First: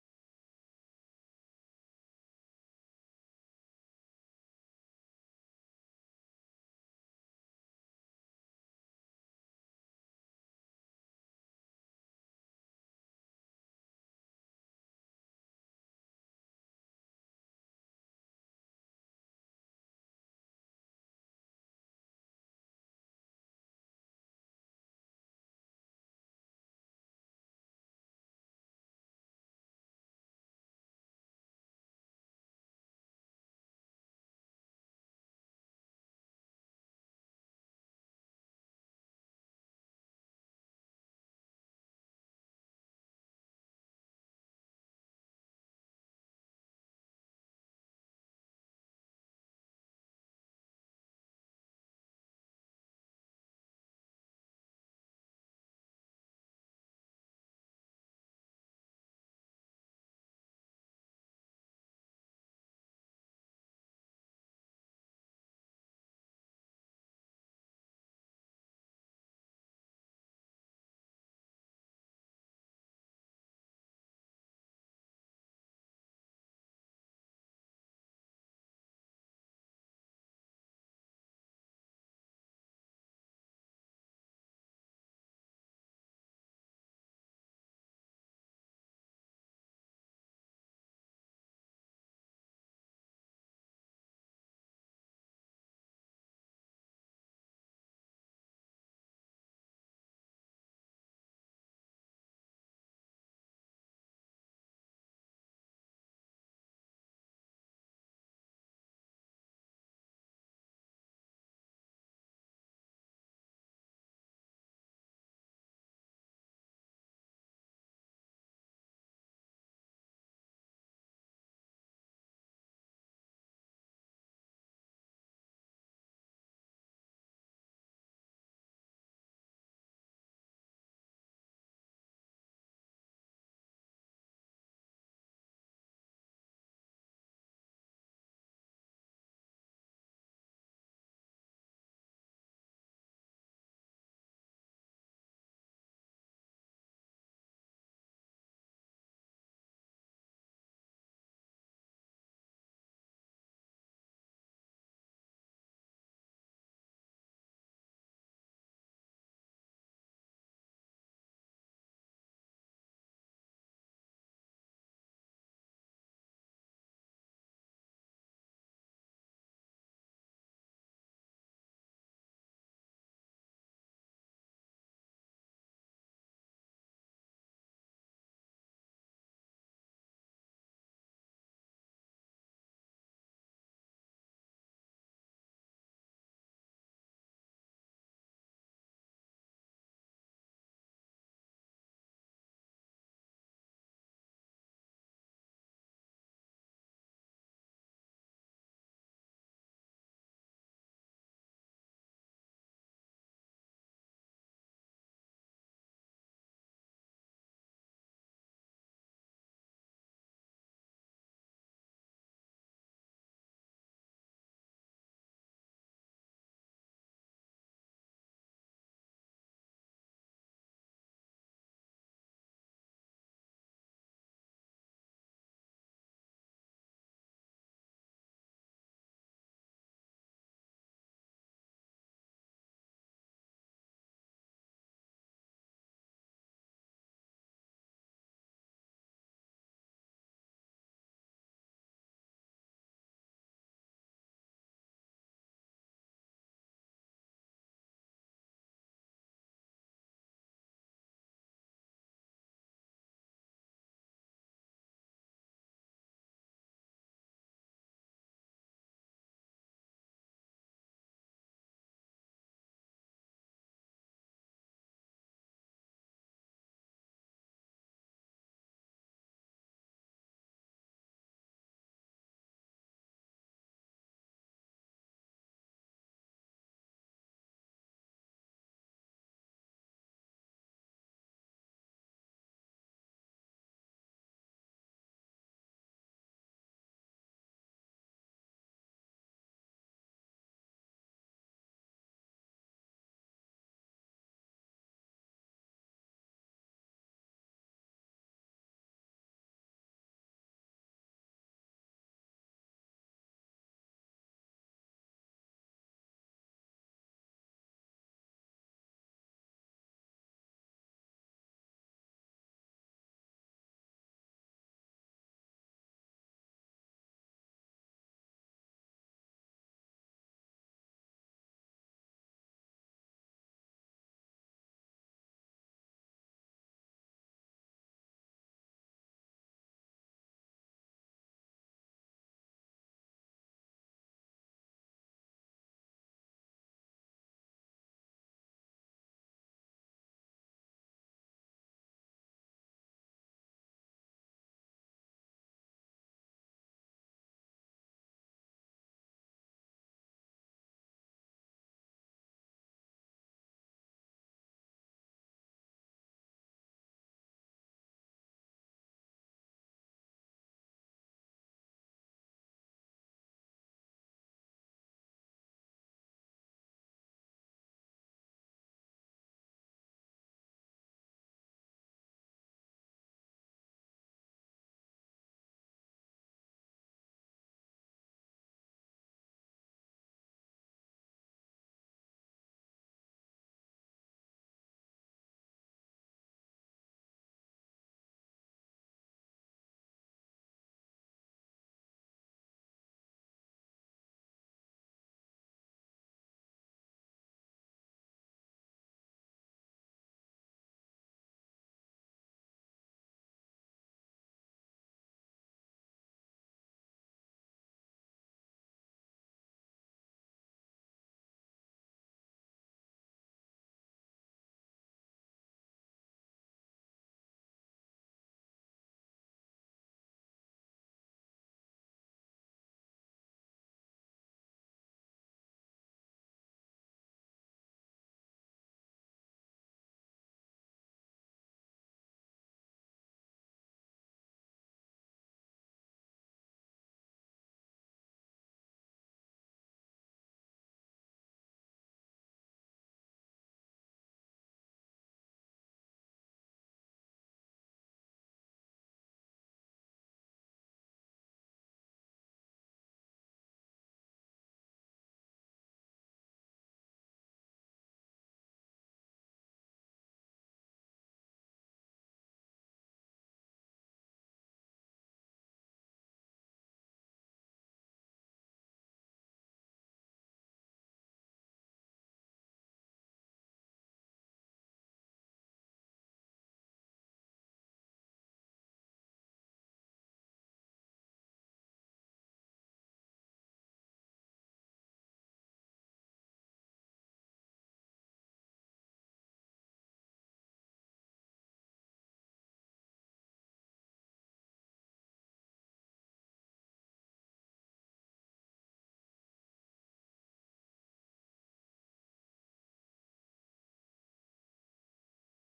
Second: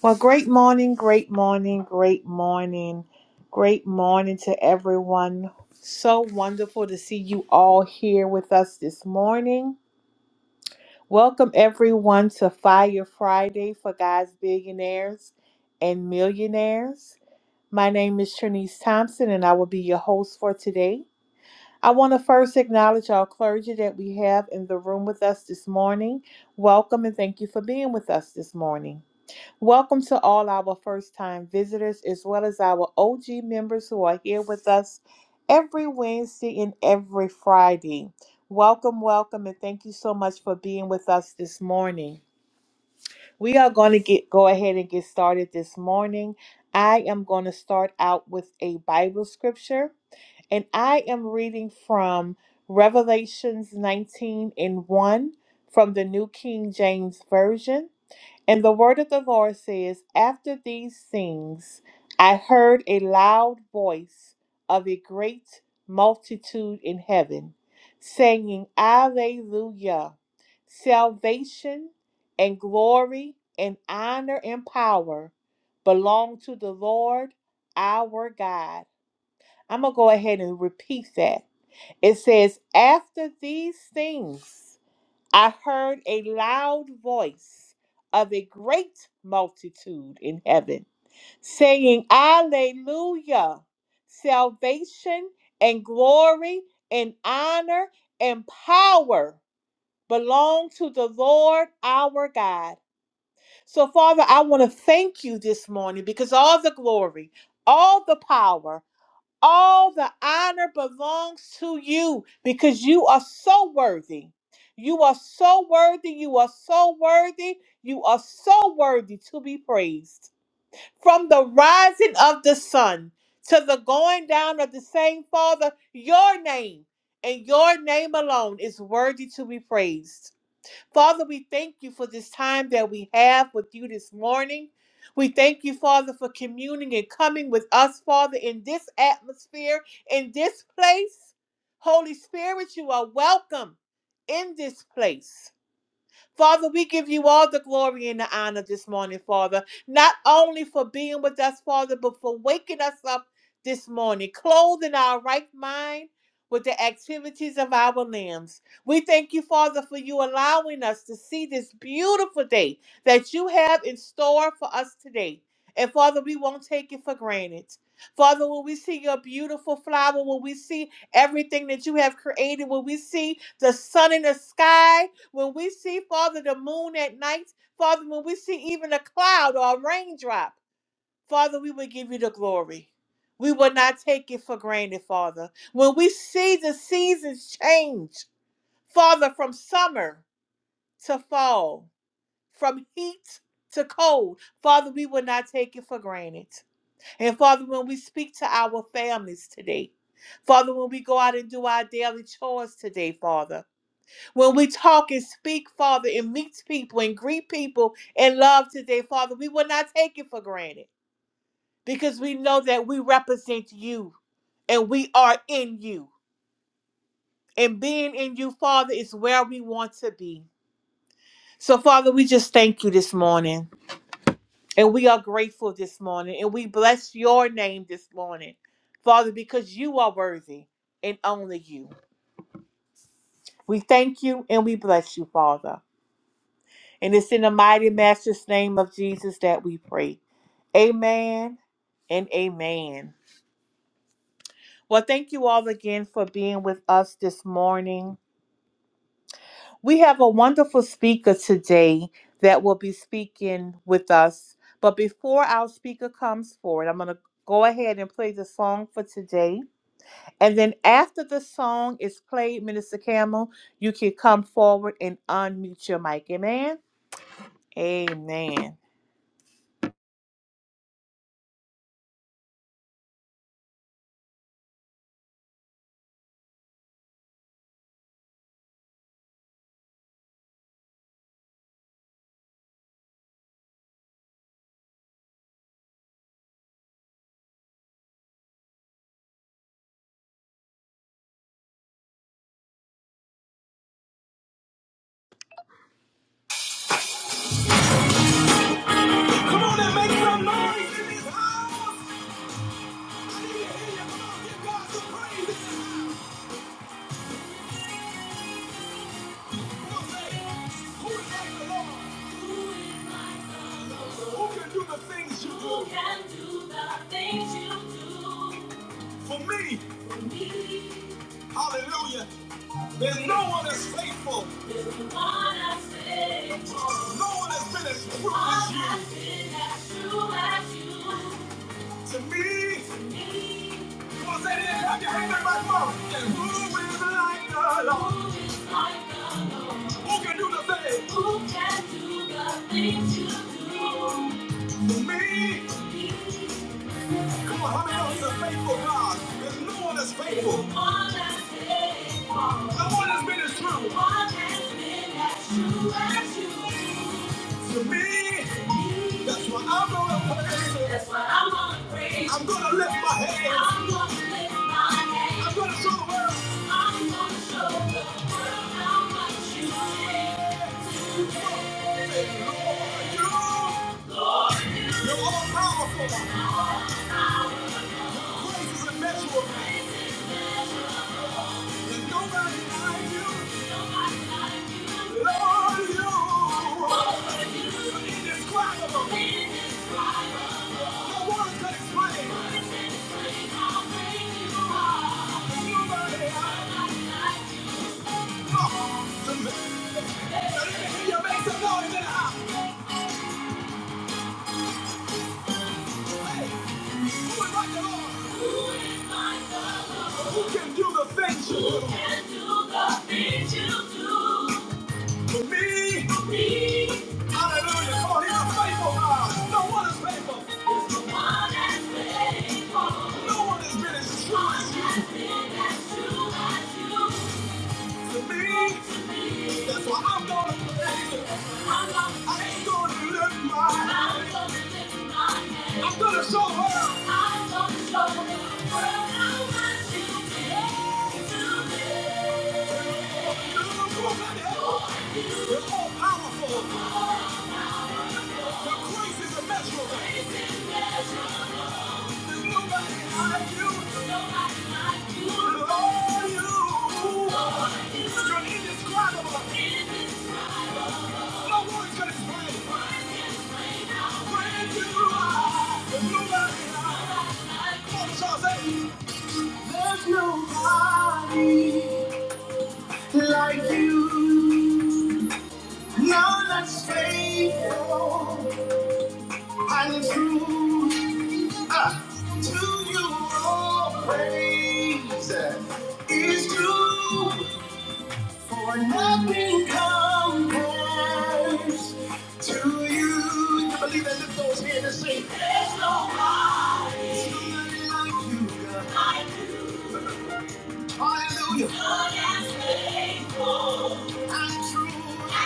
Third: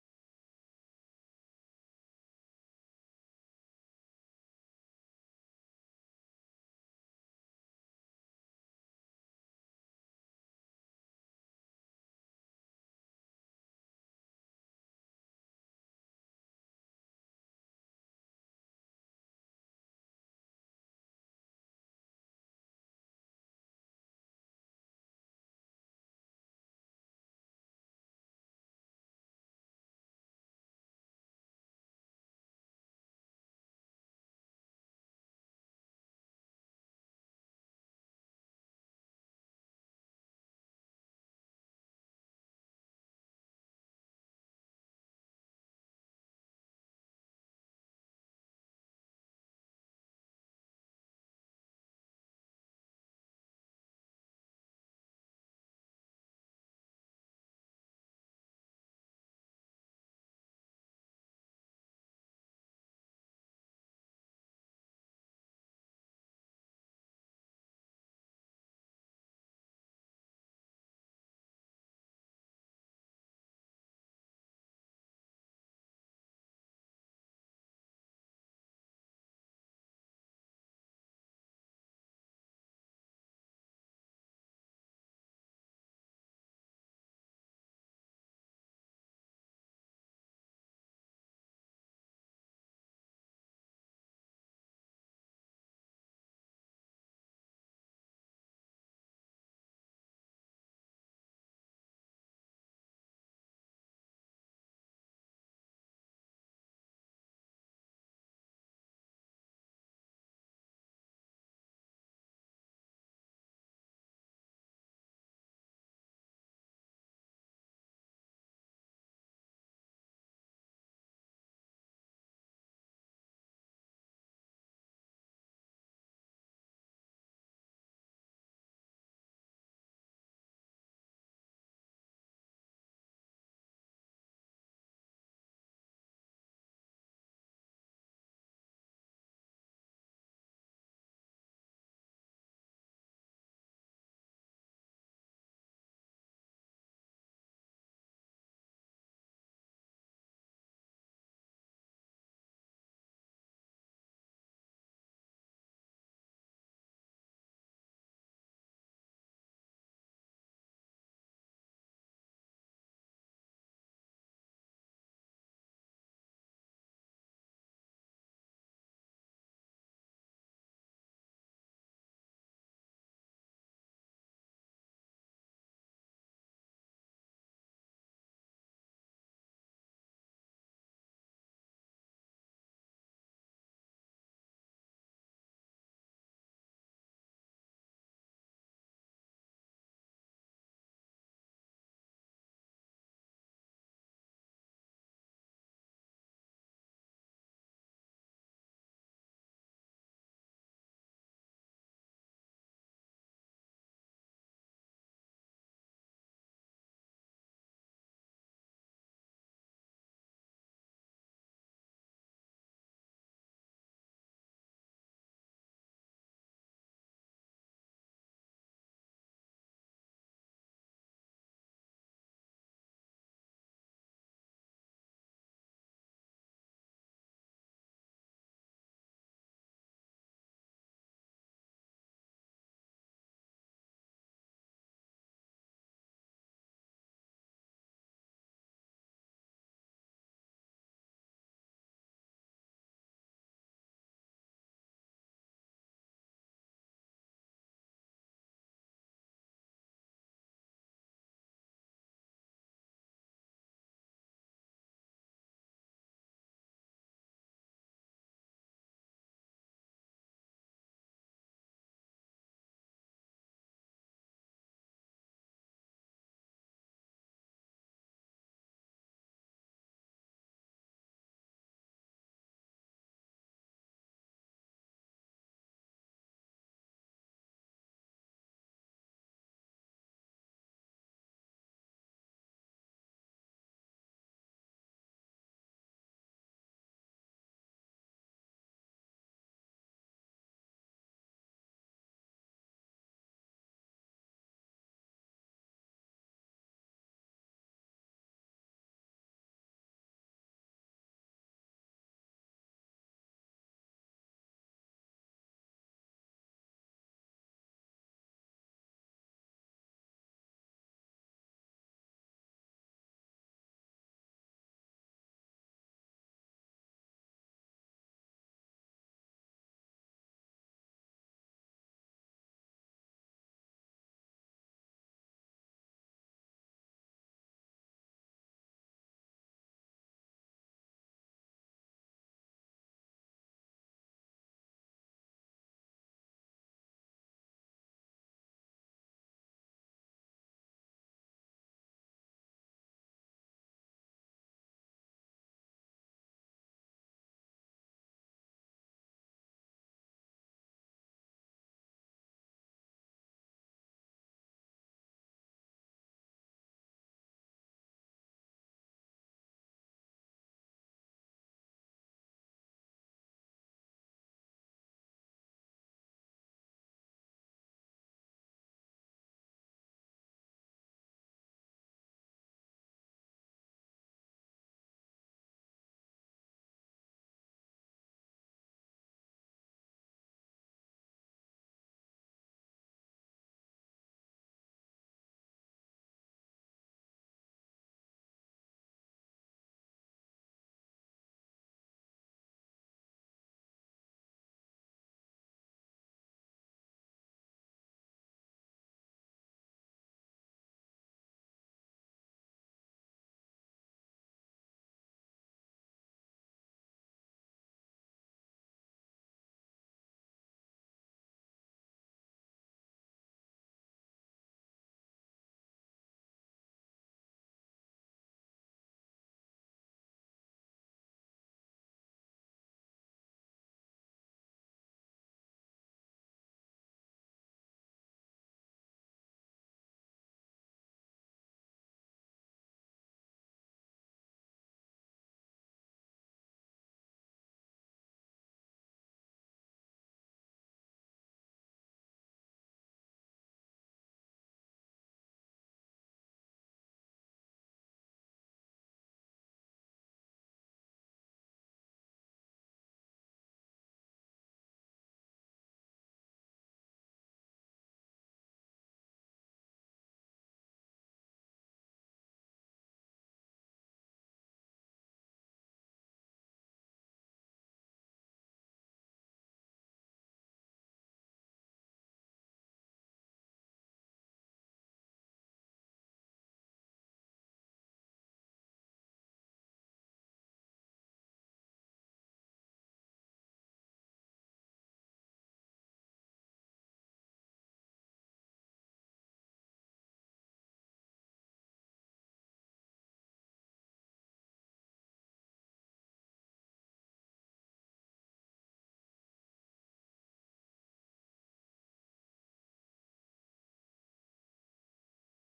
Well, great morning, great morning, great morning, great morning to everyone. So wonderful to see you all here with us this morning. Welcome, everyone, to Fire Friday for Guys, Billionaires, and Millionaires. My name is Trinice Thompson, and I will be your host for today. I want to first acknowledge our clergy that we have in the room with us this morning. Welcome, and thank you for being with us this morning. Welcome to all our first time visitors as well as our OG members who are here with us every Wednesday and every Friday. Welcome, welcome, and thank you so much for being with us this morning. We are going to get go ahead and get started this morning. I am going to start out with a Bible scripture, and I am reading from Revelations 19 and 1 from the New King James Version. And the word of the Lord says, After these things, I heard a loud voice of a great multitude in heaven, saying, Alleluia! Salvation and glory and honor and power belong to the Lord our God. I'm going to go ahead and repeat that. It says, After these things, I heard a loud voice of a great multitude in heaven saying, Alleluia! Salvation and glory and honor and power belong to the Lord our God. So, Father, I want to thank you this morning because all the glory, all the power, all the honor belongs to you because you are so worthy. You are so worthy. You are so worthy. You are so worthy to be praised. From the rising of the sun to the going down of the same Father, your name and your name alone is worthy to be praised. Father, we thank you for this time that we have with you this morning. We thank you, Father, for communing and coming with us, Father, in this atmosphere, in this place. Holy Spirit, you are welcome in this place. Father, we give you all the glory and the honor this morning, Father, not only for being with us, Father, but for waking us up this morning, clothing our right mind with the activities of our limbs. We thank you, Father, for you allowing us to see this beautiful day that you have in store for us today. And Father, we won't take it for granted. Father, when we see your beautiful flower, when we see everything that you have created, when we see the sun in the sky, when we see, Father, the moon at night, Father, when we see even a cloud or a raindrop, Father, we will give you the glory. We will not take it for granted, Father. When we see the seasons change, Father, from summer to fall, from heat to cold, Father, we will not take it for granted. And Father, when we speak to our families today, Father, when we go out and do our daily chores today, Father. When we talk and speak, Father, and meet people and greet people in love today, Father, we will not take it for granted because we know that we represent you and we are in you. And being in you, Father, is where we want to be. So, Father, we just thank you this morning and we are grateful this morning and we bless your name this morning, Father, because you are worthy and only you. We thank you and we bless you, Father. And it's in the mighty master's name of Jesus that we pray. Amen and amen. Well, thank you all again for being with us this morning. We have a wonderful speaker today that will be speaking with us. But before our speaker comes forward, I'm going to go ahead and play the song for today. And then after the song is played, Minister Camel, you can come forward and unmute your mic. Amen. Amen. Come on and make some noise in this house. I need to hear you. Come on, give God some praise. like Who can do the things you do? Who can do the things you do? For me. For me. Hallelujah. There's no one as faithful. There's no one as faithful. No one has been as true as you. No one has been as true as you. To me, come on, say this, clap your hands, everybody, come on. And who is like the Lord? Who can do the thing? Who can do the things you do? To me, come on, how many of us are faithful, God? There's no one that's faithful. No one No that's been as true. No One that's been as true as you. To me. That's why I'm gonna praise That's why I'm gonna praise I'm gonna lift my hands. I'm gonna lift my hands. I'm gonna show the world. I'm gonna show the world how much you care. Lord, you, you're all powerful. Praise is immeasurable. There's nobody like you. Lord, you. You're indescribable. No one can explain. There's nobody like you. Come on to me. Now let me hear you make some noise in the house. Hey. Who is like the Lord? Who is like the Lord? Who can do the things you do? Who can do the things you do? For me, For me. hallelujah. Come on, he's a faithful God. No one is faithful. There's No one as faithful. No one has been as true as you. No one has been as true as you. For me, that's why I'm going to praise You. I ain't gonna lift my hand. I'm gonna show her. I'm gonna show her the world how much you mean to me. You're the woman that- You're all powerful. Your grace is immeasurable. There's nobody like you. Lord, all you. are. You're indescribable. No words can explain. When you are, there's nobody like you. Come on, Charles, hey. There's nobody like you. none that's faithful and true. Ah, to you all praise is due. For nothing compares to you. I believe that lift those hands and sing. There's nobody like you, God. Hallelujah. None that's faithful And true.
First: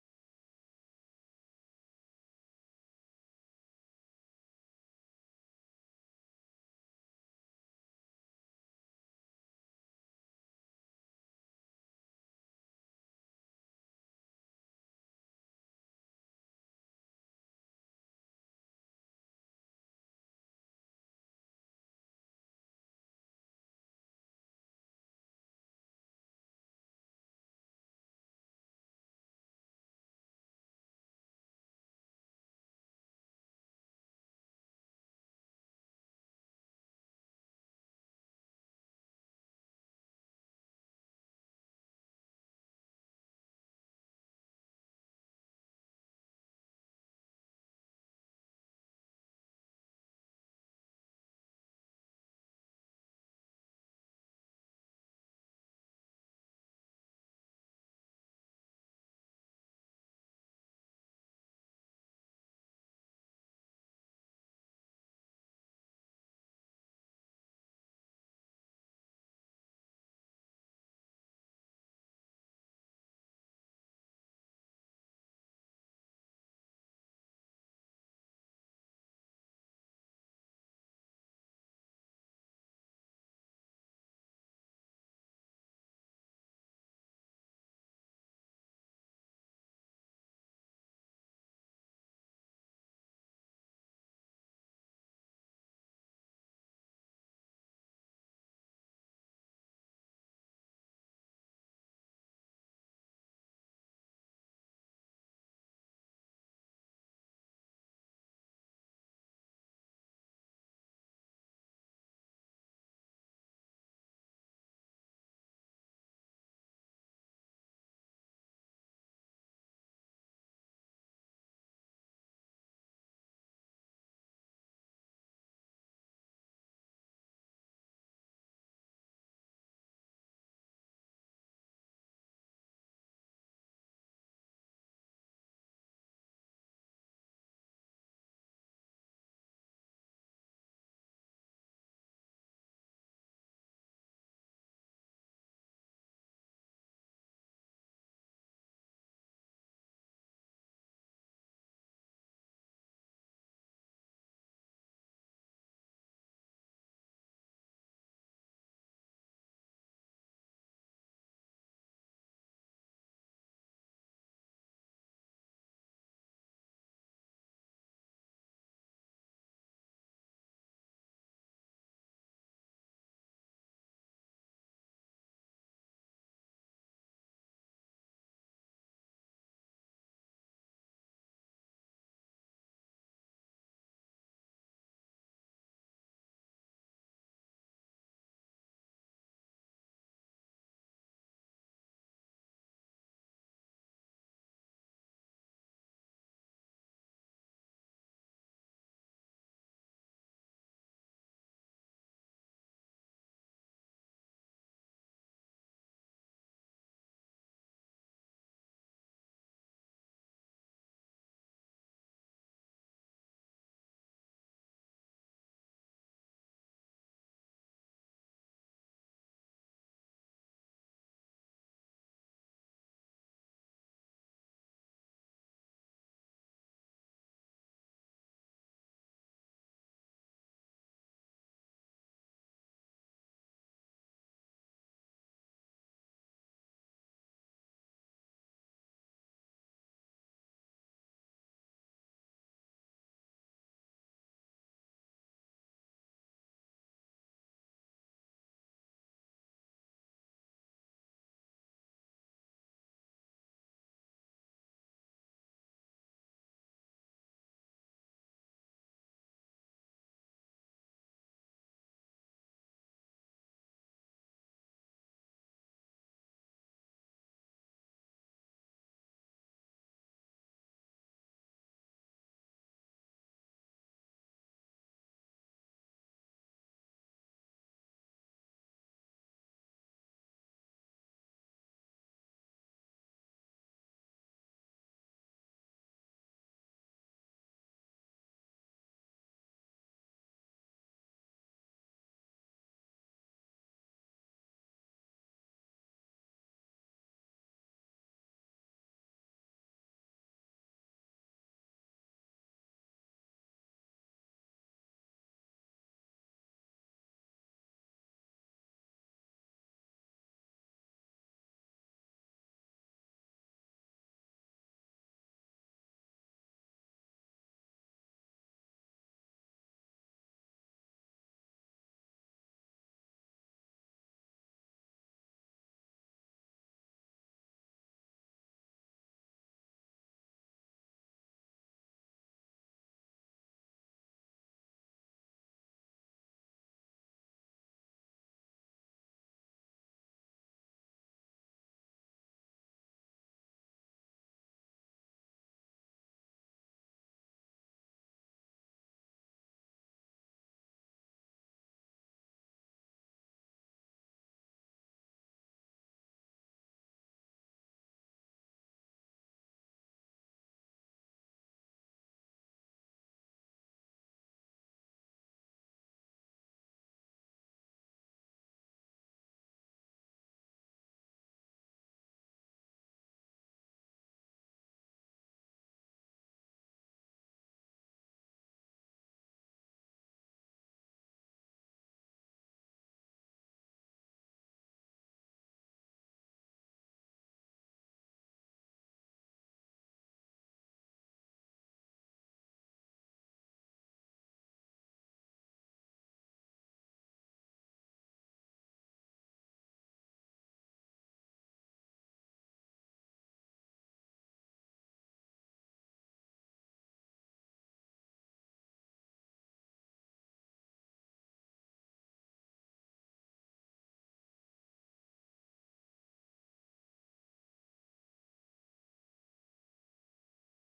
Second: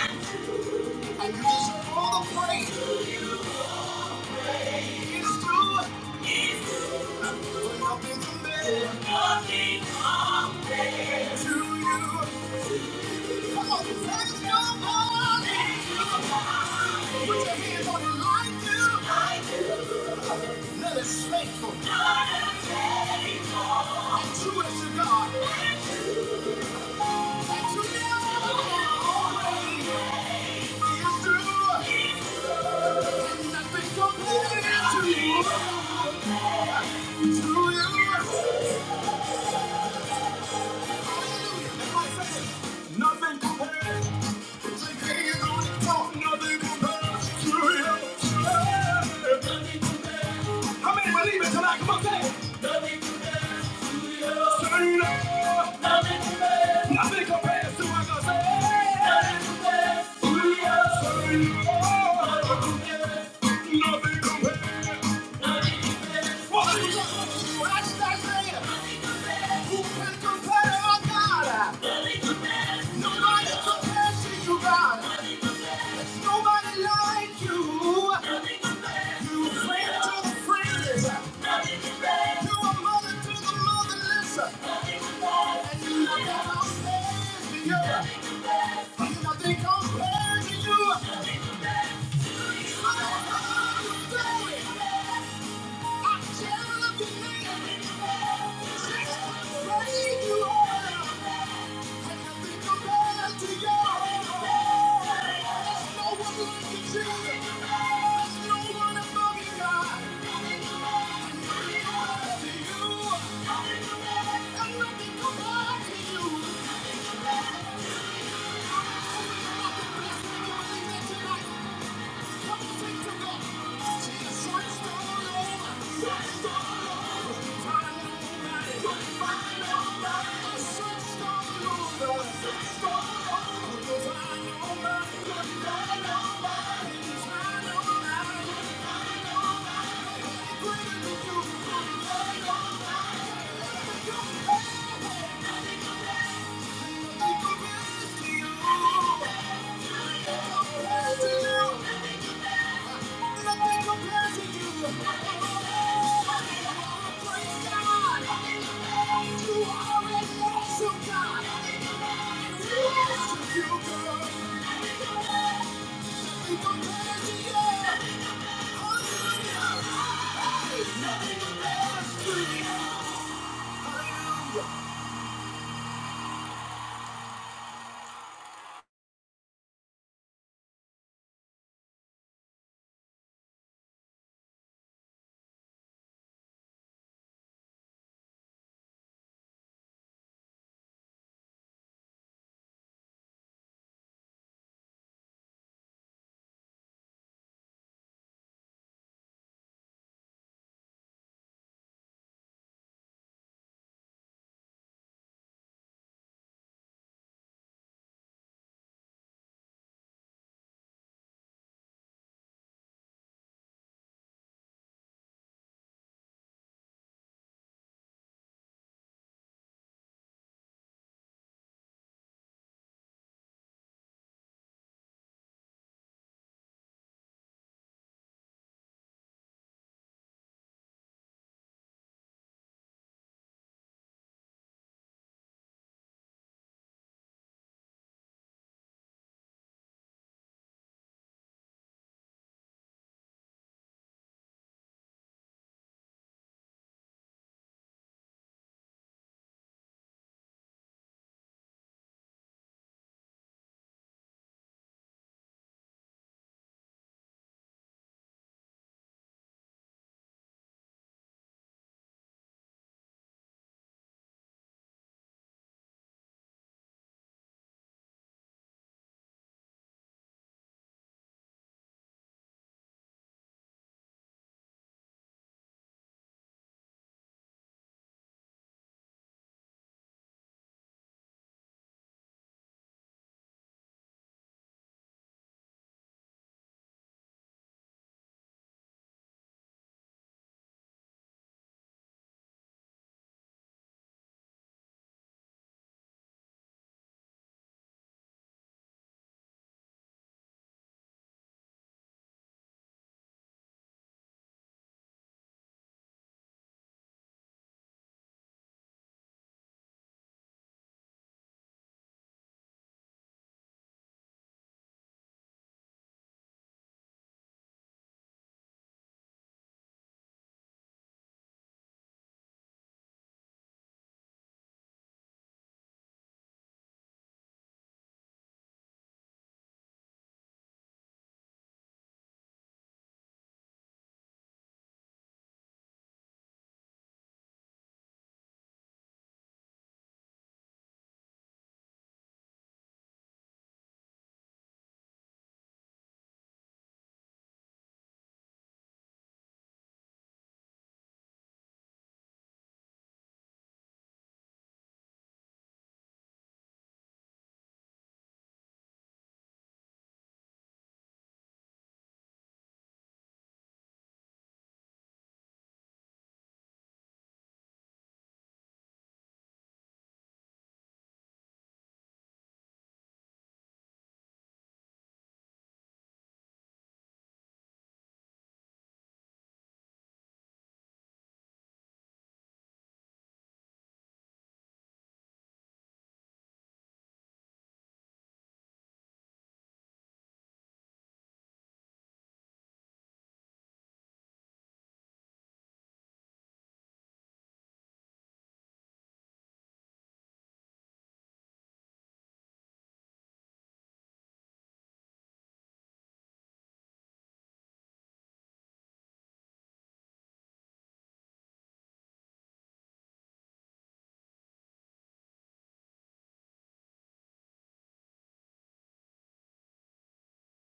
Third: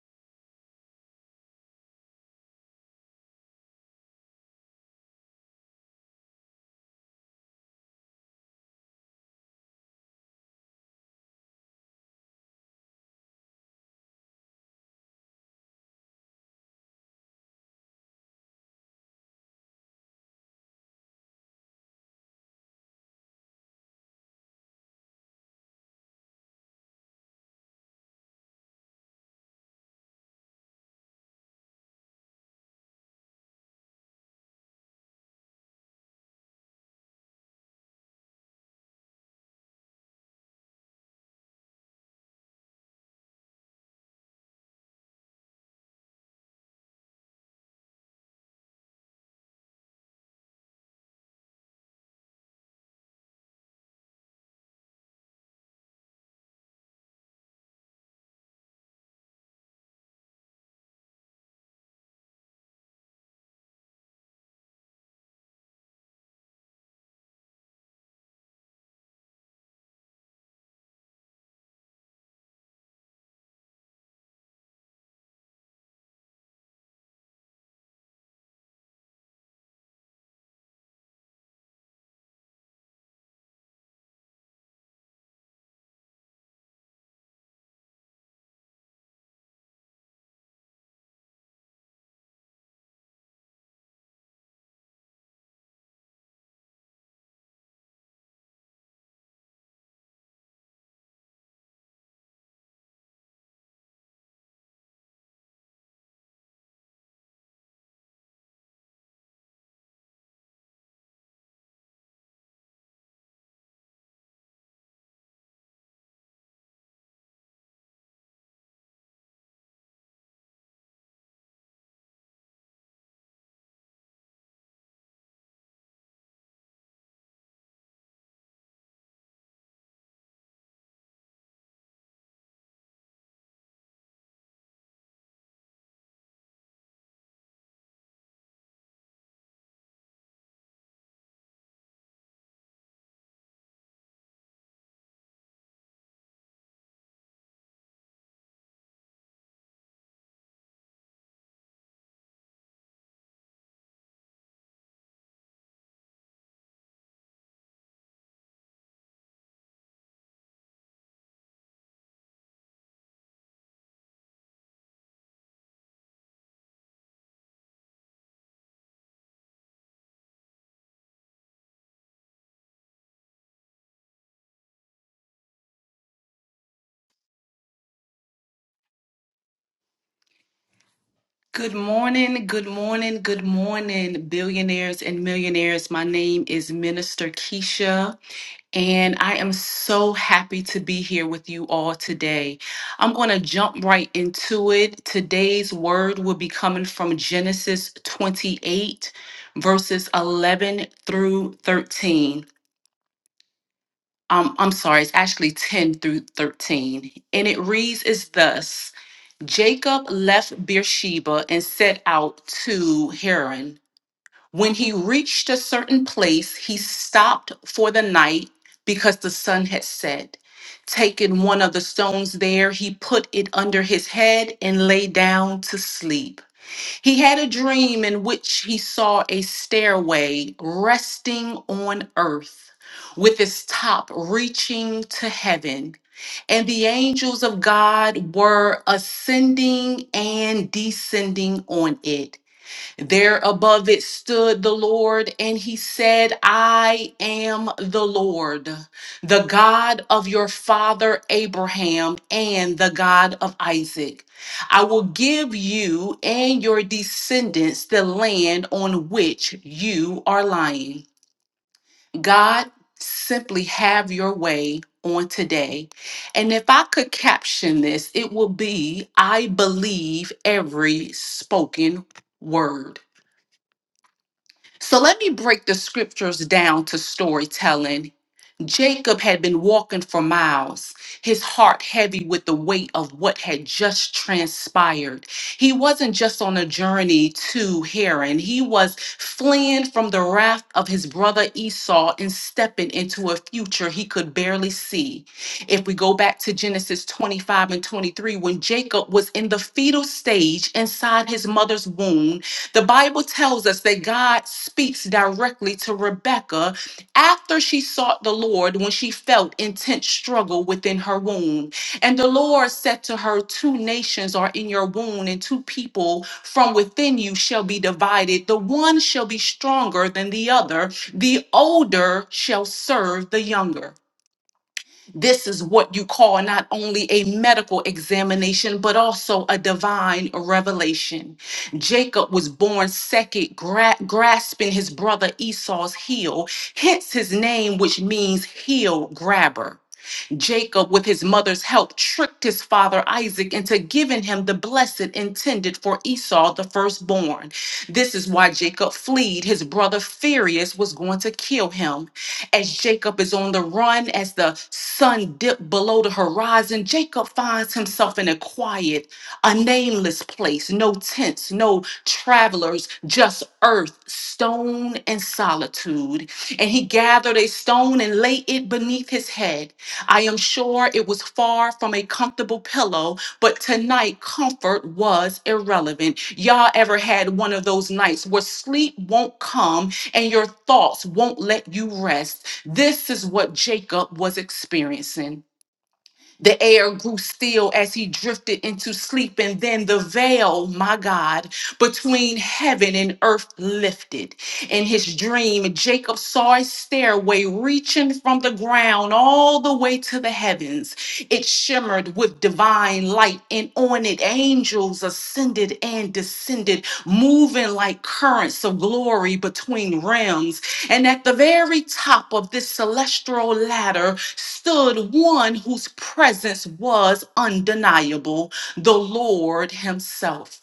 Nothing compares. How many believe it tonight? Come on, say Nothing compares to you. Nothing compares. Nothing compares to what I Nothing compares to you. Nothing compares. What do you say? What did I say? Who can compare our God? Nobody compares to you, God. Nobody like you. I'm jealous of you. Thank you. Thank you. Good morning, good morning, good morning, billionaires and millionaires. My name is Minister Keisha, and I am so happy to be here with you all today. I'm going to jump right into it. Today's word will be coming from Genesis 28, verses 11 through 13. Um, I'm sorry, it's actually 10 through 13. And it reads as thus Jacob left Beersheba and set out to Haran. When he reached a certain place, he stopped for the night because the sun had set. Taking one of the stones there, he put it under his head and lay down to sleep. He had a dream in which he saw a stairway resting on earth with its top reaching to heaven. And the angels of God were ascending and descending on it. There above it stood the Lord, and he said, I am the Lord, the God of your father Abraham and the God of Isaac. I will give you and your descendants the land on which you are lying. God, simply have your way on today. And if I could caption this, it will be I believe every spoken word. So let me break the scriptures down to storytelling Jacob had been walking for miles, his heart heavy with the weight of what had just transpired. He wasn't just on a journey to Haran, he was fleeing from the wrath of his brother Esau and stepping into a future he could barely see. If we go back to Genesis 25 and 23, when Jacob was in the fetal stage inside his mother's womb, the Bible tells us that God speaks directly to Rebekah after she sought the Lord when she felt intense struggle within her womb. And the Lord said to her, Two nations are in your womb, and two people from within you shall be divided. The one shall be stronger than the other, the older shall serve the younger. This is what you call not only a medical examination, but also a divine revelation. Jacob was born second, gra- grasping his brother Esau's heel, hence his name, which means heel grabber. Jacob, with his mother's help, tricked his father Isaac into giving him the blessing intended for Esau, the firstborn. This is why Jacob fled. His brother Furious was going to kill him. As Jacob is on the run, as the sun dipped below the horizon, Jacob finds himself in a quiet, a nameless place, no tents, no travelers, just earth, stone, and solitude. And he gathered a stone and laid it beneath his head. I am sure it was far from a comfortable pillow, but tonight comfort was irrelevant. Y'all ever had one of those nights where sleep won't come and your thoughts won't let you rest? This is what Jacob was experiencing. The air grew still as he drifted into sleep, and then the veil, my God, between heaven and earth lifted. In his dream, Jacob saw a stairway reaching from the ground all the way to the heavens. It shimmered with divine light, and on it, angels ascended and descended, moving like currents of glory between realms. And at the very top of this celestial ladder stood one whose presence was undeniable, the Lord Himself.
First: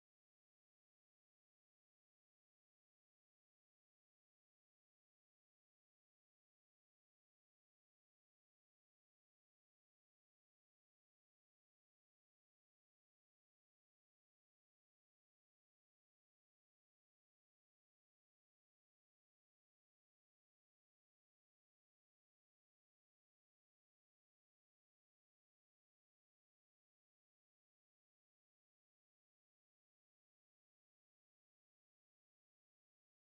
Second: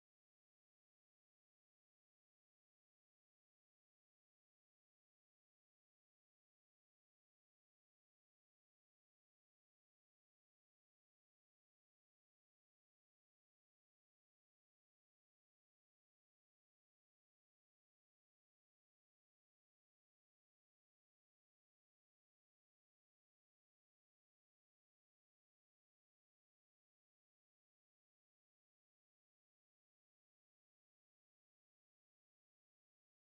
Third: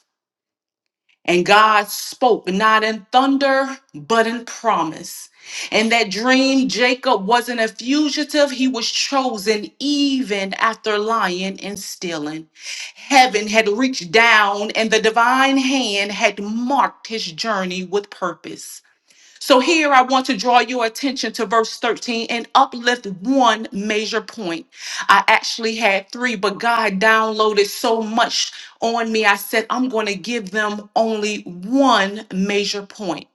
And God spoke not in thunder, but in promise. In that dream, Jacob wasn't a fugitive, he was chosen even after lying and stealing. Heaven had reached down, and the divine hand had marked his journey with purpose. So here I want to draw your attention to verse 13 and uplift one major point. I actually had three, but God downloaded so much on me. I said, I'm going to give them only one major point.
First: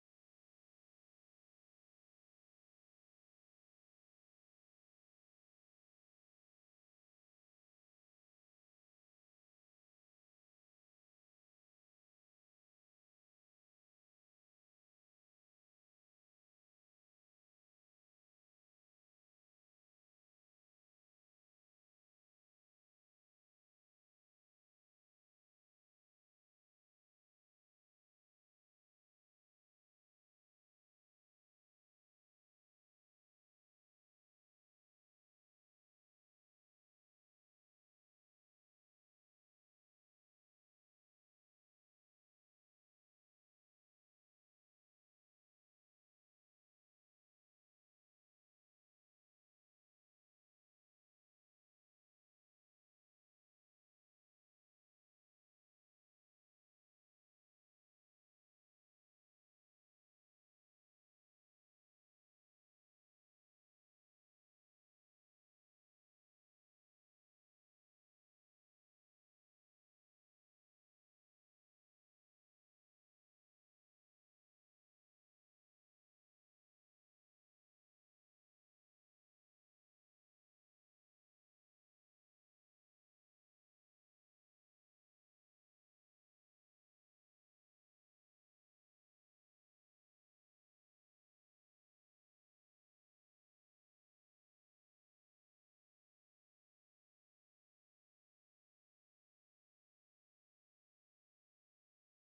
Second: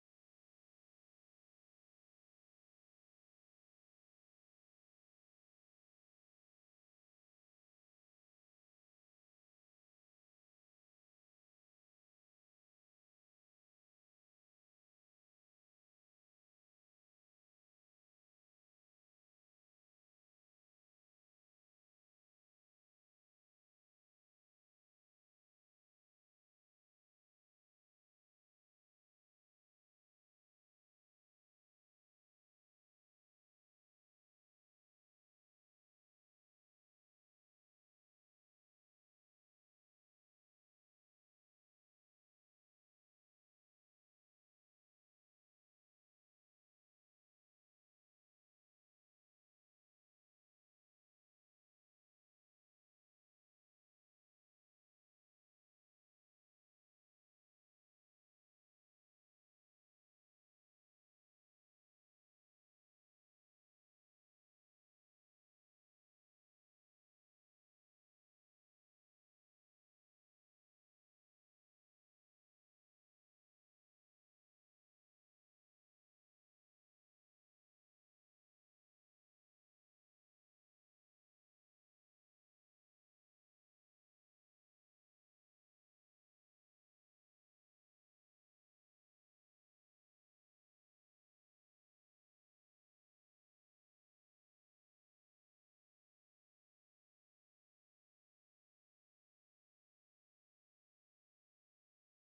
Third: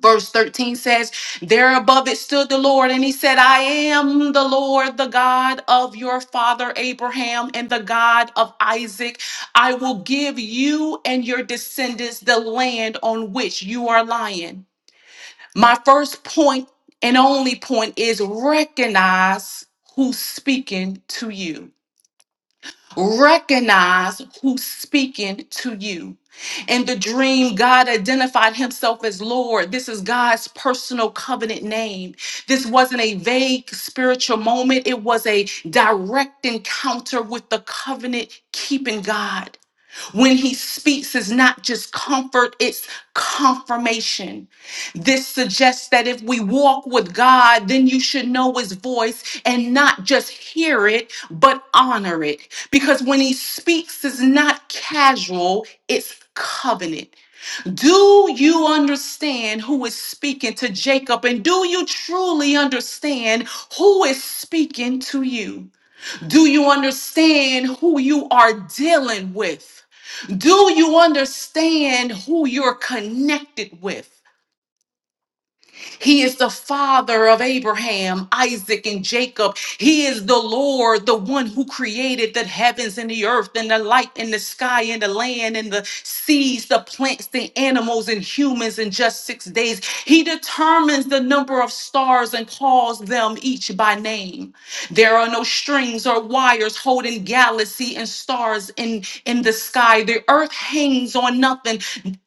Verse 13 says, There above it stood the Lord, and he said, I am the Lord, the God of your father Abraham and the God of Isaac. I will give you and your descendants the land on which you are lying. My first point and only point is recognize who's speaking to you. Recognize who's speaking to you. In the dream, God identified himself as Lord. This is God's personal covenant name. This wasn't a vague spiritual moment, it was a direct encounter with the covenant keeping God. When he speaks, is not just comfort, it's confirmation. This suggests that if we walk with God, then you should know his voice and not just hear it, but honor it. Because when he speaks, is not casual, it's covenant. Do you understand who is speaking to Jacob? And do you truly understand who is speaking to you? Do you understand who you are dealing with? Do you understand who you're connected with? He is the father of Abraham, Isaac, and Jacob. He is the Lord, the one who created the heavens and the earth and the light and the sky and the land and the seas, the plants, the animals, and humans in just six days. He determines the number of stars and calls them each by name. There are no strings or wires holding galaxy and stars in, in the sky. The earth hangs on nothing,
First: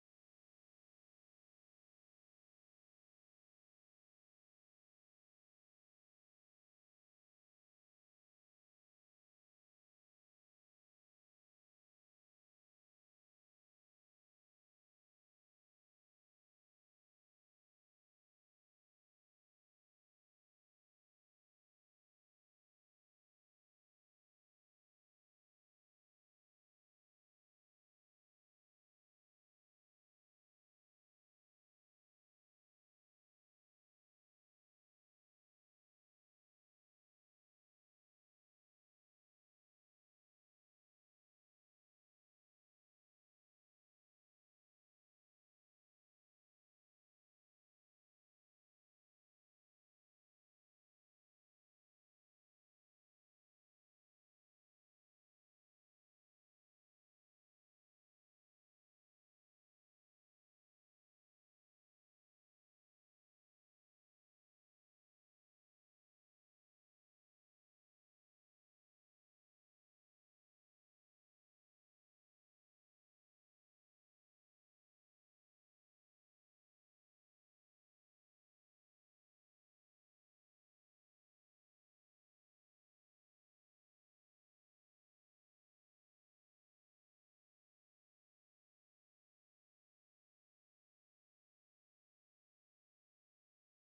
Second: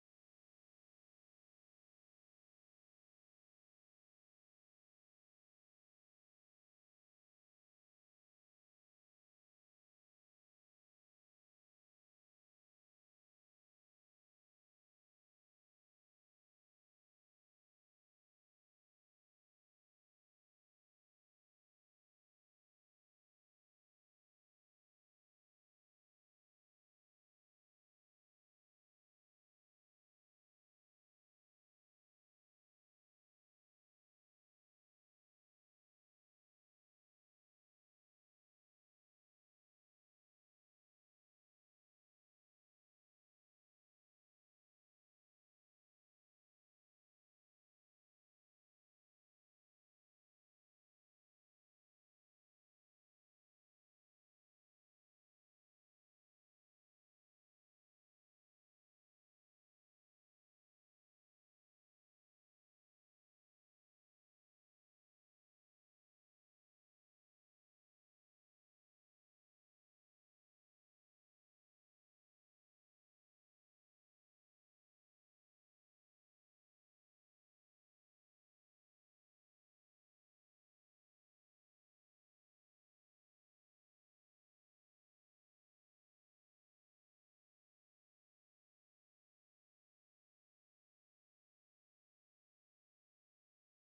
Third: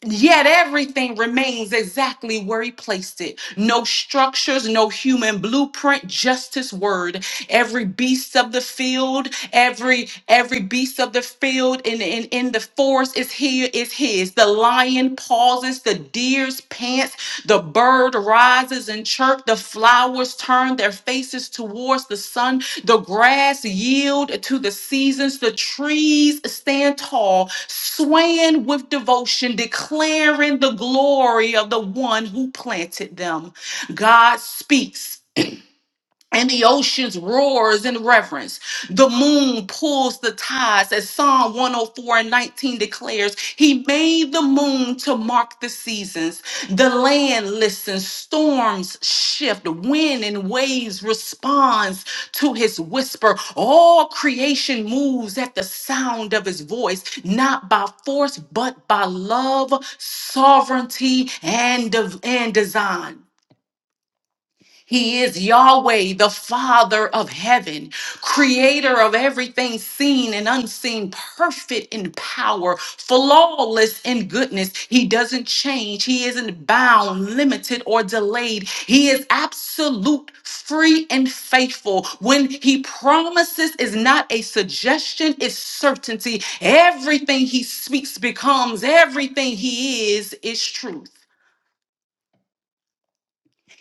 yet everything remains exactly where he placed it. No structures, no human blueprint, just his word. Every beast of the field, every every beast of the field in, in, in the forest yours is here is his. The lion pauses, the deer's pants, the bird rises and chirp, the flowers turn their faces towards the sun, the grass yield to the seasons, the trees stand tall, swaying with devotion, declaring the glory of the one who planted them. God speaks and the oceans roars in reverence. The moon pulls the tides, as Psalm 104 and 19 declares. He made the moon to mark the seasons. The land listens, storms shift, wind and waves responds to his whisper. All creation moves at the sound of his voice, not by force, but by love, sovereignty, and, and design. He is Yahweh, the Father of heaven, creator of everything seen and unseen, perfect in power, flawless in goodness. He doesn't change. He isn't bound, limited, or delayed. He is absolute, free, and faithful. When he promises is not a suggestion, it's certainty. Everything he speaks becomes, everything he is, is truth.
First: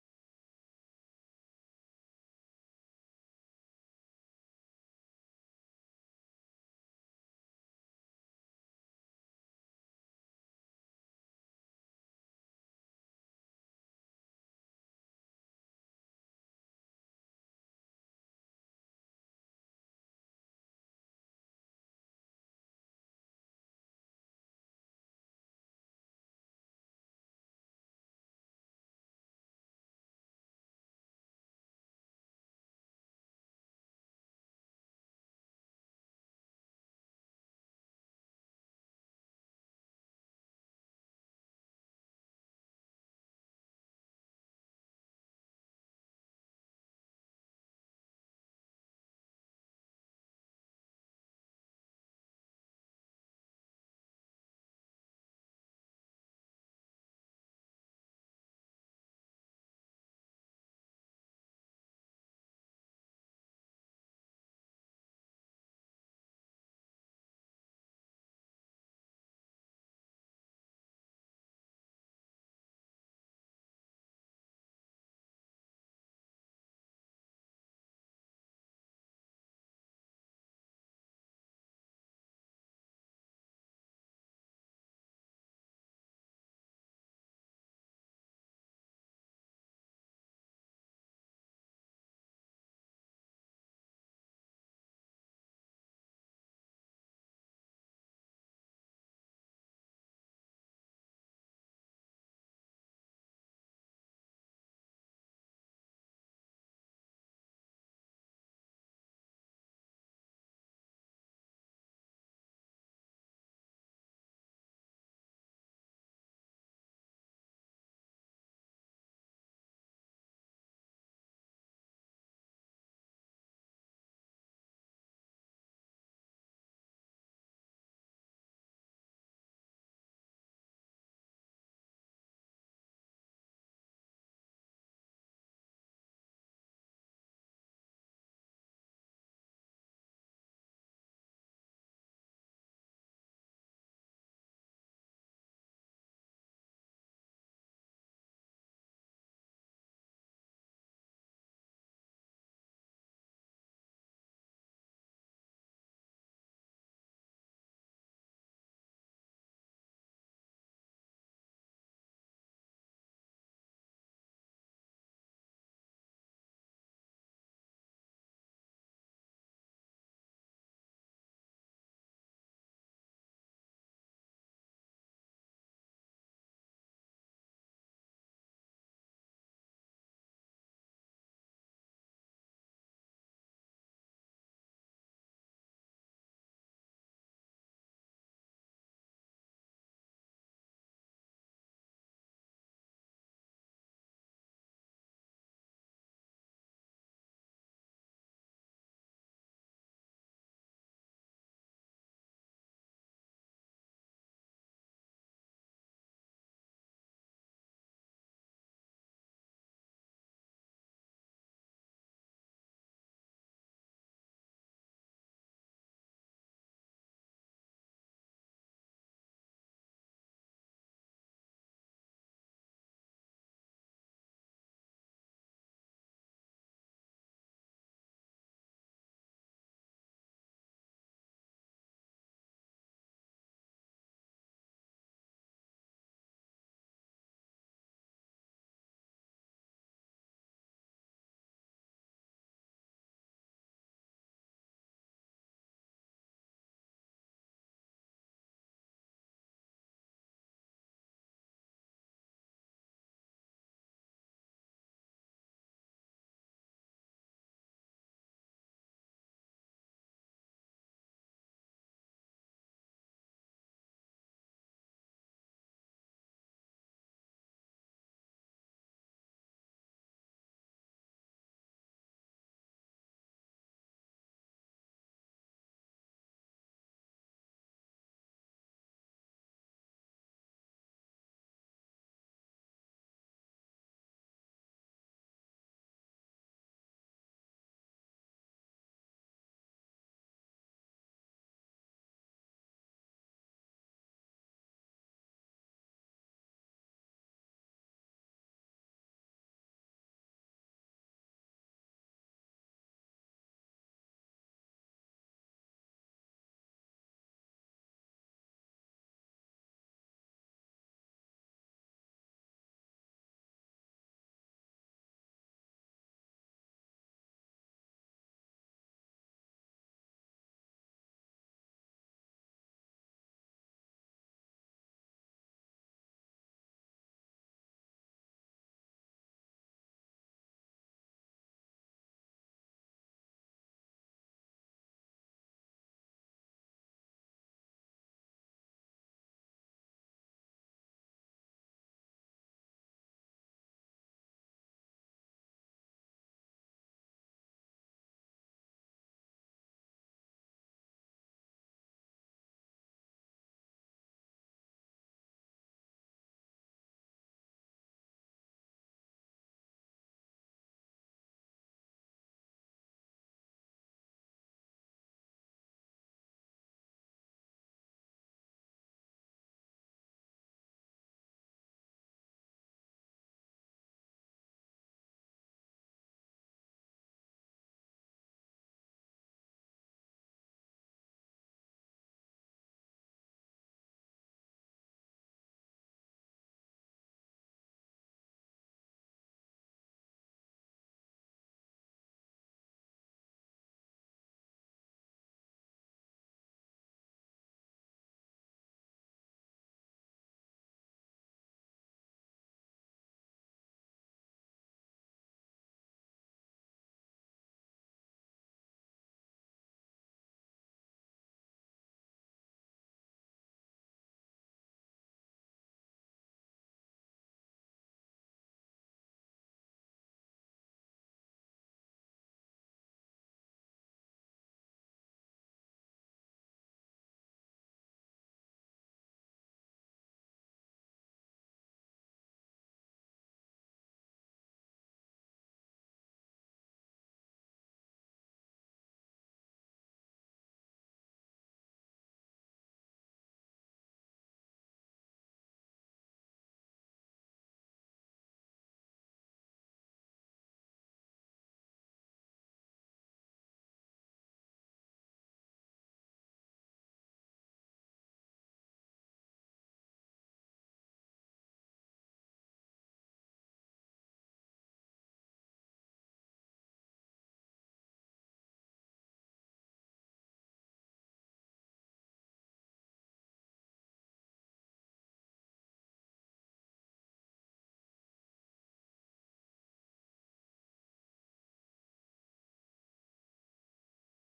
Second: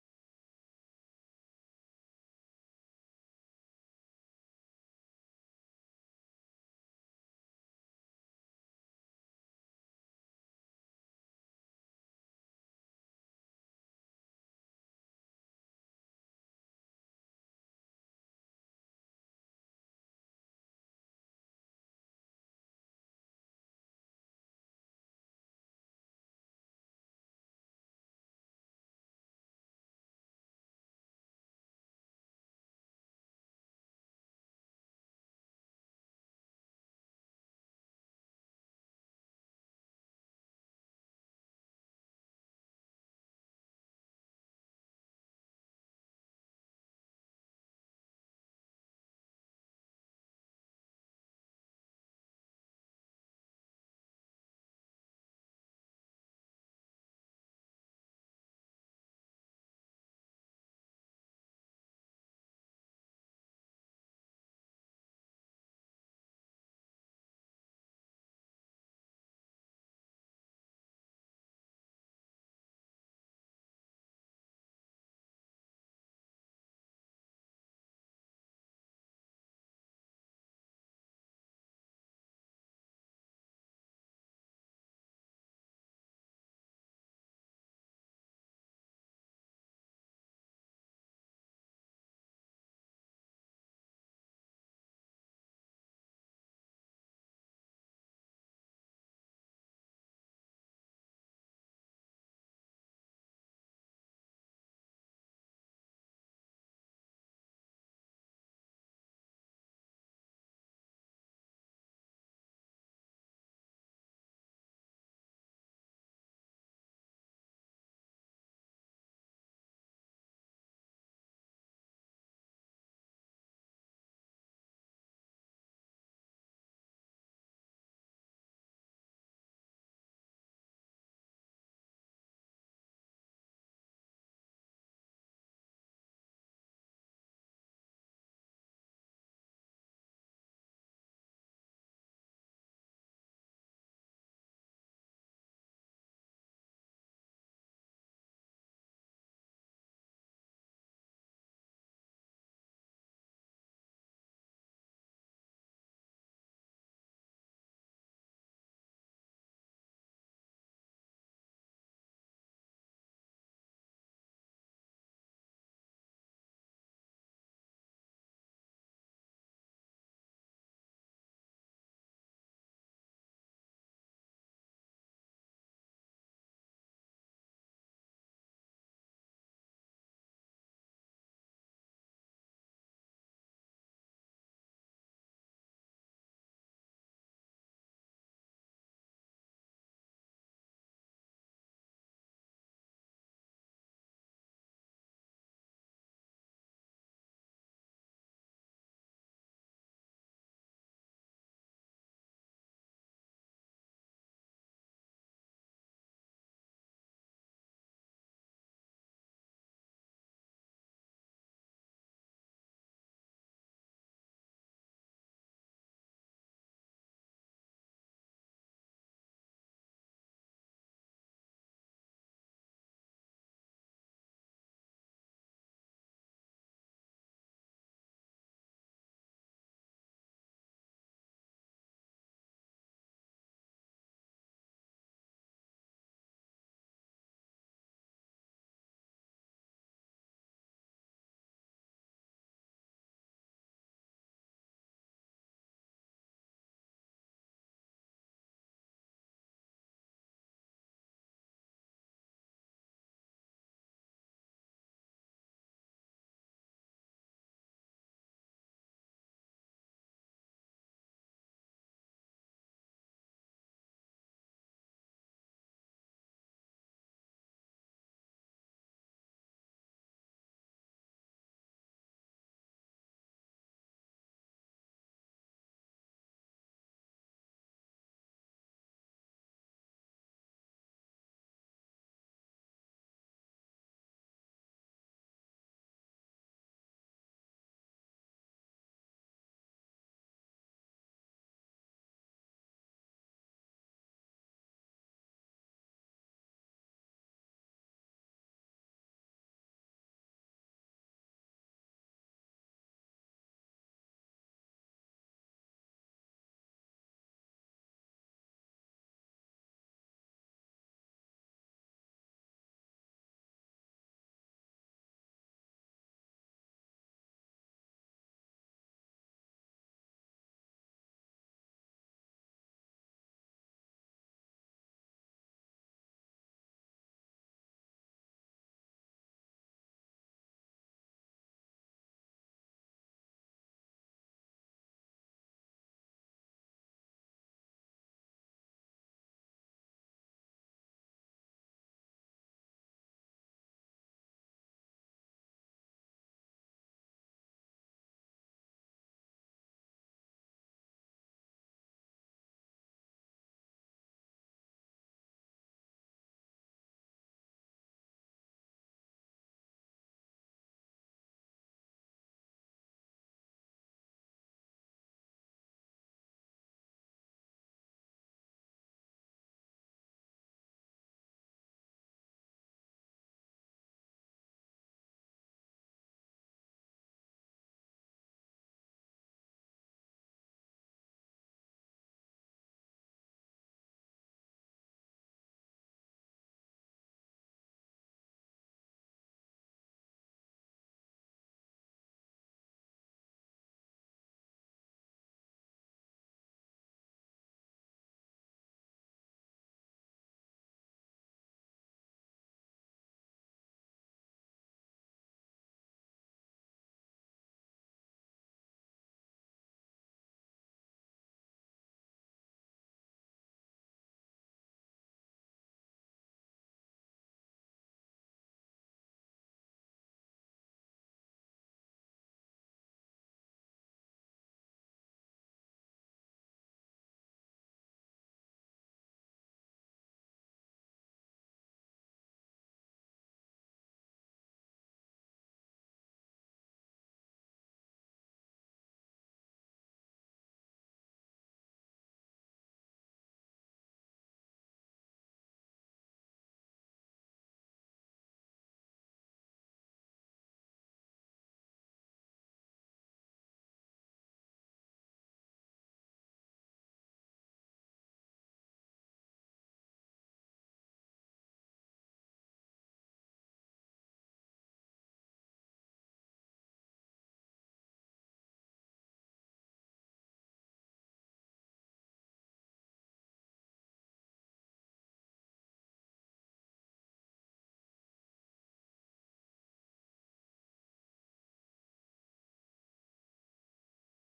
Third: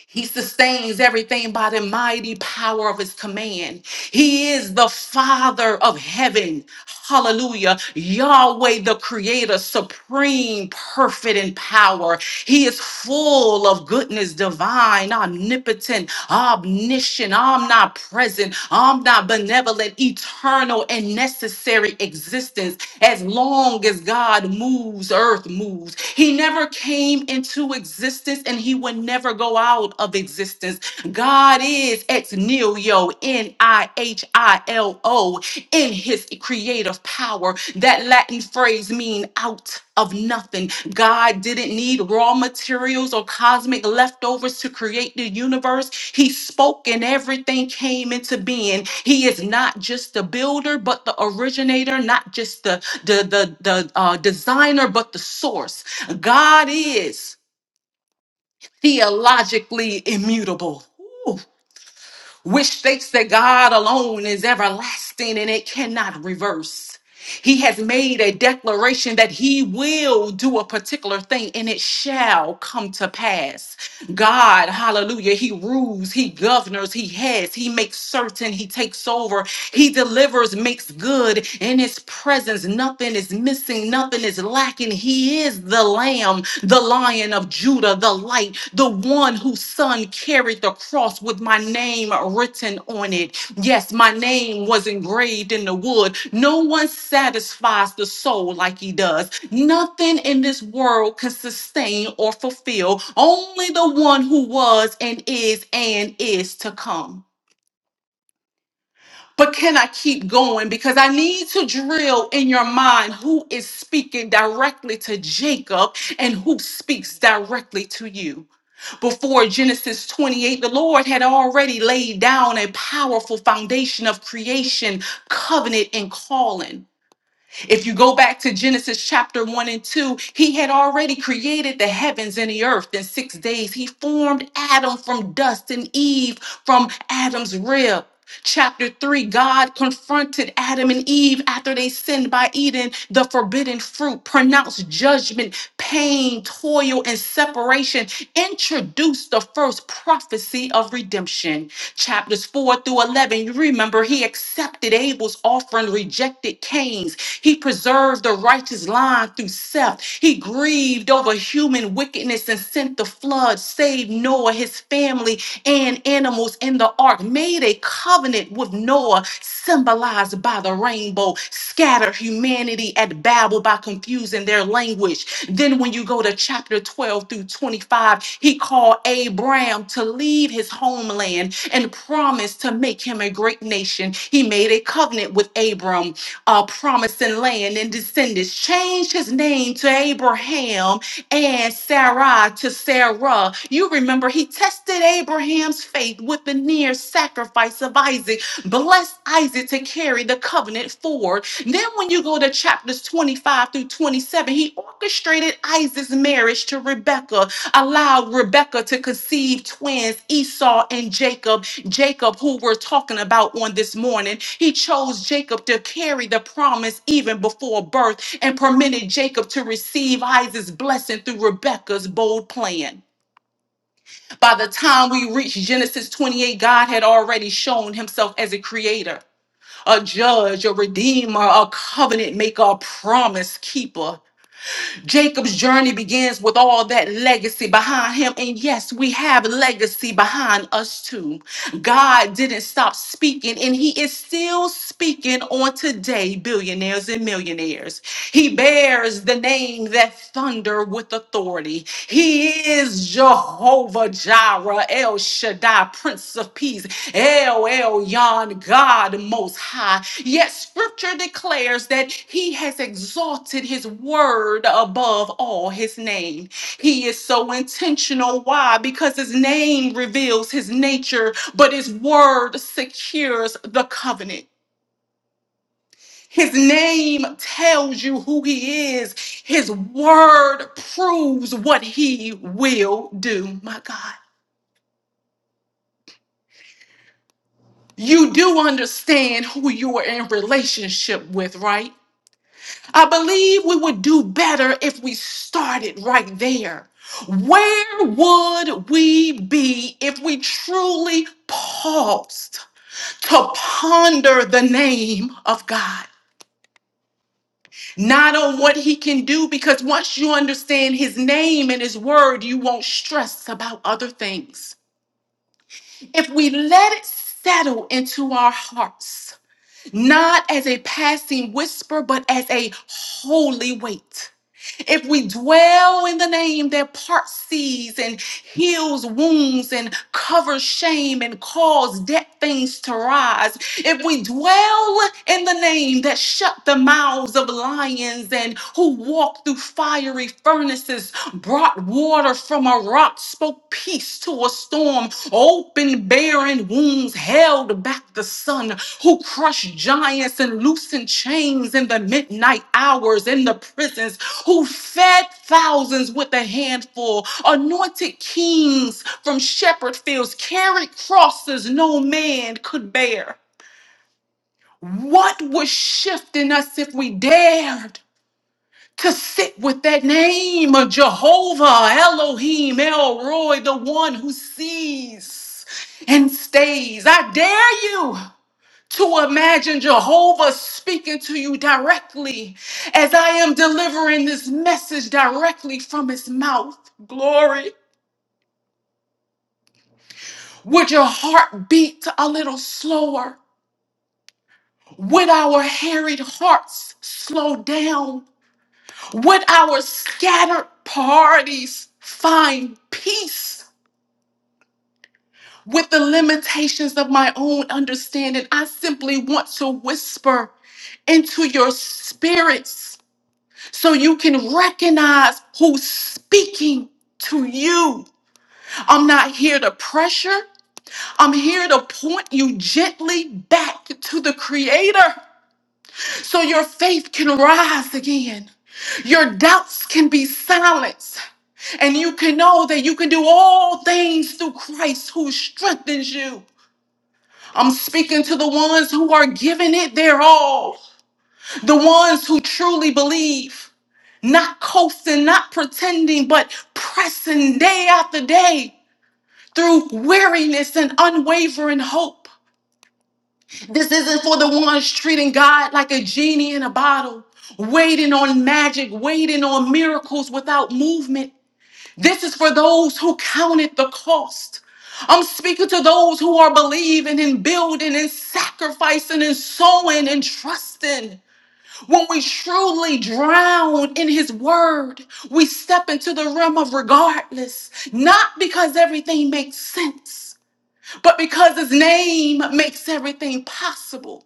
He sustains everything by the mighty power of his command. He is the Father of heaven. Hallelujah. Yahweh, the Creator, supreme, perfect in power. He is full of goodness, divine, omnipotent, omniscient, omnipresent, omnibenevolent, eternal, and necessary existence. As long as God moves, earth moves. He never came into existence and he would never go out of existence God is ex nihilo, N I H I L O, in his creative power. That Latin phrase mean out of nothing. God didn't need raw materials or cosmic leftovers to create the universe. He spoke and everything came into being. He is not just the builder, but the originator, not just the, the, the, the uh, designer, but the source. God is theologically immutable which states that God alone is everlasting and it cannot reverse. He has made a declaration that he will do a particular thing and it shall come to pass. God, hallelujah, he rules, he governs, he heads, he makes certain, he takes over, he delivers, makes good. In his presence, nothing is missing, nothing is lacking. He is the lamb, the lion of Judah, the light, the one whose son carried the cross with my name written on it. Yes, my name was engraved in the wood. No one satisfies the soul like he does. Nothing in this world can sustain or fulfill. Only the one who was and is and is to come. But can I keep going? Because I need to drill in your mind who is speaking directly to Jacob and who speaks directly to you before Genesis 28, the Lord had already laid down a powerful foundation of creation, covenant, and calling. If you go back to Genesis chapter 1 and 2, he had already created the heavens and the earth in six days. He formed Adam from dust and Eve from Adam's rib chapter 3, God confronted Adam and Eve after they sinned by eating the forbidden fruit, pronounced judgment, pain, toil, and separation, introduced the first prophecy of redemption. Chapters 4 through 11, you remember he accepted Abel's offering, rejected Cain's. He preserved the righteous line through Seth. He grieved over human wickedness greatness and sent the flood, saved Noah, his family, and animals in the ark, made a covenant with Noah, symbolized by the rainbow, scattered humanity at Babel by confusing their language. Then, when you go to chapter 12 through 25, he called Abraham to leave his homeland and promised to make him a great nation. He made a covenant with Abram, a promising land and descendants, changed his name to Abraham and Sarah to Sarah. You remember he tested Abraham's faith with the near sacrifice of Isaac. Bless Isaac to carry the covenant forward. Then, when you go to chapters 25 through 27, he orchestrated Isaac's marriage to Rebekah, allowed Rebekah to conceive twins, Esau and Jacob. Jacob, who we're talking about on this morning, he chose Jacob to carry the promise even before birth and permitted Jacob to receive Isaac's blessing through Rebekah's bold plan. By the time we reach Genesis 28, God had already shown himself as a creator a judge, a redeemer, a covenant maker, a promise keeper. Jacob's journey begins with all that legacy behind him. And yes, we have legacy behind us too. God didn't stop speaking, and He is still speaking on today, billionaires and millionaires. He bears the name that thunder with authority. He is Jehovah Jireh, El Shaddai, Prince of Peace. El Elyon, God Most High. Yet Scripture declares that He has exalted His word above all His name. He is so intentional. Why? Because His name reveals His nature, but His word secures the covenant. His name tells you who he is. His word proves what he will do. My God. You do understand who you are in relationship with, right? I believe we would do better if we started right there. Where would we be if we truly paused to ponder the name of God? Not on what he can do, because once you understand his name and his word, you won't stress about other things. If we let it settle into our hearts, not as a passing whisper, but as a holy weight If we dwell in the name that parts seas and heals wounds and covers shame and calls dead things to rise, if we dwell in the name that shut the mouths of lions and who walked through fiery furnaces, brought water from a rock, spoke peace to a storm, open barren wombs held back the sun, who crushed giants and loosened chains in the midnight hours in the prisons, who fed thousands with a handful, anointed kings from shepherd fields, carried crosses no man could bear. What would shift in us if we dared? to sit with that name of Jehovah, Elohim, El Roy, the one who sees and stays. I dare you to imagine Jehovah speaking to you directly as I am delivering this message directly from his mouth. Glory. Would your heart beat a little slower? Would our harried hearts slow down? Would our scattered parties find peace? with the limitations of my own understanding. I simply want to whisper into your spirits so you can recognize who's speaking to you. I'm not here to pressure, I'm here to point you gently back to the Creator so your faith can rise again. Your doubts can be silenced, and you can know that you can do all things through Christ who strengthens you. I'm speaking to the ones who are giving it their all, the ones who truly believe, not coasting, not pretending, but pressing day after day through weariness and unwavering hope. This isn't for the ones treating God like a genie in a bottle, waiting on magic, waiting on miracles without movement. This is for those who counted the cost. I'm speaking to those who are believing and building and sacrificing and sowing and trusting. When we truly drown in His Word, we step into the realm of regardless, not because everything makes sense, but because His name makes everything possible.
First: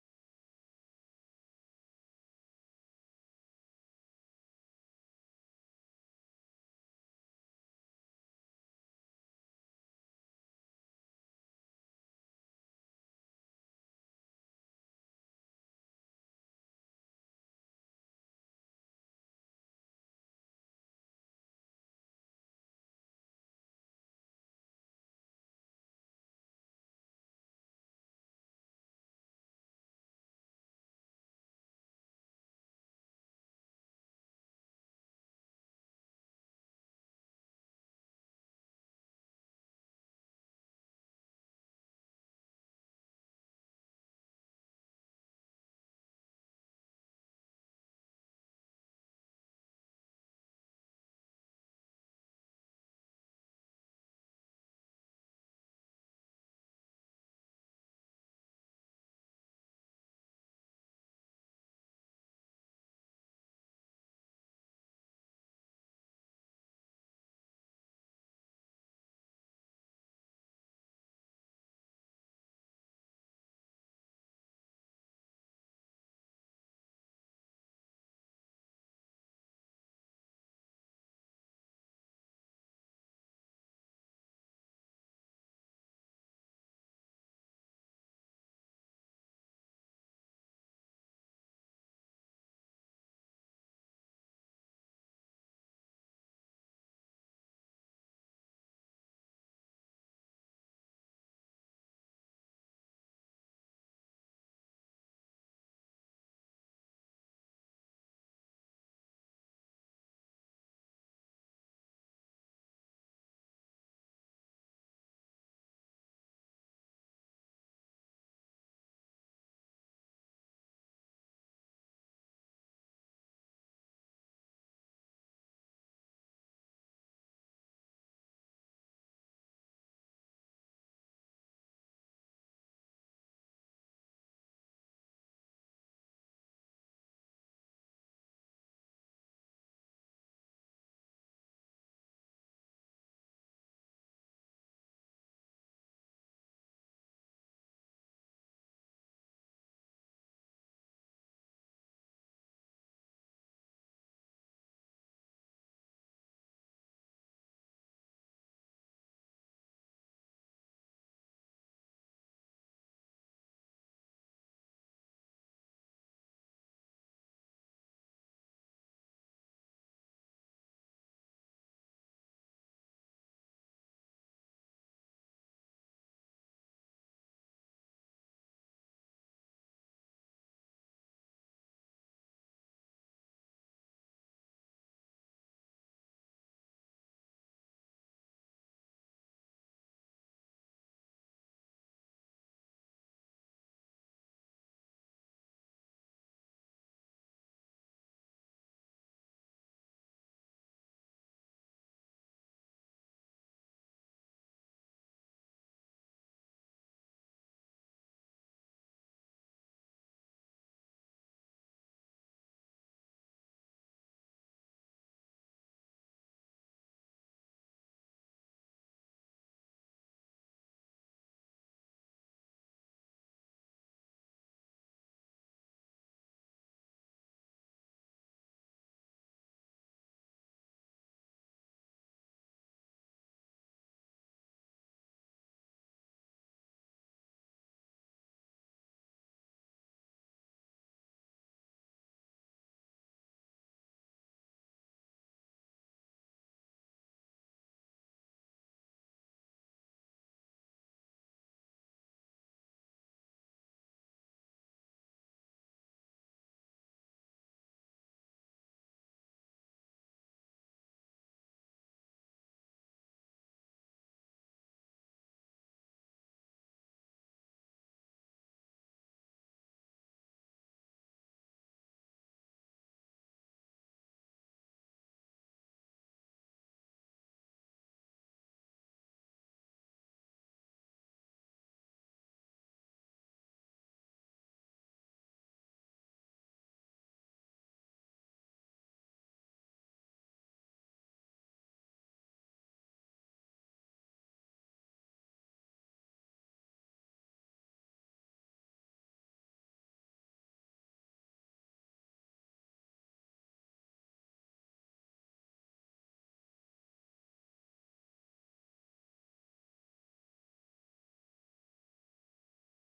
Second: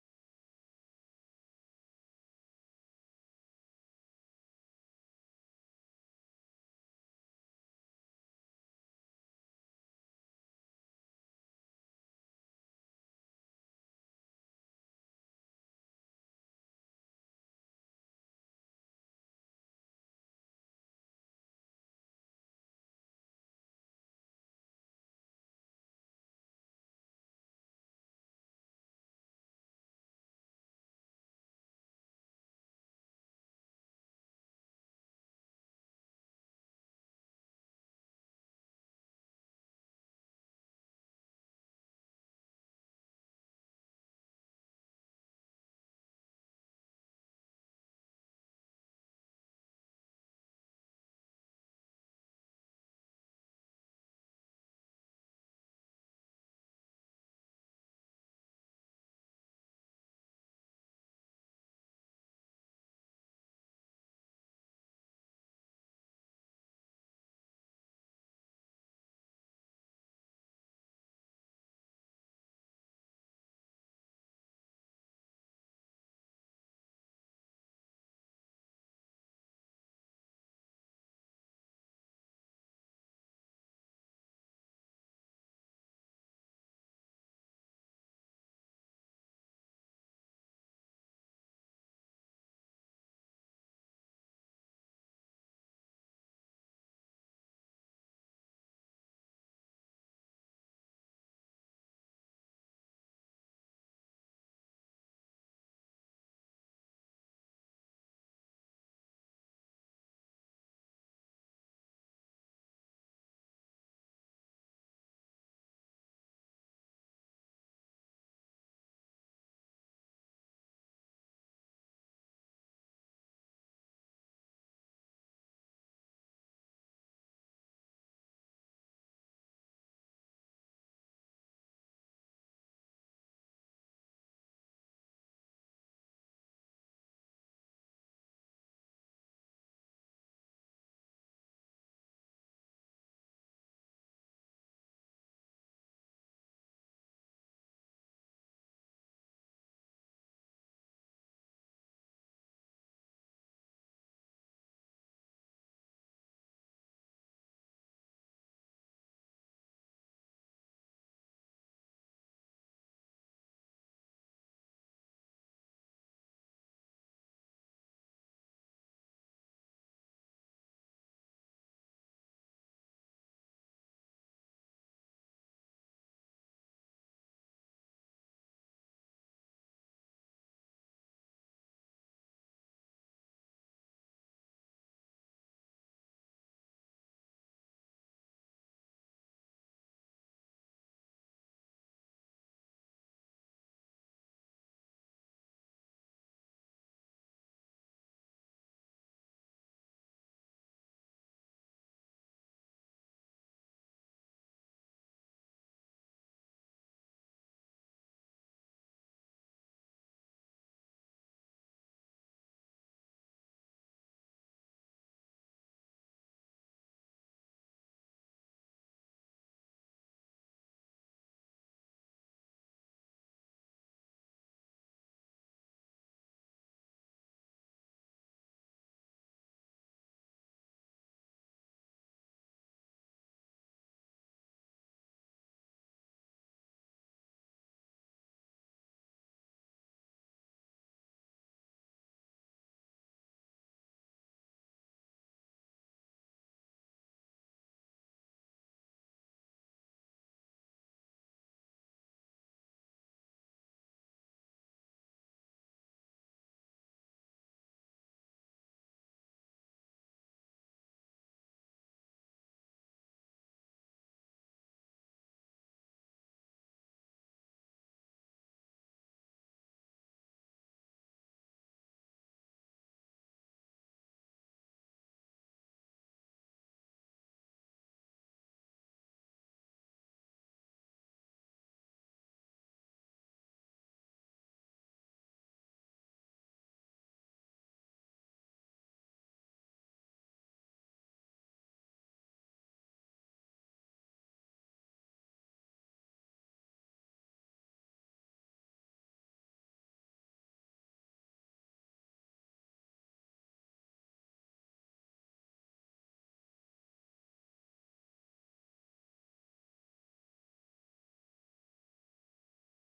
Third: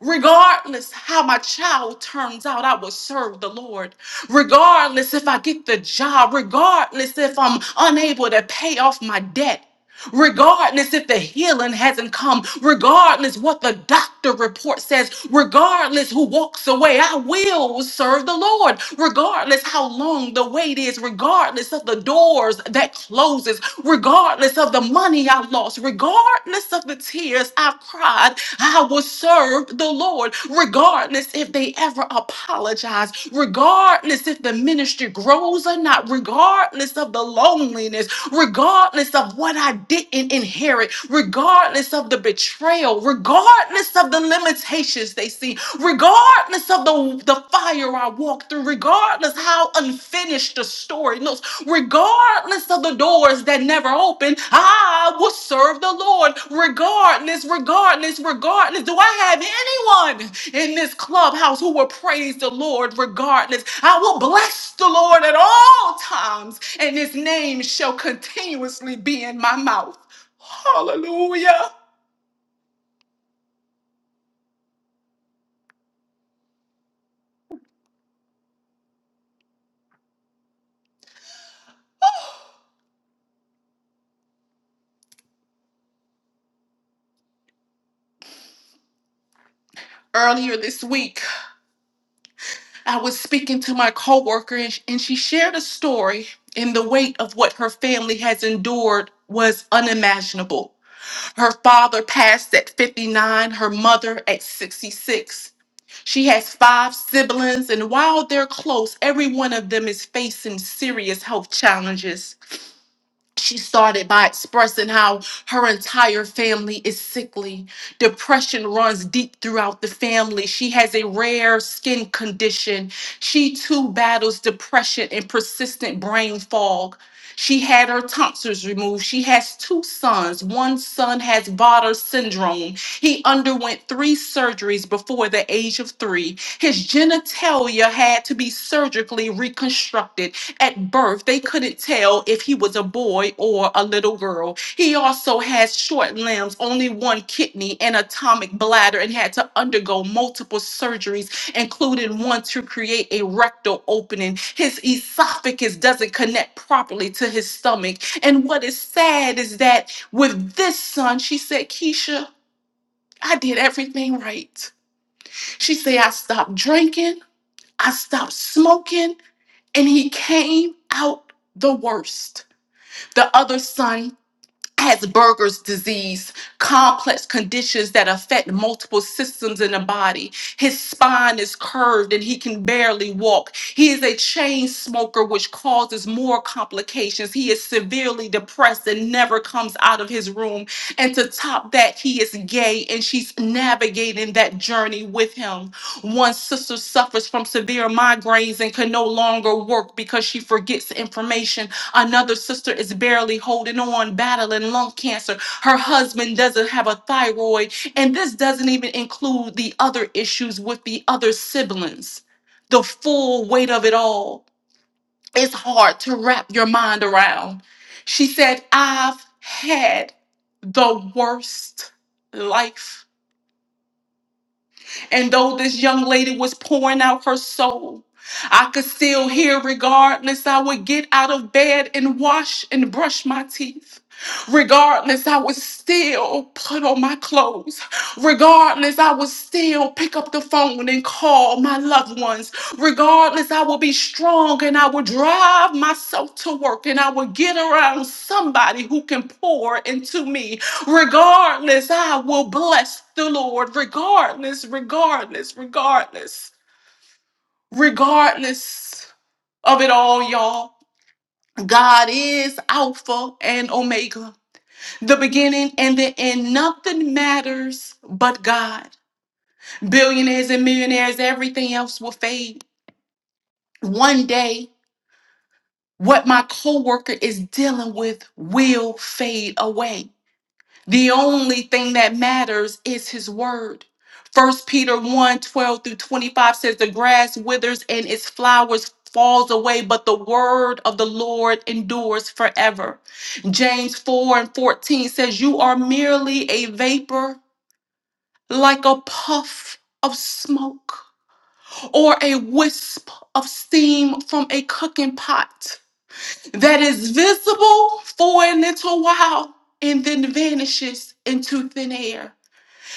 Regardless how my child turns out, I will serve the Lord. Regardless if I get the job, regardless if I'm unable to pay off my debt, regardless if the healing hasn't come, regardless what the doctor report says, regardless who walks away, I will serve the Lord, regardless how long the wait is, regardless of the doors that closes, regardless of the money I lost, regardless of the tears I've cried, I will serve the Lord. Lord, regardless if they ever apologize, regardless if the ministry grows or not, regardless of the loneliness, regardless of what I didn't inherit, regardless of the betrayal, regardless of the limitations they see, regardless of the, the fire I walk through, regardless how unfair finish the story. No, regardless of the doors that never open, I will serve the Lord. Regardless, regardless, regardless. Do I have anyone in this clubhouse who will praise the Lord regardless? I will bless the Lord at all times, and his name shall continuously be in my mouth. Hallelujah. Earlier this week, I was speaking to my coworker and, sh- and she shared a story and the weight of what her family has endured was unimaginable. Her father passed at 59, her mother at 66. She has five siblings and while they're close, every one of them is facing serious health challenges she started by expressing how her entire family is sickly. Depression runs deep throughout the family. She has a rare skin condition. She too battles depression and persistent brain fog. She had her tonsils removed. She has two sons. One son has Vater syndrome. He underwent three surgeries before the age of three. His genitalia had to be surgically reconstructed at birth, they couldn't tell if he was a boy or a little girl. He also has short limbs, only one kidney, and atomic bladder, and had to undergo multiple surgeries, including one to create a rectal opening. His esophagus doesn't connect properly to his stomach. And what is sad is that with this son, she said, Keisha, I did everything right. She said, I stopped drinking. I stopped smoking and he came out the worst. The other son Asperger's disease, complex conditions that affect multiple systems in the body. His spine is curved and he can barely walk. He is a chain smoker, which causes more complications. He is severely depressed and never comes out of his room. And to top that, he is gay and she's navigating that journey with him. One sister suffers from severe migraines and can no longer work because she forgets information Another sister is barely holding on, battling lung cancer. Her husband doesn't have a thyroid. And this doesn't even include the other issues with the other siblings. The full weight of it all. It's hard to wrap your mind around. She said, I've had the worst life and though this young lady was pouring out her soul, I could still hear, regardless, I would get out of bed and wash and brush my teeth. Regardless, I would still put on my clothes. Regardless, I would still pick up the phone and call my loved ones. Regardless, I would be strong and I would drive myself to work and I would get around somebody who can pour into me Regardless, I will bless the Lord. Regardless, regardless, regardless, regardless of it all, y'all. God is Alpha and Omega, the beginning and the end. Nothing matters but God. Billionaires and millionaires, everything else will fade. One day, what my coworker is dealing with will fade away. The only thing that matters is his word. First Peter one 12 through 25 says, The grass withers and its flowers falls away, but the word of the Lord endures forever. James 4 and 14 says, You are merely a vapor, like a puff of smoke, or a wisp of steam from a cooking pot that is visible for a little while and then vanishes into thin air.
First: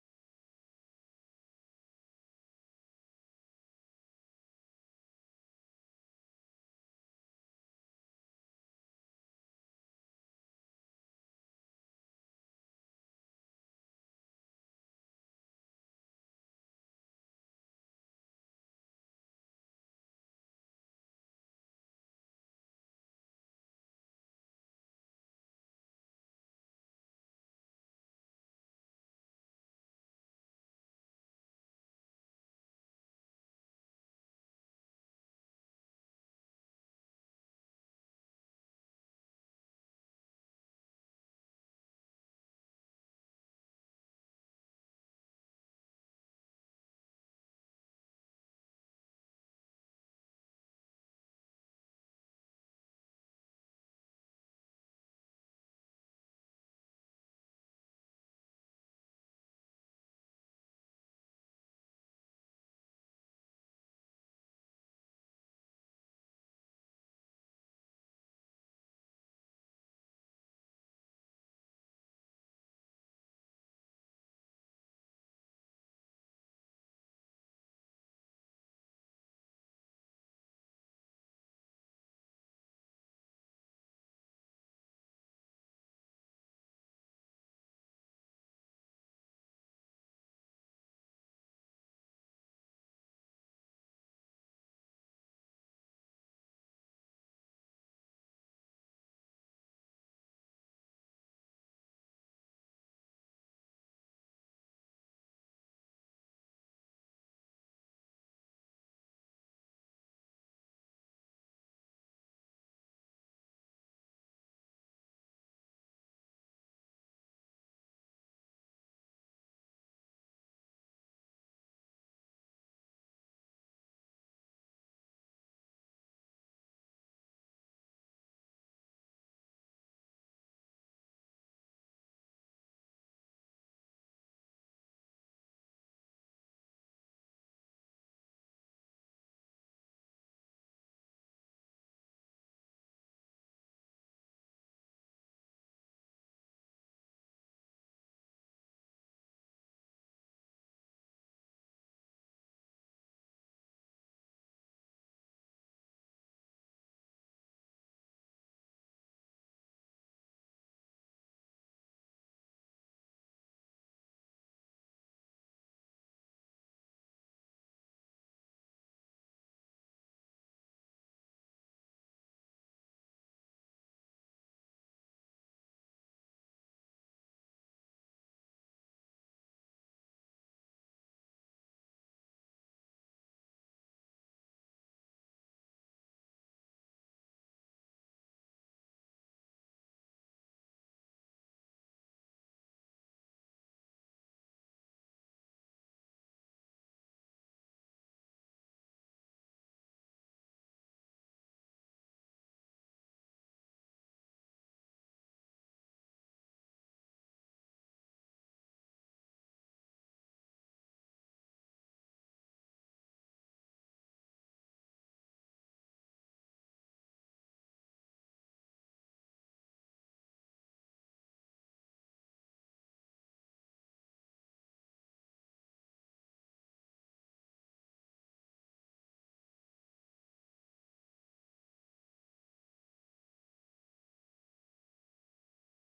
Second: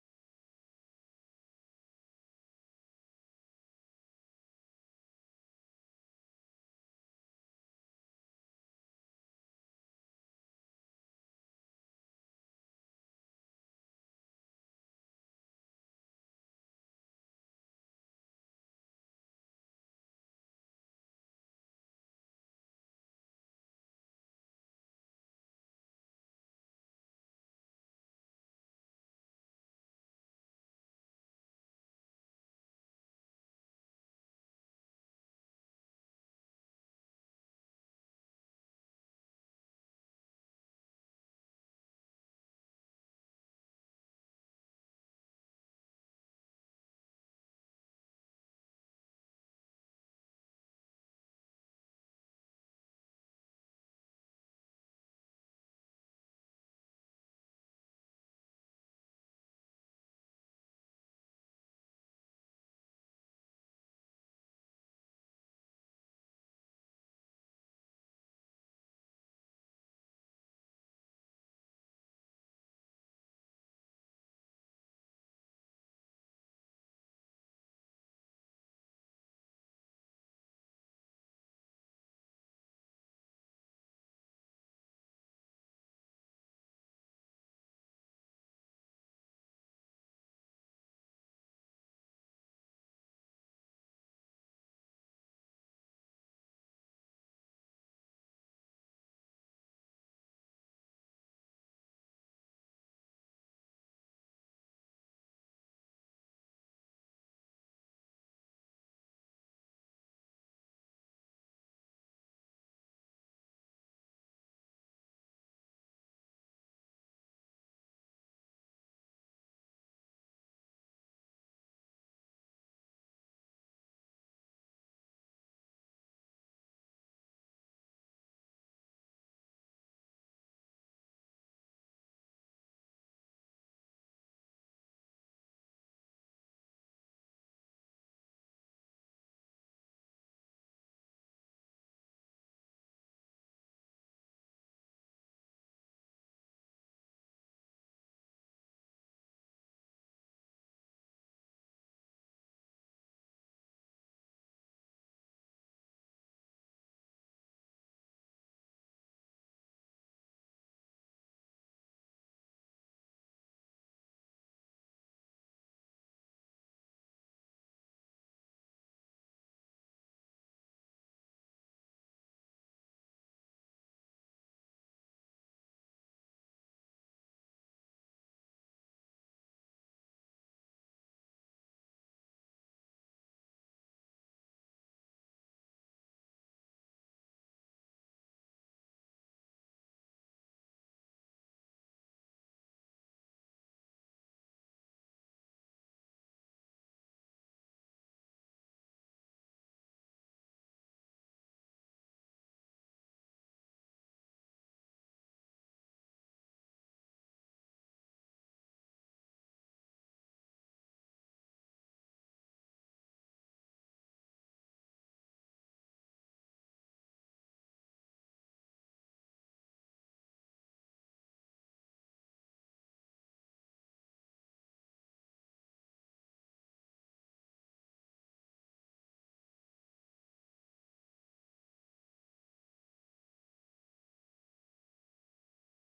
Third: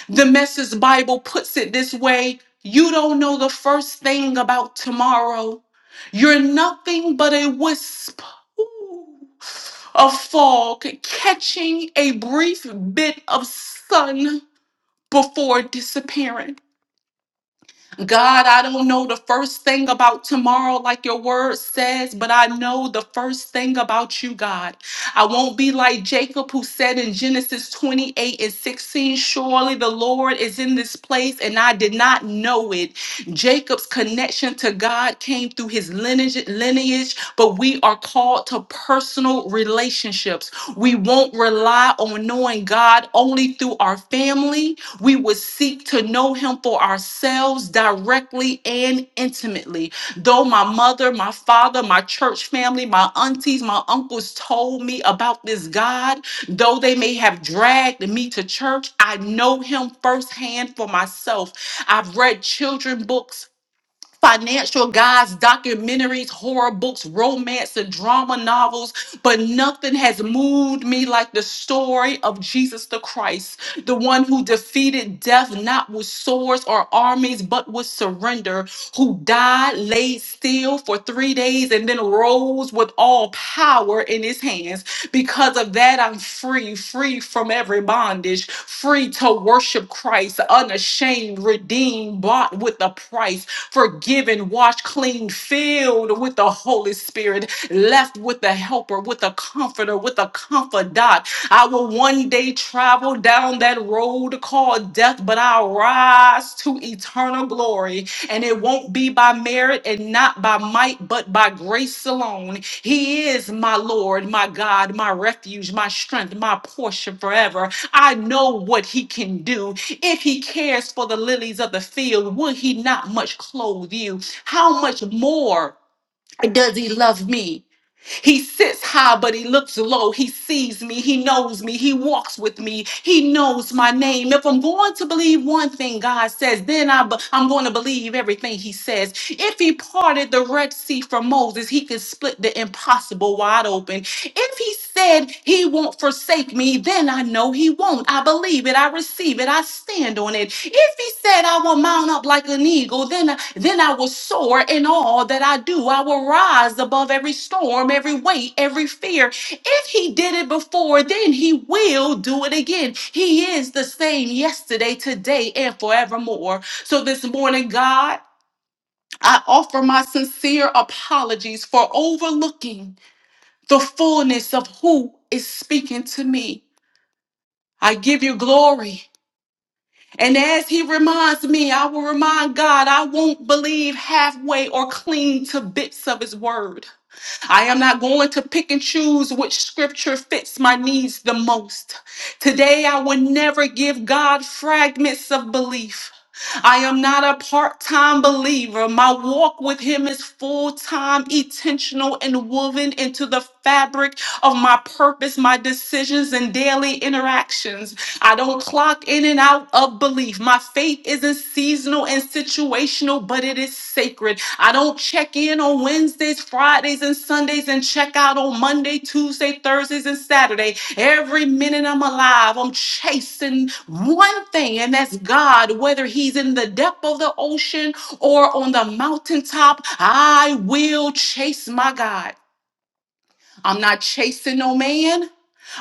The Message Bible puts it this way you don't know the first thing about tomorrow. You're nothing but a wisp ooh, of fog catching a brief bit of sun before disappearing. God, I don't know the first thing about tomorrow, like your word says, but I know the first thing about you, God. I won't be like Jacob, who said in Genesis 28 and 16, Surely the Lord is in this place, and I did not know it. Jacob's connection to God came through his lineage, lineage, but we are called to personal relationships. We won't rely on knowing God only through our family we would seek to know him for ourselves directly and intimately. Though my mother, my father, my church family, my aunties, my uncles told me about this God, though they may have dragged me to church, I know him firsthand for myself. I've read children books financial guides, documentaries, horror books, romance, and drama novels, but nothing has moved me like the story of Jesus the Christ, the one who defeated death not with swords or armies, but with surrender, who died, laid still for three days, and then rose with all power in his hands hands. Because of that, I'm free, free from every bondage, free to worship Christ, unashamed, redeemed, bought with a price, forgiven, washed clean, filled with the Holy Spirit, left with the helper, with a comforter, with a confidant. I will one day travel down that road called death but I'll rise to eternal glory. And it won't be by merit and not by might, but by grace alone. He is my Lord, my God, my refuge, my strength, my portion forever. I know what He can do. If He cares for the lilies of the field, will He not much clothe you? How much more does He love me? He sits high, but he looks low. He sees me. He knows me. He walks with me. He knows my name. If I'm going to believe one thing God says, then I, be- I'm going to believe everything he says. If he parted the Red Sea for Moses, he could split the impossible wide open open. If he said he won't forsake me, then I know he won't. I believe it. I receive it. I stand on it. If he said I will mount up like an eagle, then, then I will soar in all that I do. I will rise above every storm, every weight, every fear. If he did it before, then he will do it again. He is the same yesterday, today, and forevermore. So this morning, God, I offer my sincere apologies for overlooking the fullness of who is speaking to me. I give you glory. And as he reminds me, I will remind God I won't believe halfway or cling to bits of his word. I am not going to pick and choose which scripture fits my needs the most. Today, I will never give God fragments of belief. I am not a part time believer. My walk with Him is full time, intentional, and woven into the fabric of my purpose, my decisions, and daily interactions. I don't clock in and out of belief. My faith isn't seasonal and situational, but it is sacred. I don't check in on Wednesdays, Fridays, and Sundays and check out on Monday, Tuesday, Thursdays, and Saturday. Every minute I'm alive, I'm chasing one thing, and that's God. Whether He's in the depth of the ocean or on the mountaintop, I will chase my God. I'm not chasing no man.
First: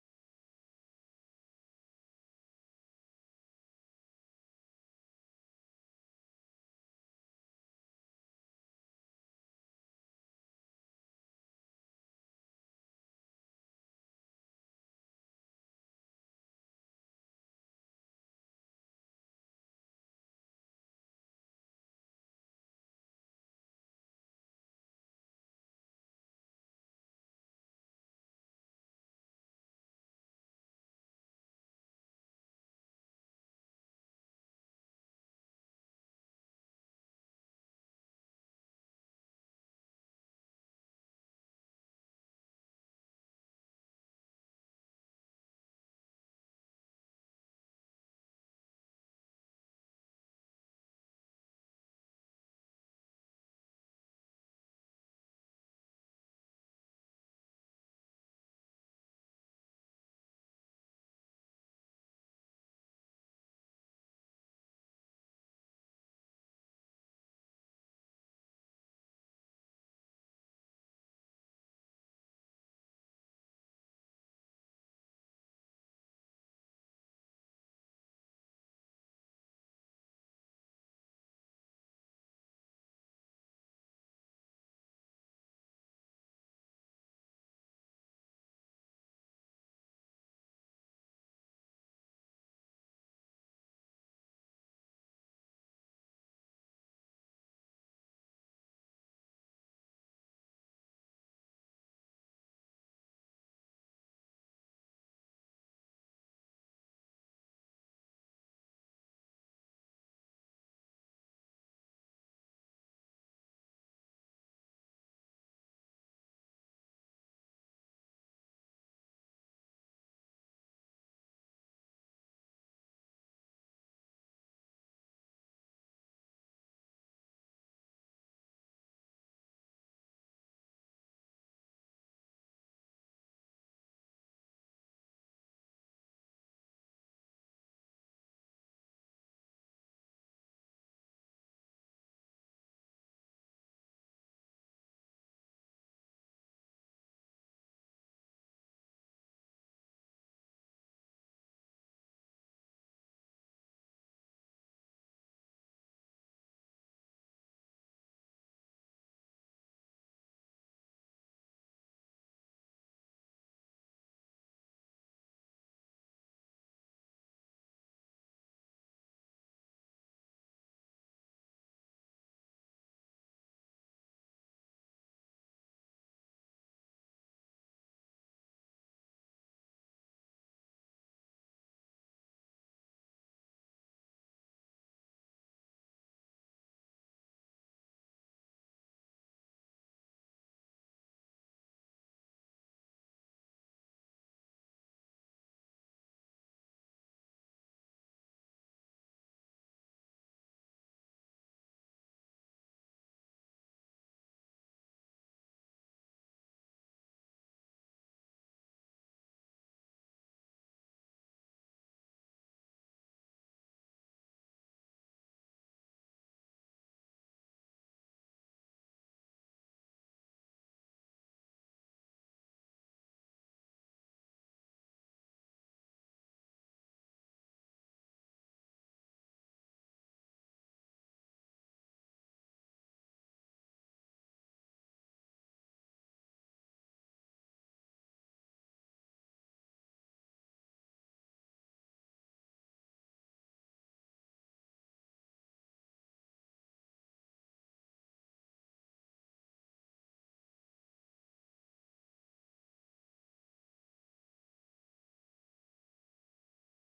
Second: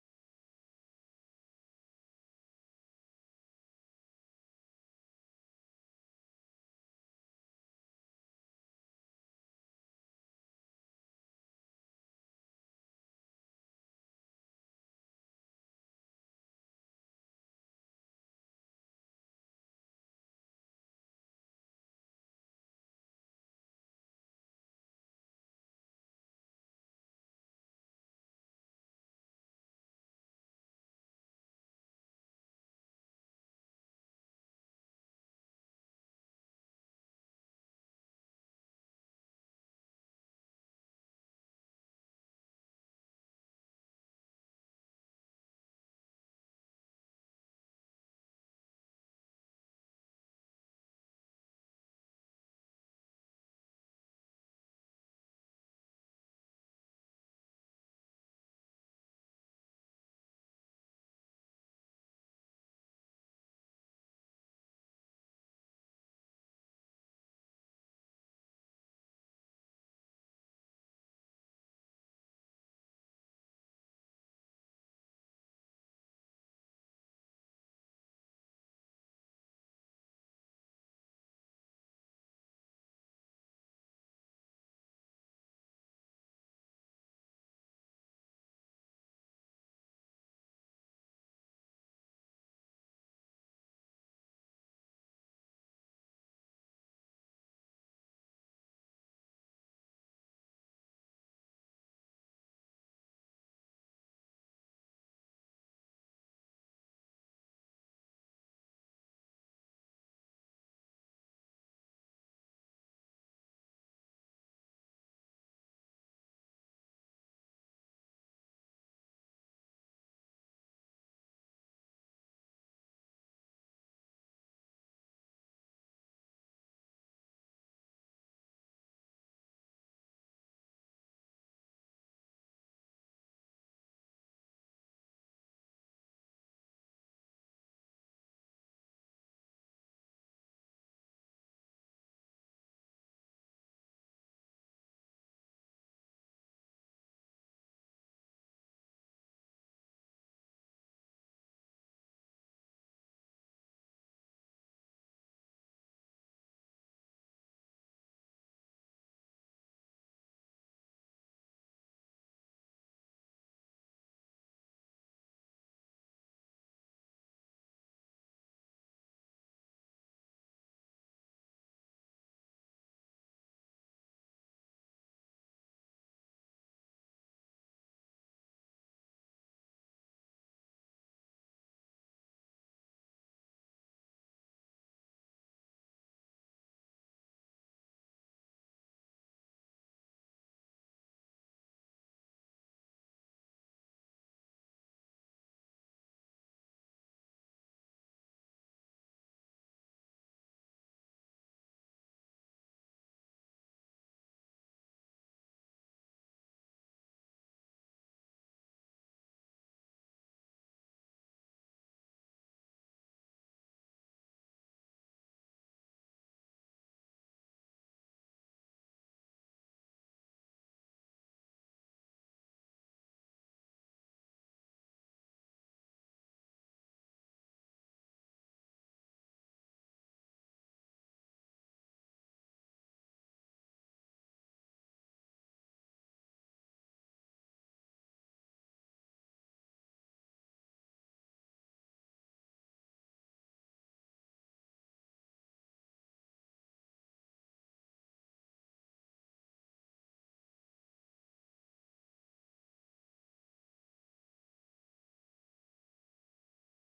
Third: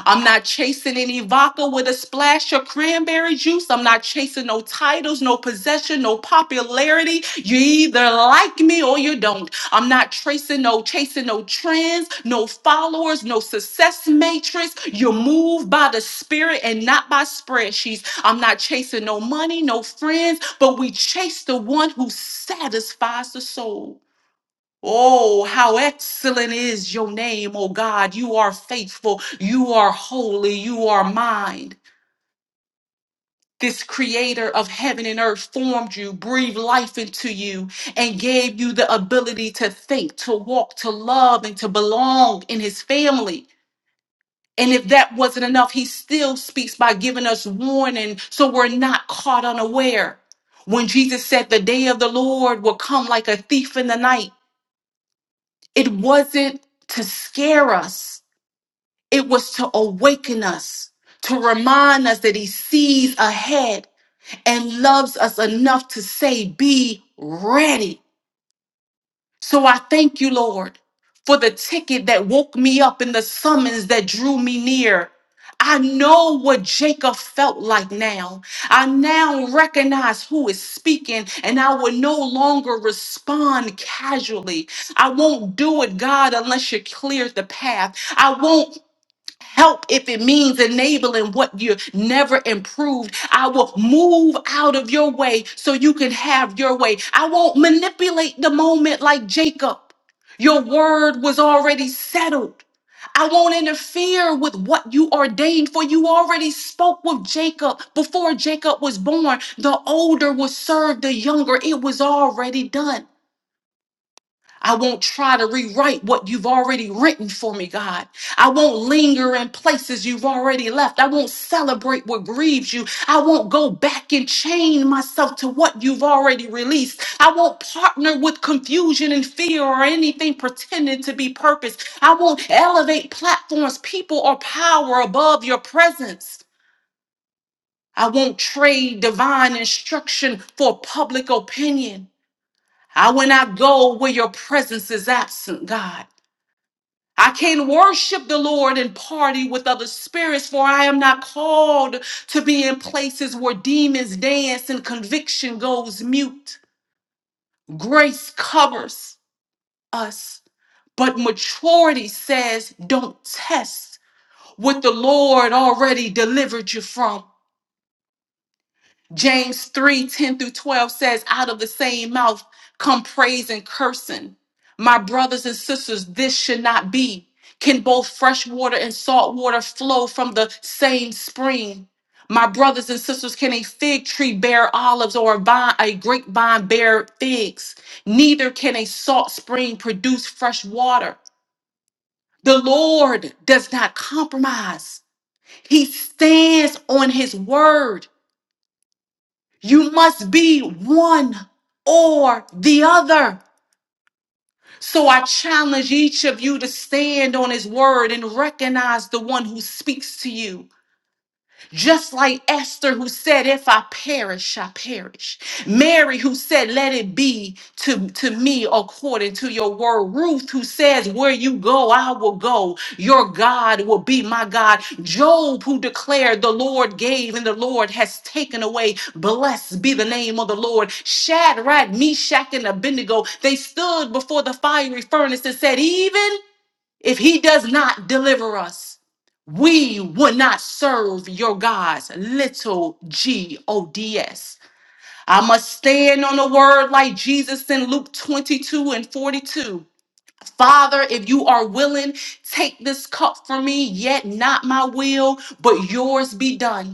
I'm not chasing any vodka with a splash of cranberry juice. I'm not chasing no titles, no possession, no popularity. You either like me or you don't. I'm not tracing no chasing no trends, no followers, no success matrix. you move by the spirit and not by spreadsheets. I'm not chasing no money, no friends, but we chase the one who satisfies the soul. Oh, how excellent is your name, oh God. You are faithful. You are holy. You are mine. This creator of heaven and earth formed you, breathed life into you, and gave you the ability to think, to walk, to love, and to belong in his family. And if that wasn't enough, he still speaks by giving us warning so we're not caught unaware. When Jesus said the day of the Lord will come like a thief in the night, it wasn't to scare us It was to awaken us, to remind us that He sees ahead and loves us enough to say, Be ready. So I thank you, Lord, for the ticket that woke me up and the summons that drew me near. I know what Jacob felt like now. I now recognize who is speaking, and I will no longer respond casually. I won't do it, God, unless you clear the path. I won't help if it means enabling what you never improved. I will move out of your way so you can have your way. I won't manipulate the moment like Jacob. Your word was already settled. I won't interfere with what you ordained, for you already spoke with Jacob before Jacob was born. The older will serve the younger. It was already done. I won't try to rewrite what you've already written for me, God. I won't linger in places you've already left. I won't celebrate what grieves you. I won't go back and chain myself to what you've already released. I won't partner with confusion and fear or anything pretending to be purpose. I won't elevate platforms, people, or power above your presence. I won't trade divine instruction for public opinion. I will not go where your presence is absent, God. I can not worship the Lord and party with other spirits, for I am not called to be in places where demons dance and conviction goes mute. Grace covers us, but maturity says, don't test what the Lord already delivered you from. James 3 10 through 12 says, Out of the same mouth come praise and cursing. My brothers and sisters, this should not be. Can both fresh water and salt water flow from the same spring? My brothers and sisters, can a fig tree bear olives or a vine, a grapevine bear figs? Neither can a salt spring produce fresh water. The Lord does not compromise. He stands on his word. You must be one or the other. So I challenge each of you to stand on his word and recognize the one who speaks to you. Just like Esther, who said, If I perish, I perish. Mary, who said, Let it be to, to me according to your word. Ruth, who says, Where you go, I will go. Your God will be my God. Job, who declared, The Lord gave and the Lord has taken away. Blessed be the name of the Lord. Shadrach, Meshach, and Abednego, they stood before the fiery furnace and said, Even if he does not deliver us, we will not serve your gods. Little G O D S. I must stand on the word like Jesus in Luke 22 and 42. Father, if you are willing, take this cup from me, yet not my will, but yours be done.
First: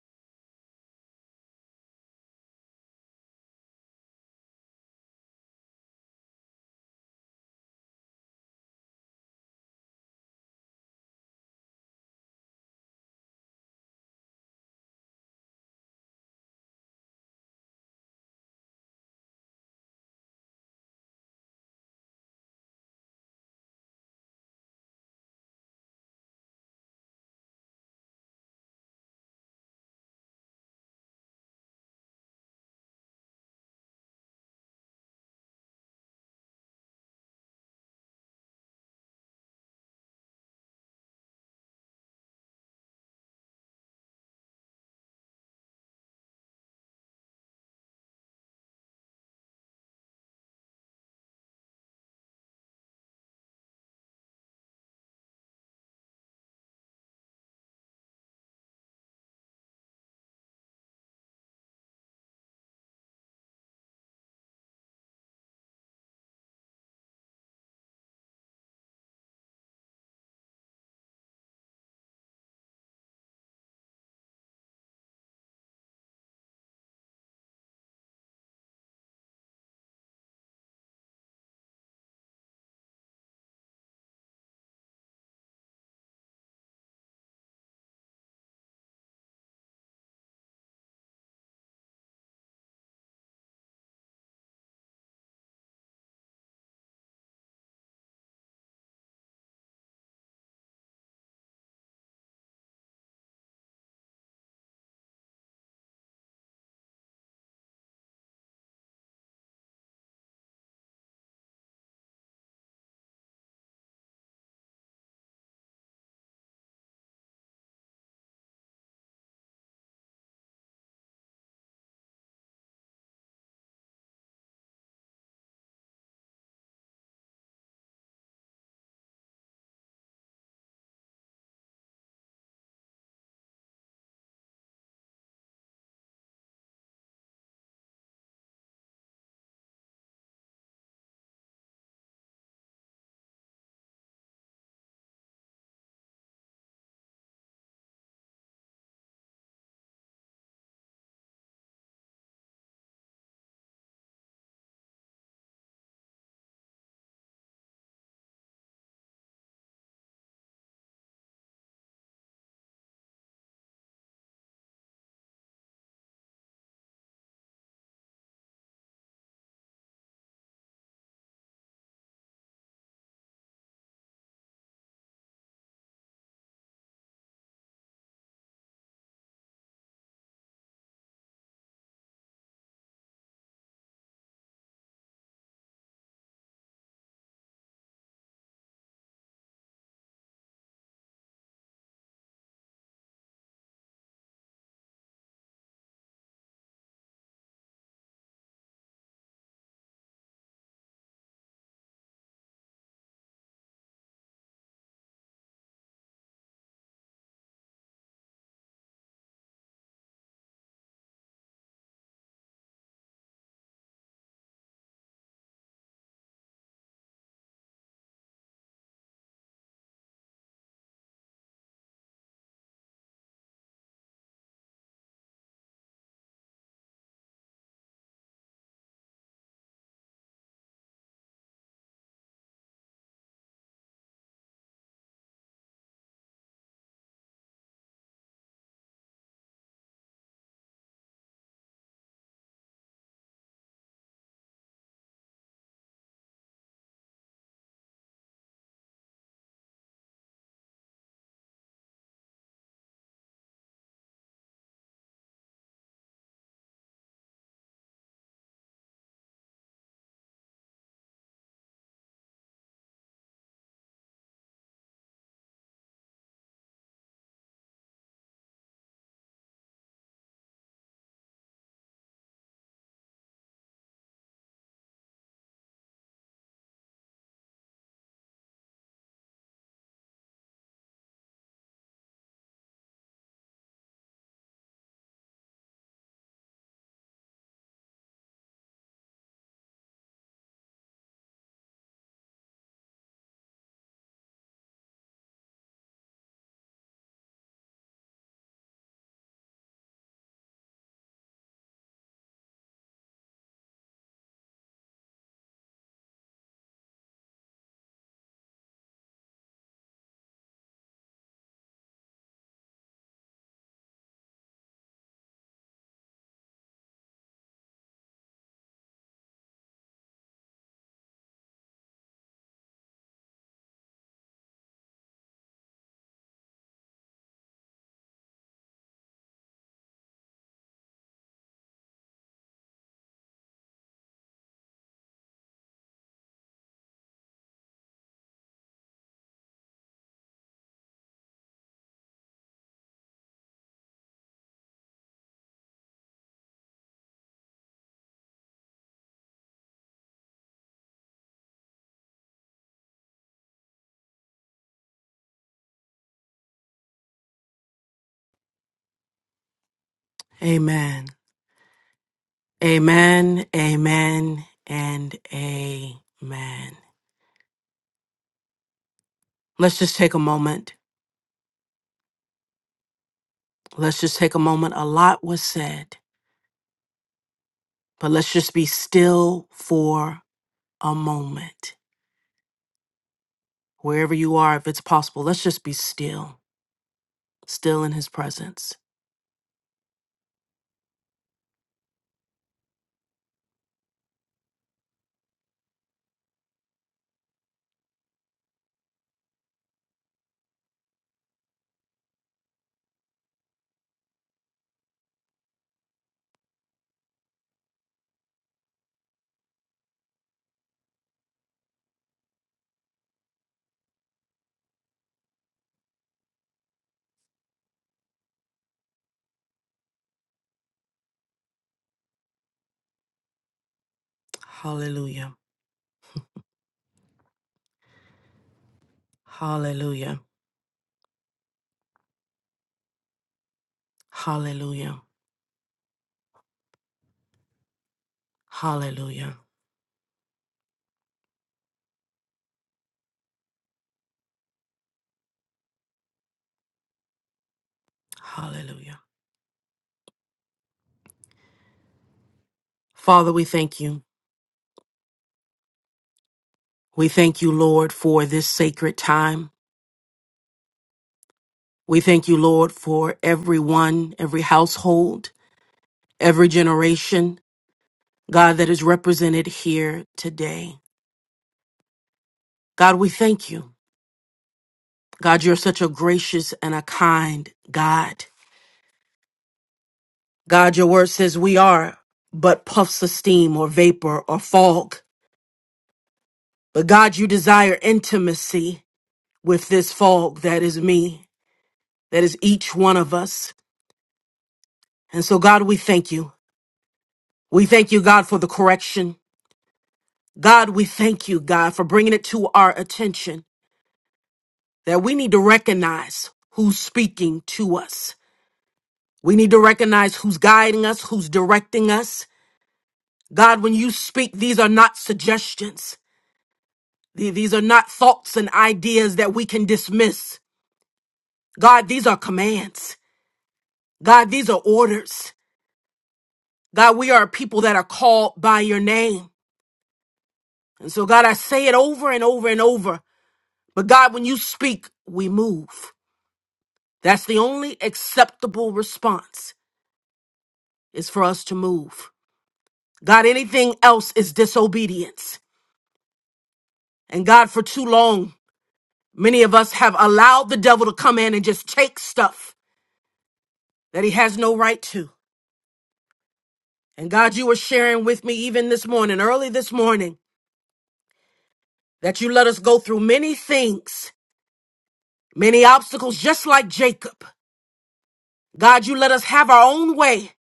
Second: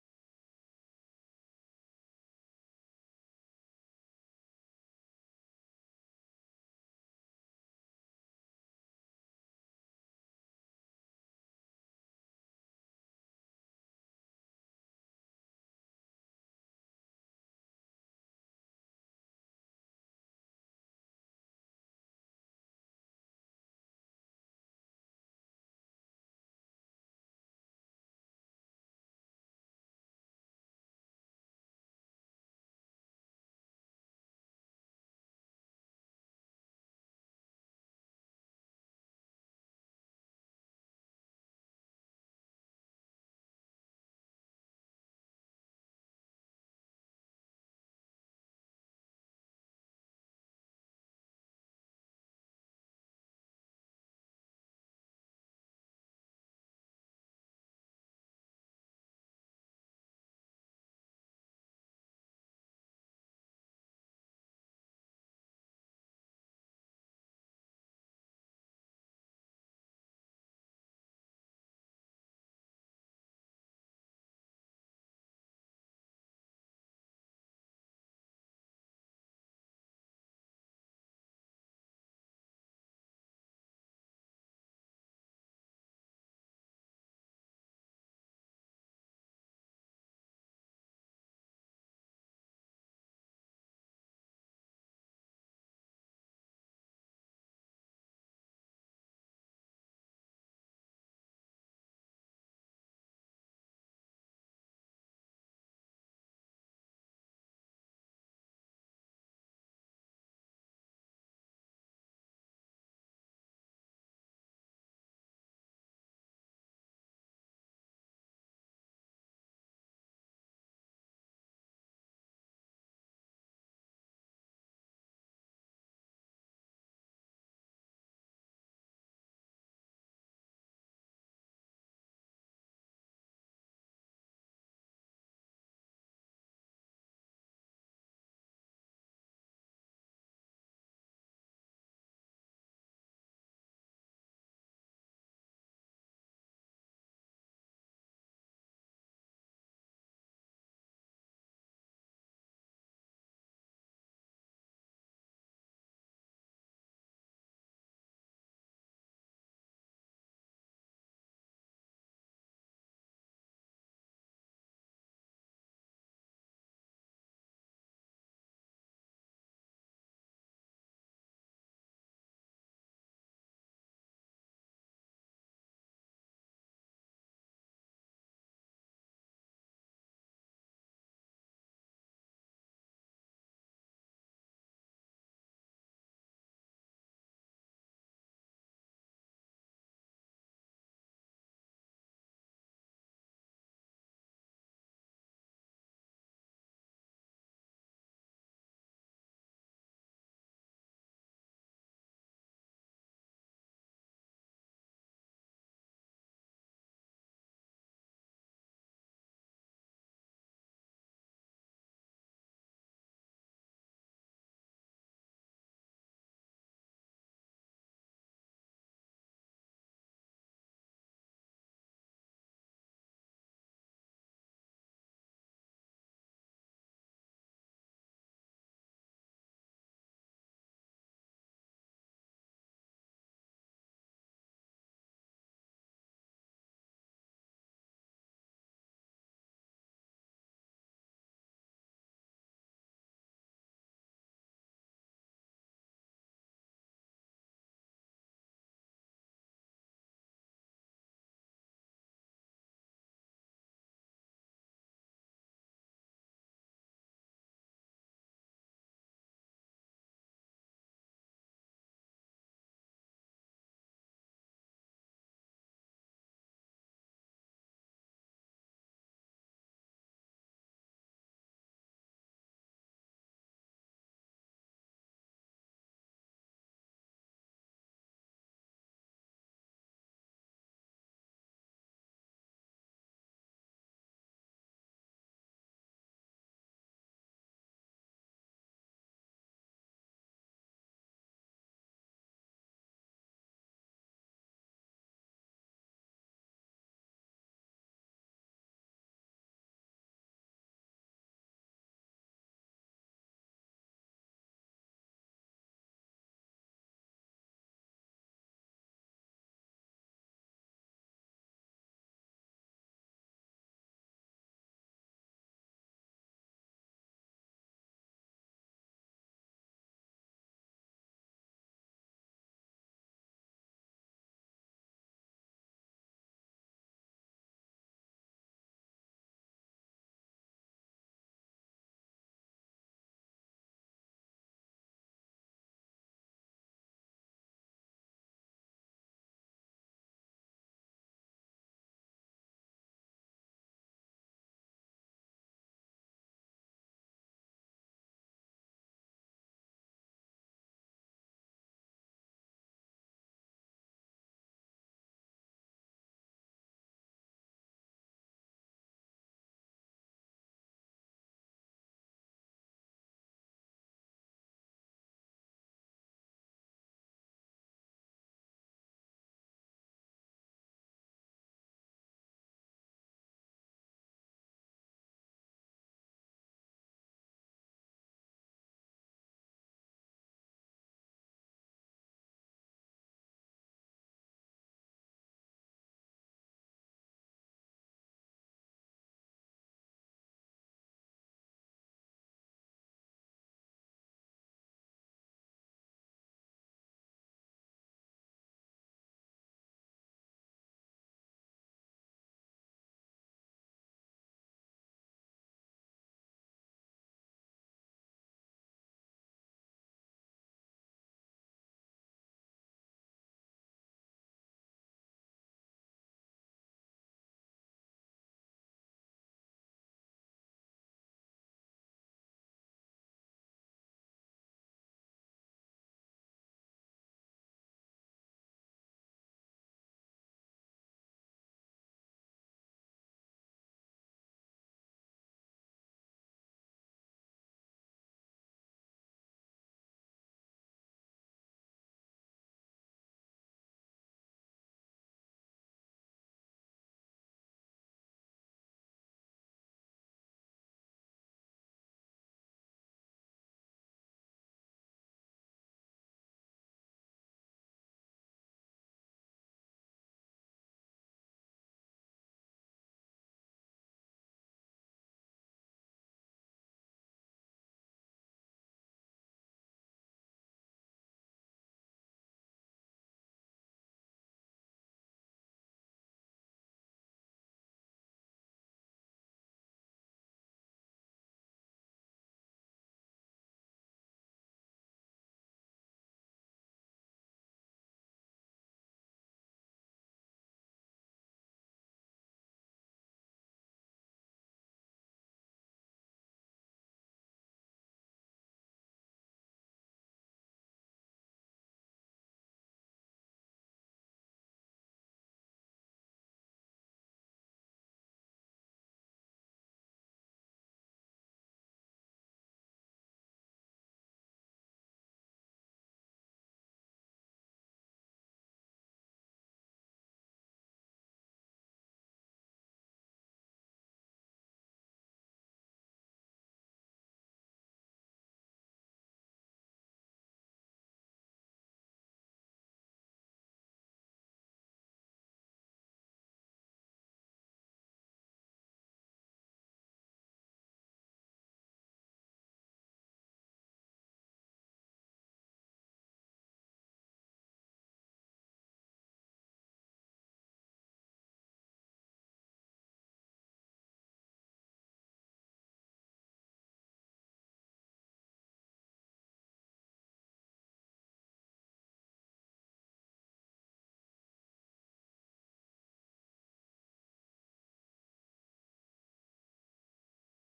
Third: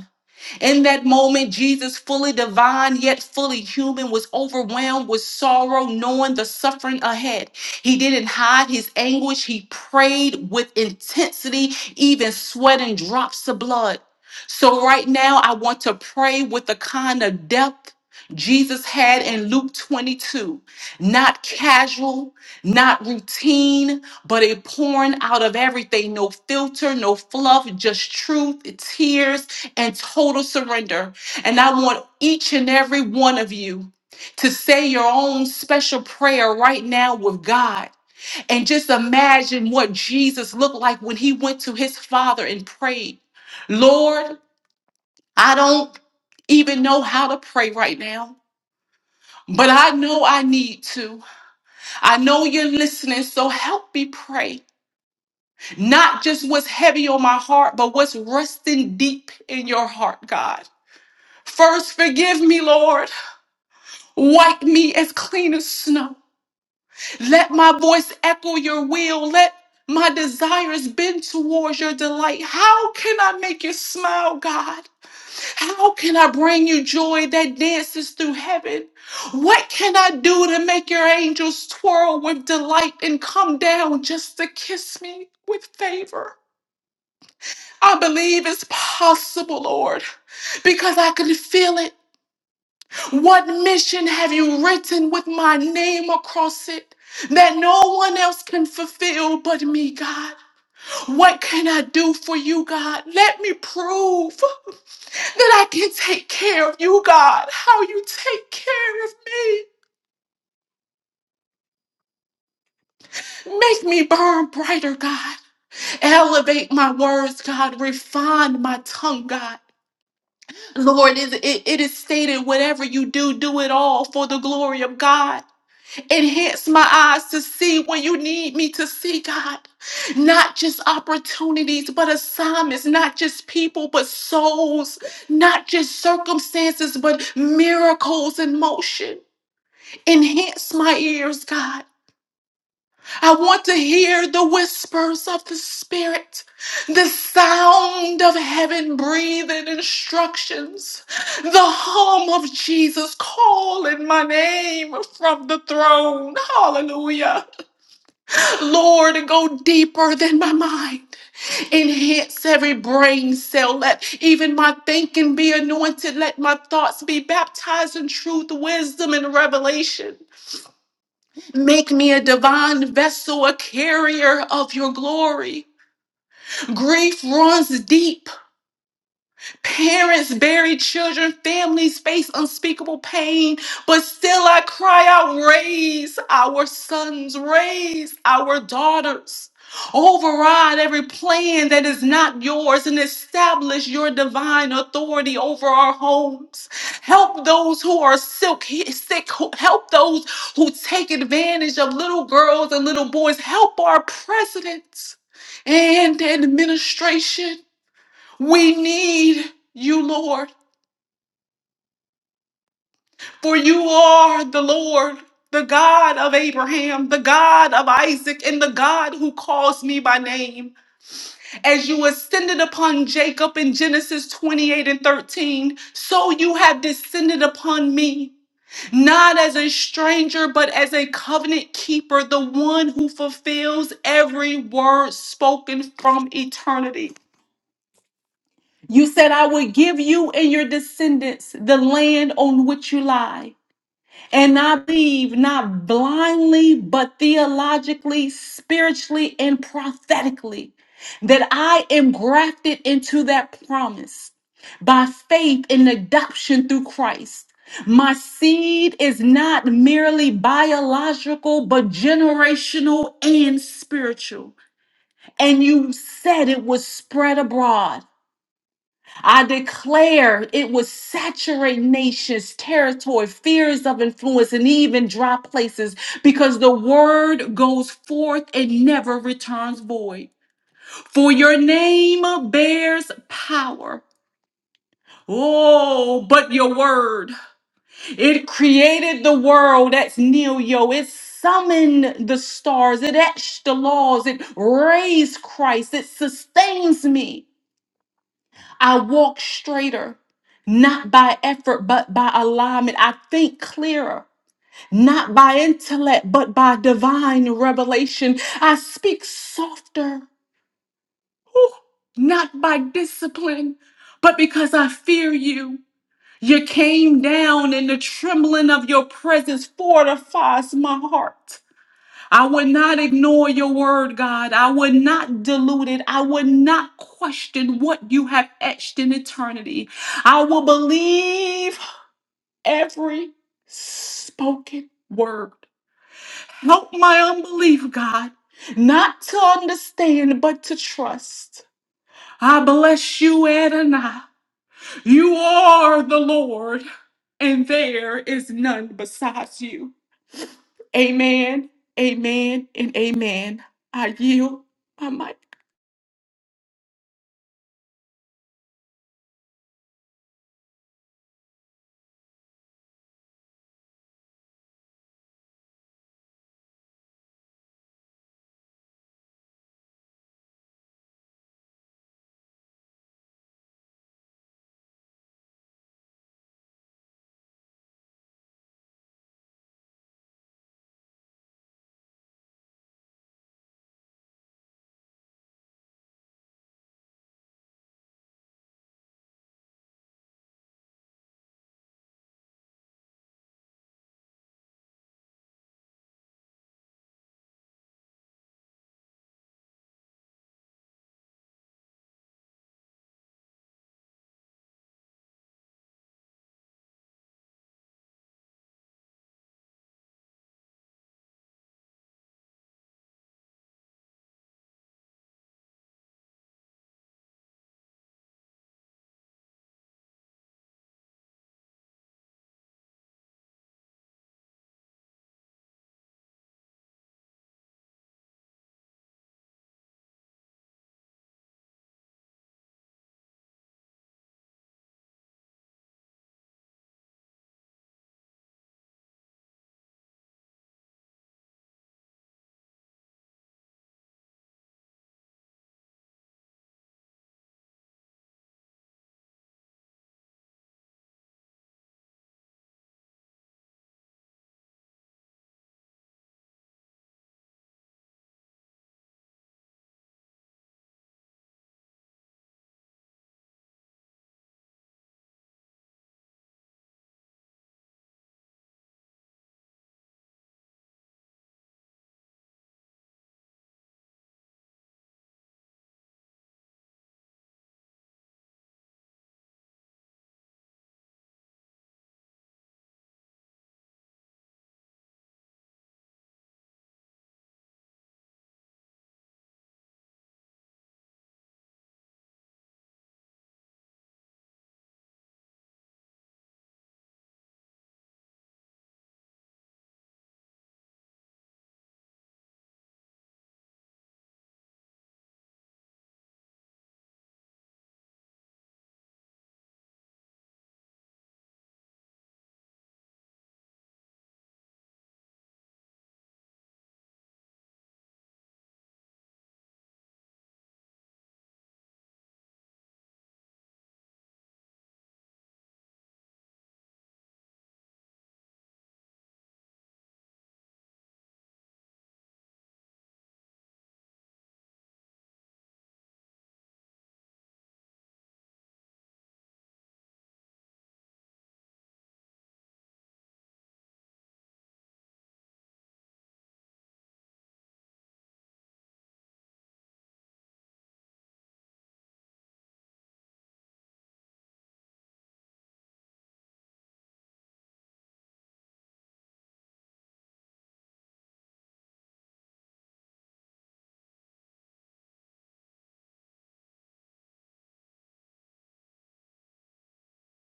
In that moment, Jesus, fully divine yet fully human, was overwhelmed with sorrow, knowing the suffering ahead. He didn't hide his anguish, he prayed with intensity, even sweating drops of blood. So, right now, I want to pray with the kind of depth. Jesus had in Luke 22, not casual, not routine, but a pouring out of everything. No filter, no fluff, just truth, tears, and total surrender. And I want each and every one of you to say your own special prayer right now with God. And just imagine what Jesus looked like when he went to his Father and prayed. Lord, I don't even know how to pray right now, but I know I need to. I know you're listening, so help me pray. Not just what's heavy on my heart, but what's resting deep in your heart, God. First, forgive me, Lord. Wipe me as clean as snow. Let my voice echo your will. Let my desires bend towards your delight. How can I make you smile, God? How can I bring you joy that dances through heaven? What can I do to make your angels twirl with delight and come down just to kiss me with favor? I believe it's possible, Lord, because I can feel it. What mission have you written with my name across it that no one else can fulfill but me, God? What can I do for you, God? Let me prove that I can take care of you, God. How you take care of me. Make me burn brighter, God. Elevate my words, God. Refine my tongue, God. Lord, it, it it is stated whatever you do, do it all for the glory of God. Enhance my eyes to see when you need me to see, God. Not just opportunities, but assignments, not just people, but souls, not just circumstances, but miracles in motion. Enhance my ears, God. I want to hear the whispers of the Spirit, the sound of heaven breathing instructions, the hum of Jesus calling my name from the throne. Hallelujah. Lord, to go deeper than my mind. Enhance every brain cell. Let even my thinking be anointed. Let my thoughts be baptized in truth, wisdom, and revelation. Make me a divine vessel, a carrier of your glory. Grief runs deep. Parents buried children, families face unspeakable pain, but still I cry out, raise our sons, raise our daughters. Override every plan that is not yours and establish your divine authority over our homes. Help those who are silk- sick, who- help those who take advantage of little girls and little boys. Help our presidents and administration. We need you, Lord, for you are the Lord, the God of Abraham, the God of Isaac, and the God who calls me by name. As you ascended upon Jacob in Genesis 28 and 13, so you have descended upon me. Not as a stranger, but as a covenant keeper, the one who fulfills every word spoken from eternity. You said, I would give you and your descendants the land on which you lie. And I believe not blindly, but theologically, spiritually, and prophetically that I am grafted into that promise by faith in adoption through Christ. My seed is not merely biological, but generational and spiritual. And you said it was spread abroad. I declare it would saturate nations, territory, fears of influence, and even dry places because the word goes forth and never returns void. For your name bears power. Oh, but your word. It created the world. That's Neo. It summoned the stars. It etched the laws. It raised Christ. It sustains me. I walk straighter, not by effort, but by alignment. I think clearer, not by intellect, but by divine revelation. I speak softer, whew, not by discipline, but because I fear you. You came down, and the trembling of your presence fortifies my heart. I would not ignore your word, God. I would not dilute it. I would not question what you have etched in eternity. I will believe every spoken word. Help my unbelief, God, not to understand, but to trust. I bless you, Adonai. You are the Lord, and there is none besides you. Amen, amen, and amen. I yield my mic. Amen. Amen. Amen. And amen. Let's just take a moment. Let's just take a moment. A lot was said, but let's just be still for a moment. Wherever you are, if it's possible, let's just be still, still in his presence. Hallelujah. Hallelujah. Hallelujah. Hallelujah. Hallelujah. Father, we thank you. We thank you, Lord, for this sacred time. We thank you, Lord, for everyone, every household, every generation, God, that is represented here today. God, we thank you. God, you're such a gracious and a kind God. God, your word says we are but puffs of steam or vapor or fog. But God, you desire intimacy with this fog that is me, that is each one of us. And so, God, we thank you. We thank you, God, for the correction. God, we thank you, God, for bringing it to our attention that we need to recognize who's speaking to us. We need to recognize who's guiding us, who's directing us. God, when you speak, these are not suggestions. The- These are not thoughts and ideas that we can dismiss. God, these are commands. God, these are orders. God, we are a people that are called by your name. And so, God, I say it over and over and over. But God, when you speak, we move. That's the only acceptable response is for us to move. God, anything else is disobedience. And God, for too long, many of us have allowed the devil to come in and just take stuff that he has no right to. And God, you were sharing with me even this morning, early this morning, that you let us go through many things, many obstacles, just like Jacob. God, you let us have our own way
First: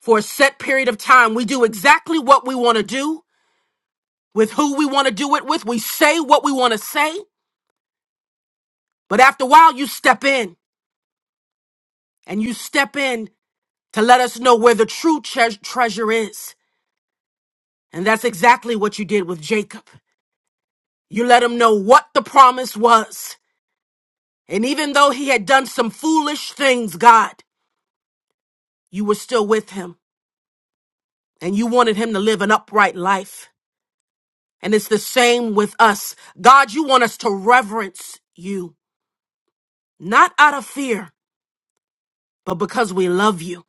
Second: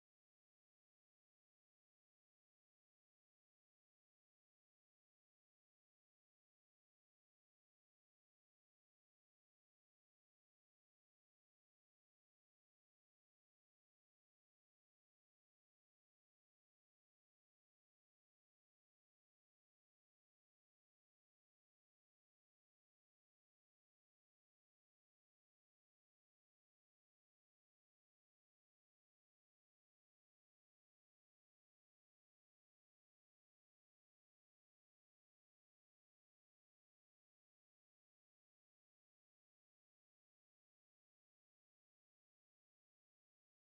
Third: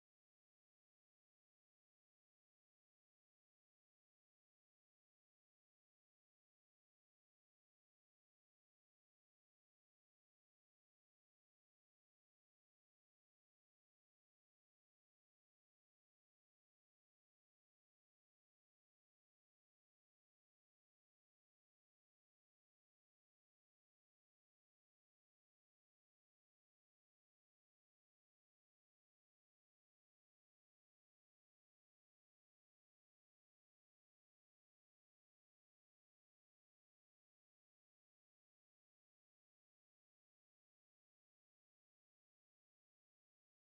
for a set period of time. We do exactly what we want to do with who we want to do it with. We say what we want to say, but after a while, you step in and you step in to let us know where the true tre- treasure is. And that's exactly what you did with Jacob. You let him know what the promise was. And even though he had done some foolish things, God, you were still with him and you wanted him to live an upright life. And it's the same with us. God, you want us to reverence you, not out of fear, but because we love you.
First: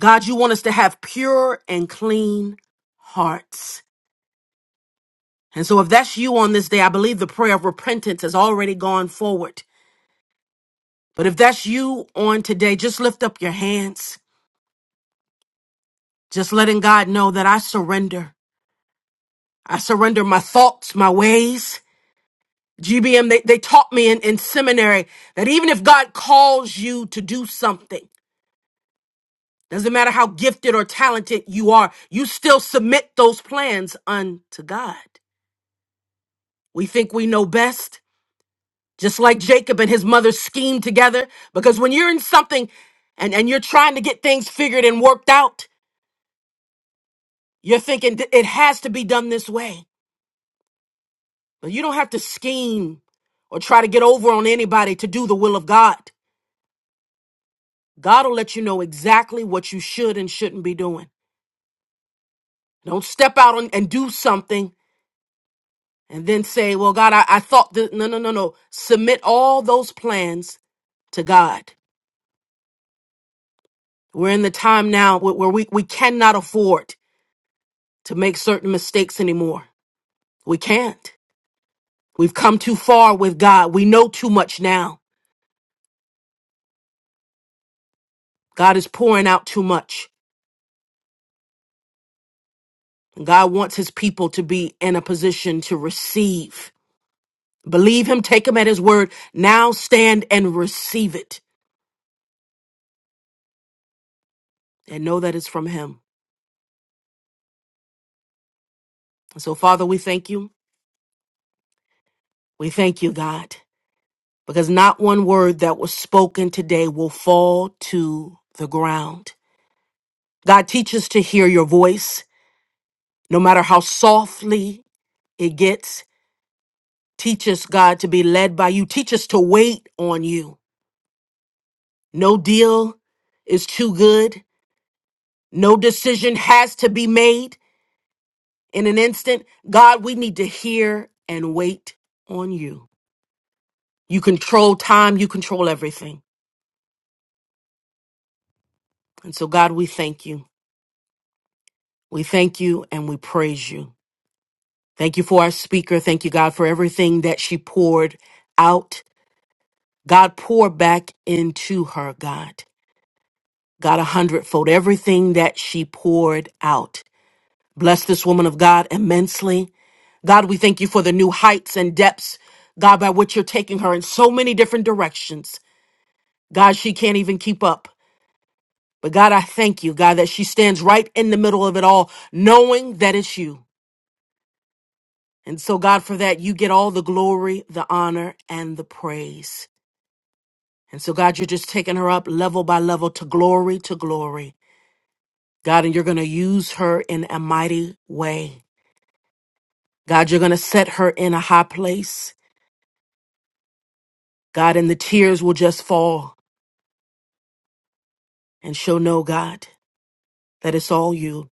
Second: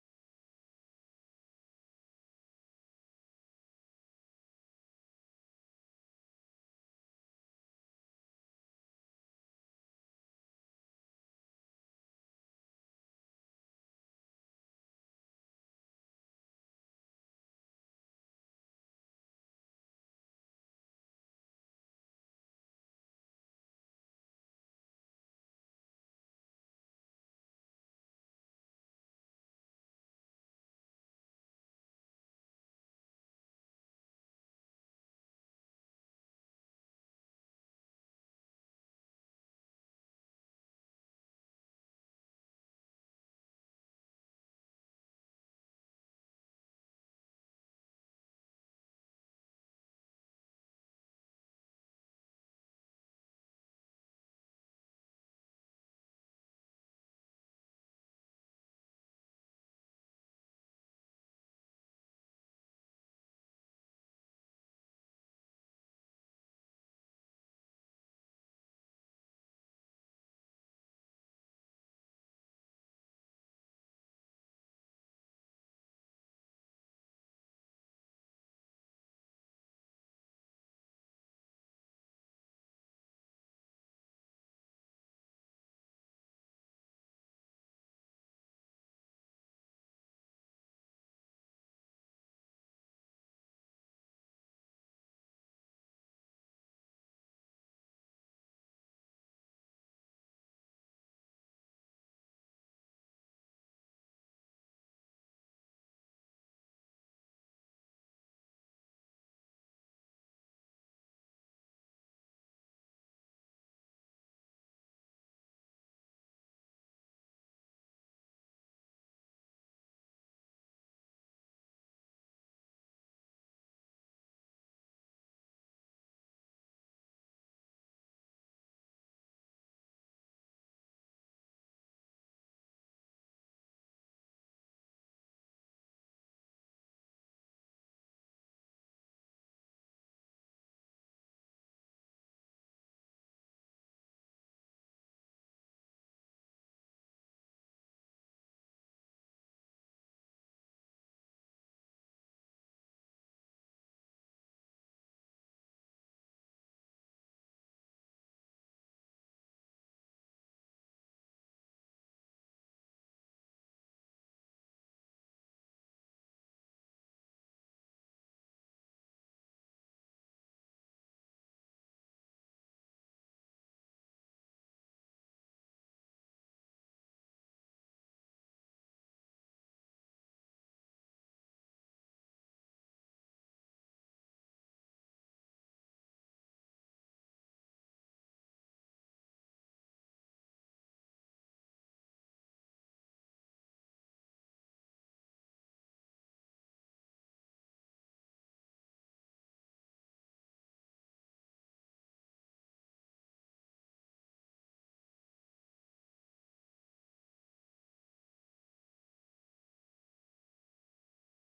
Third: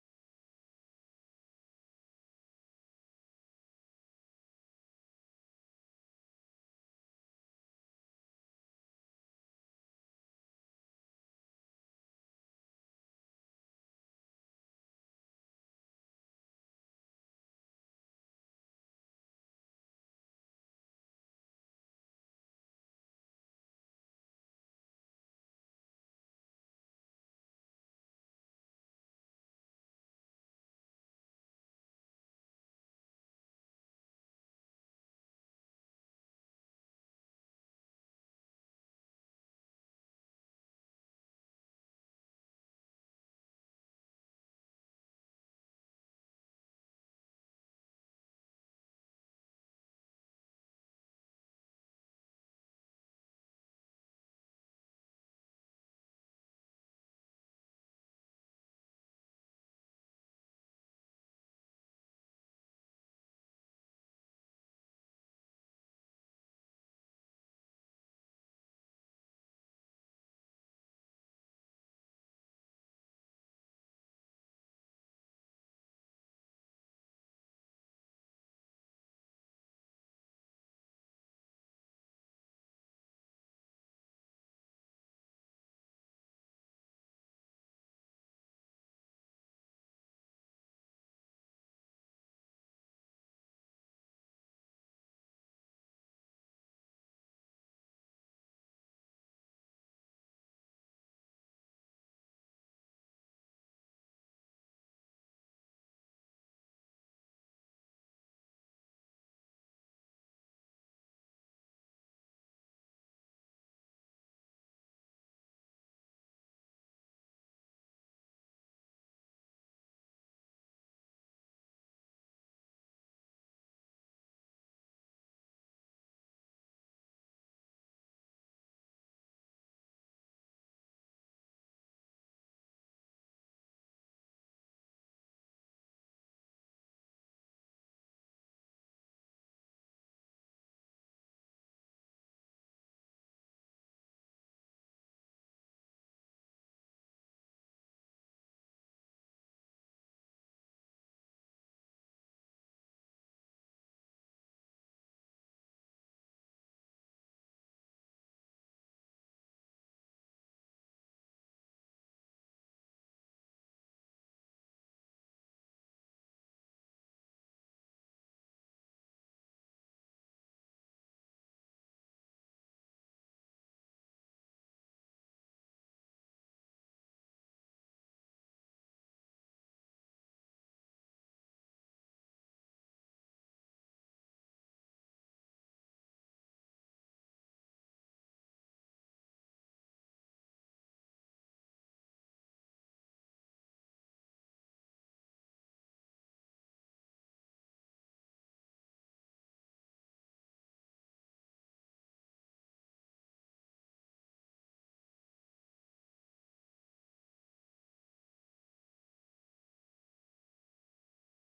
God, you want us to have pure and clean hearts. And so, if that's you on this day, I believe the prayer of repentance has already gone forward. But if that's you on today, just lift up your hands, just letting God know that I surrender. I surrender my thoughts, my ways. GBM, they, they taught me in, in seminary that even if God calls you to do something, doesn't matter how gifted or talented you are, you still submit those plans unto God. We think we know best. just like Jacob and his mother schemed together. Because when you're in something and, and you're trying to get things figured and worked out, you're thinking "Th- it has to be done this way. But you don't have to scheme or try to get over on anybody to do the will of God. God will let you know exactly what you should and shouldn't be doing. Don't step out on, and do something and then say, well, God, I, I thought that. No, no, no, no. Submit all those plans to God. We're in the time now where where we, we cannot afford to make certain mistakes anymore. We can't. We've come too far with God. We know too much now. God is pouring out too much. And God wants his people to be in a position to receive. Believe him, take him at his word. Now stand and receive it and know that it's from him. And so, Father, we thank you. We thank you, God, because not one word that was spoken today will fall to the ground. God, teach us to hear your voice, no matter how softly it gets Teach us, God, to be led by you. Teach us to wait on you. No deal is too good. No decision has to be made in an instant. God, we need to hear and wait on you. You control time, you control everything. And so, God, we thank you. We thank you and we praise you. Thank you for our speaker. Thank you, God, for everything that she poured out. God, pour back into her, God. God, a hundredfold, everything that she poured out. Bless this woman of God immensely. God, we thank you for the new heights and depths, God, by which you're taking her in so many different directions. God, she can't even keep up. But God, I thank you, God, that she stands right in the middle of it all, knowing that it's you. And so, God, for that, you get all the glory, the honor, and the praise. And so, God, you're just taking her up level by level to glory to glory. God, and you're going to use her in a mighty way. God, you're going to set her in a high place. God, and the tears will just fall, and she'll know, God, that it's all you,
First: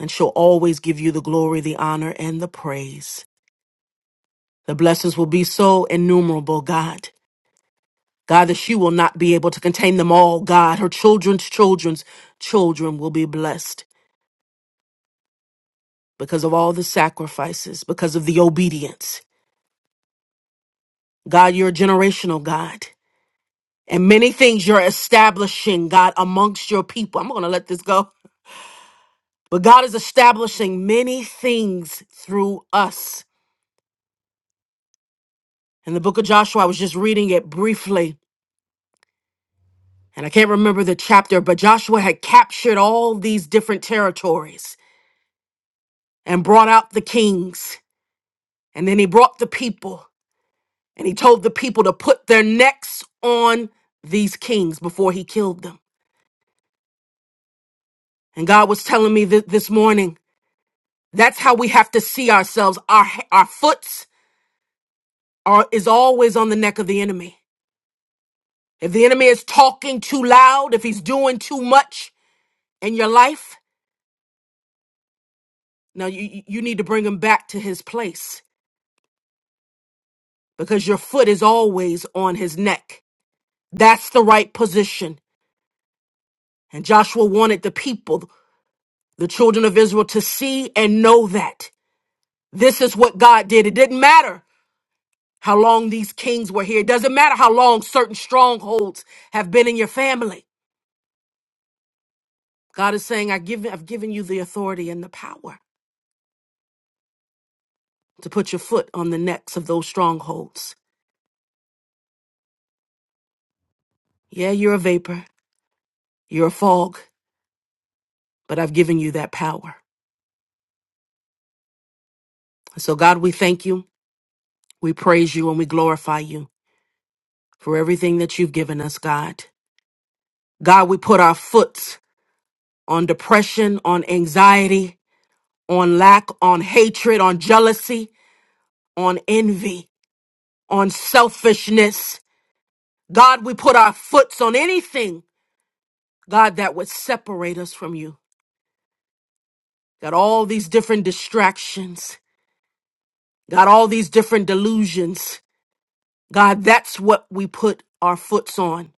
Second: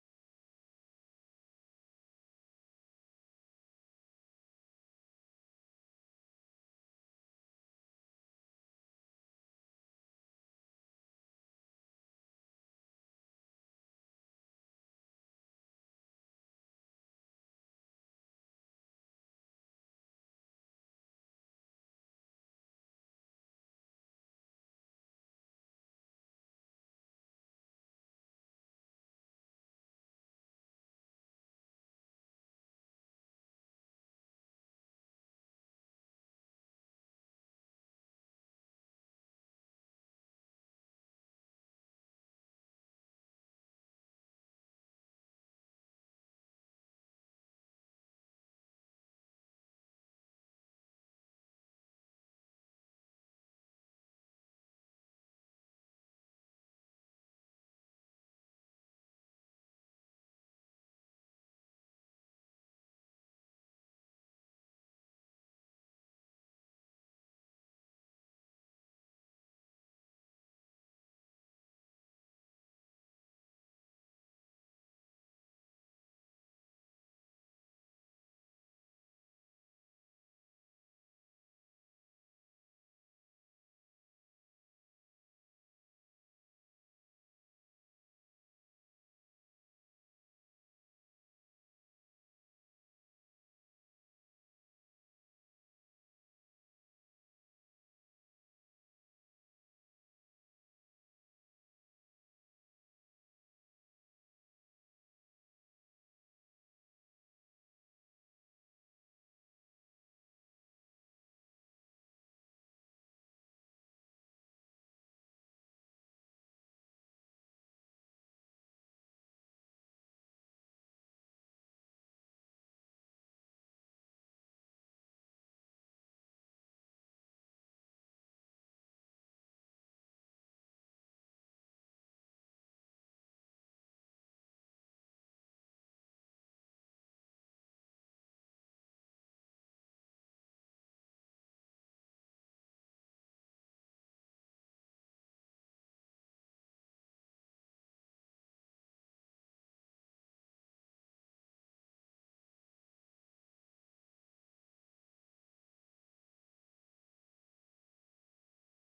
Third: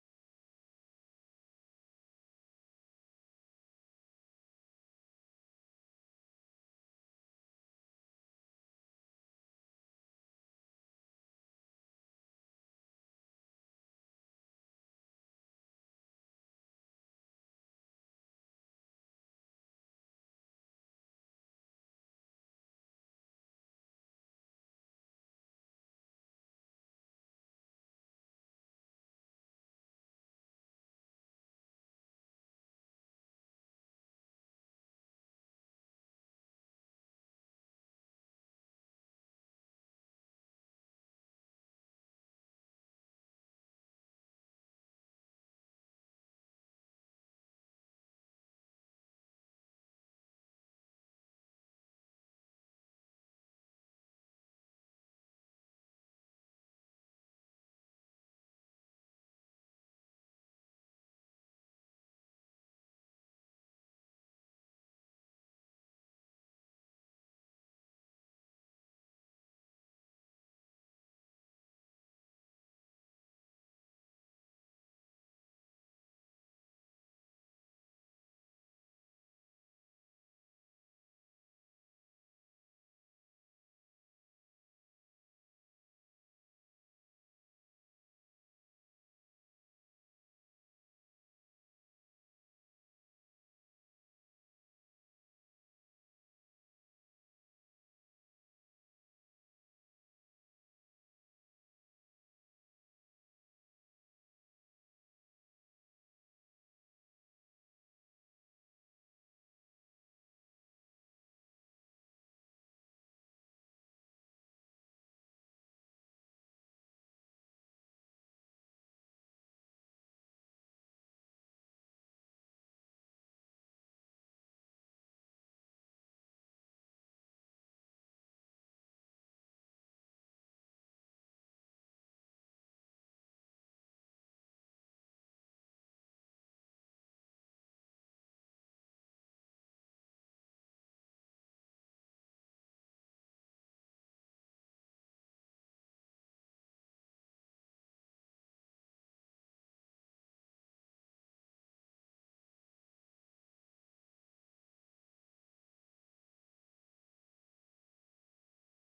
and she'll always give you the glory, the honor, and the praise. The blessings will be so innumerable, God. God, that she will not be able to contain them all, God. Her children's children's children will be blessed because of all the sacrifices, because of the obedience. God, you're a generational God. And many things you're establishing, God, amongst your people. I'm going to let this go. But God is establishing many things through us. In the book of Joshua, I was just reading it briefly, and I can't remember the chapter, but Joshua had captured all these different territories and brought out the kings. And then he brought the people, and he told the people to put their necks on these kings before he killed them. And God was telling me th- this morning, that's how we have to see ourselves. Our, our foots are, is always on the neck of the enemy. If the enemy is talking too loud, if he's doing too much in your life, now you, you need to bring him back to his place because your foot is always on his neck. That's the right position. And Joshua wanted the people, the children of Israel, to see and know that. This is what God did. It didn't matter how long these kings were here. It doesn't matter how long certain strongholds have been in your family. God is saying, I give, I've given you the authority and the power. to put your foot on the necks of those strongholds. Yeah, you're a vapor, you're a fog, but I've given you that power. So, God, we thank you, we praise you, and we glorify you for everything that you've given us, God. God, we put our foot on depression, on anxiety, on lack, on hatred, on jealousy, on envy, on selfishness. God, we put our foots on anything, God, that would separate us from you. Got all these different distractions God, all these different delusions. God, that's what we put our foots on.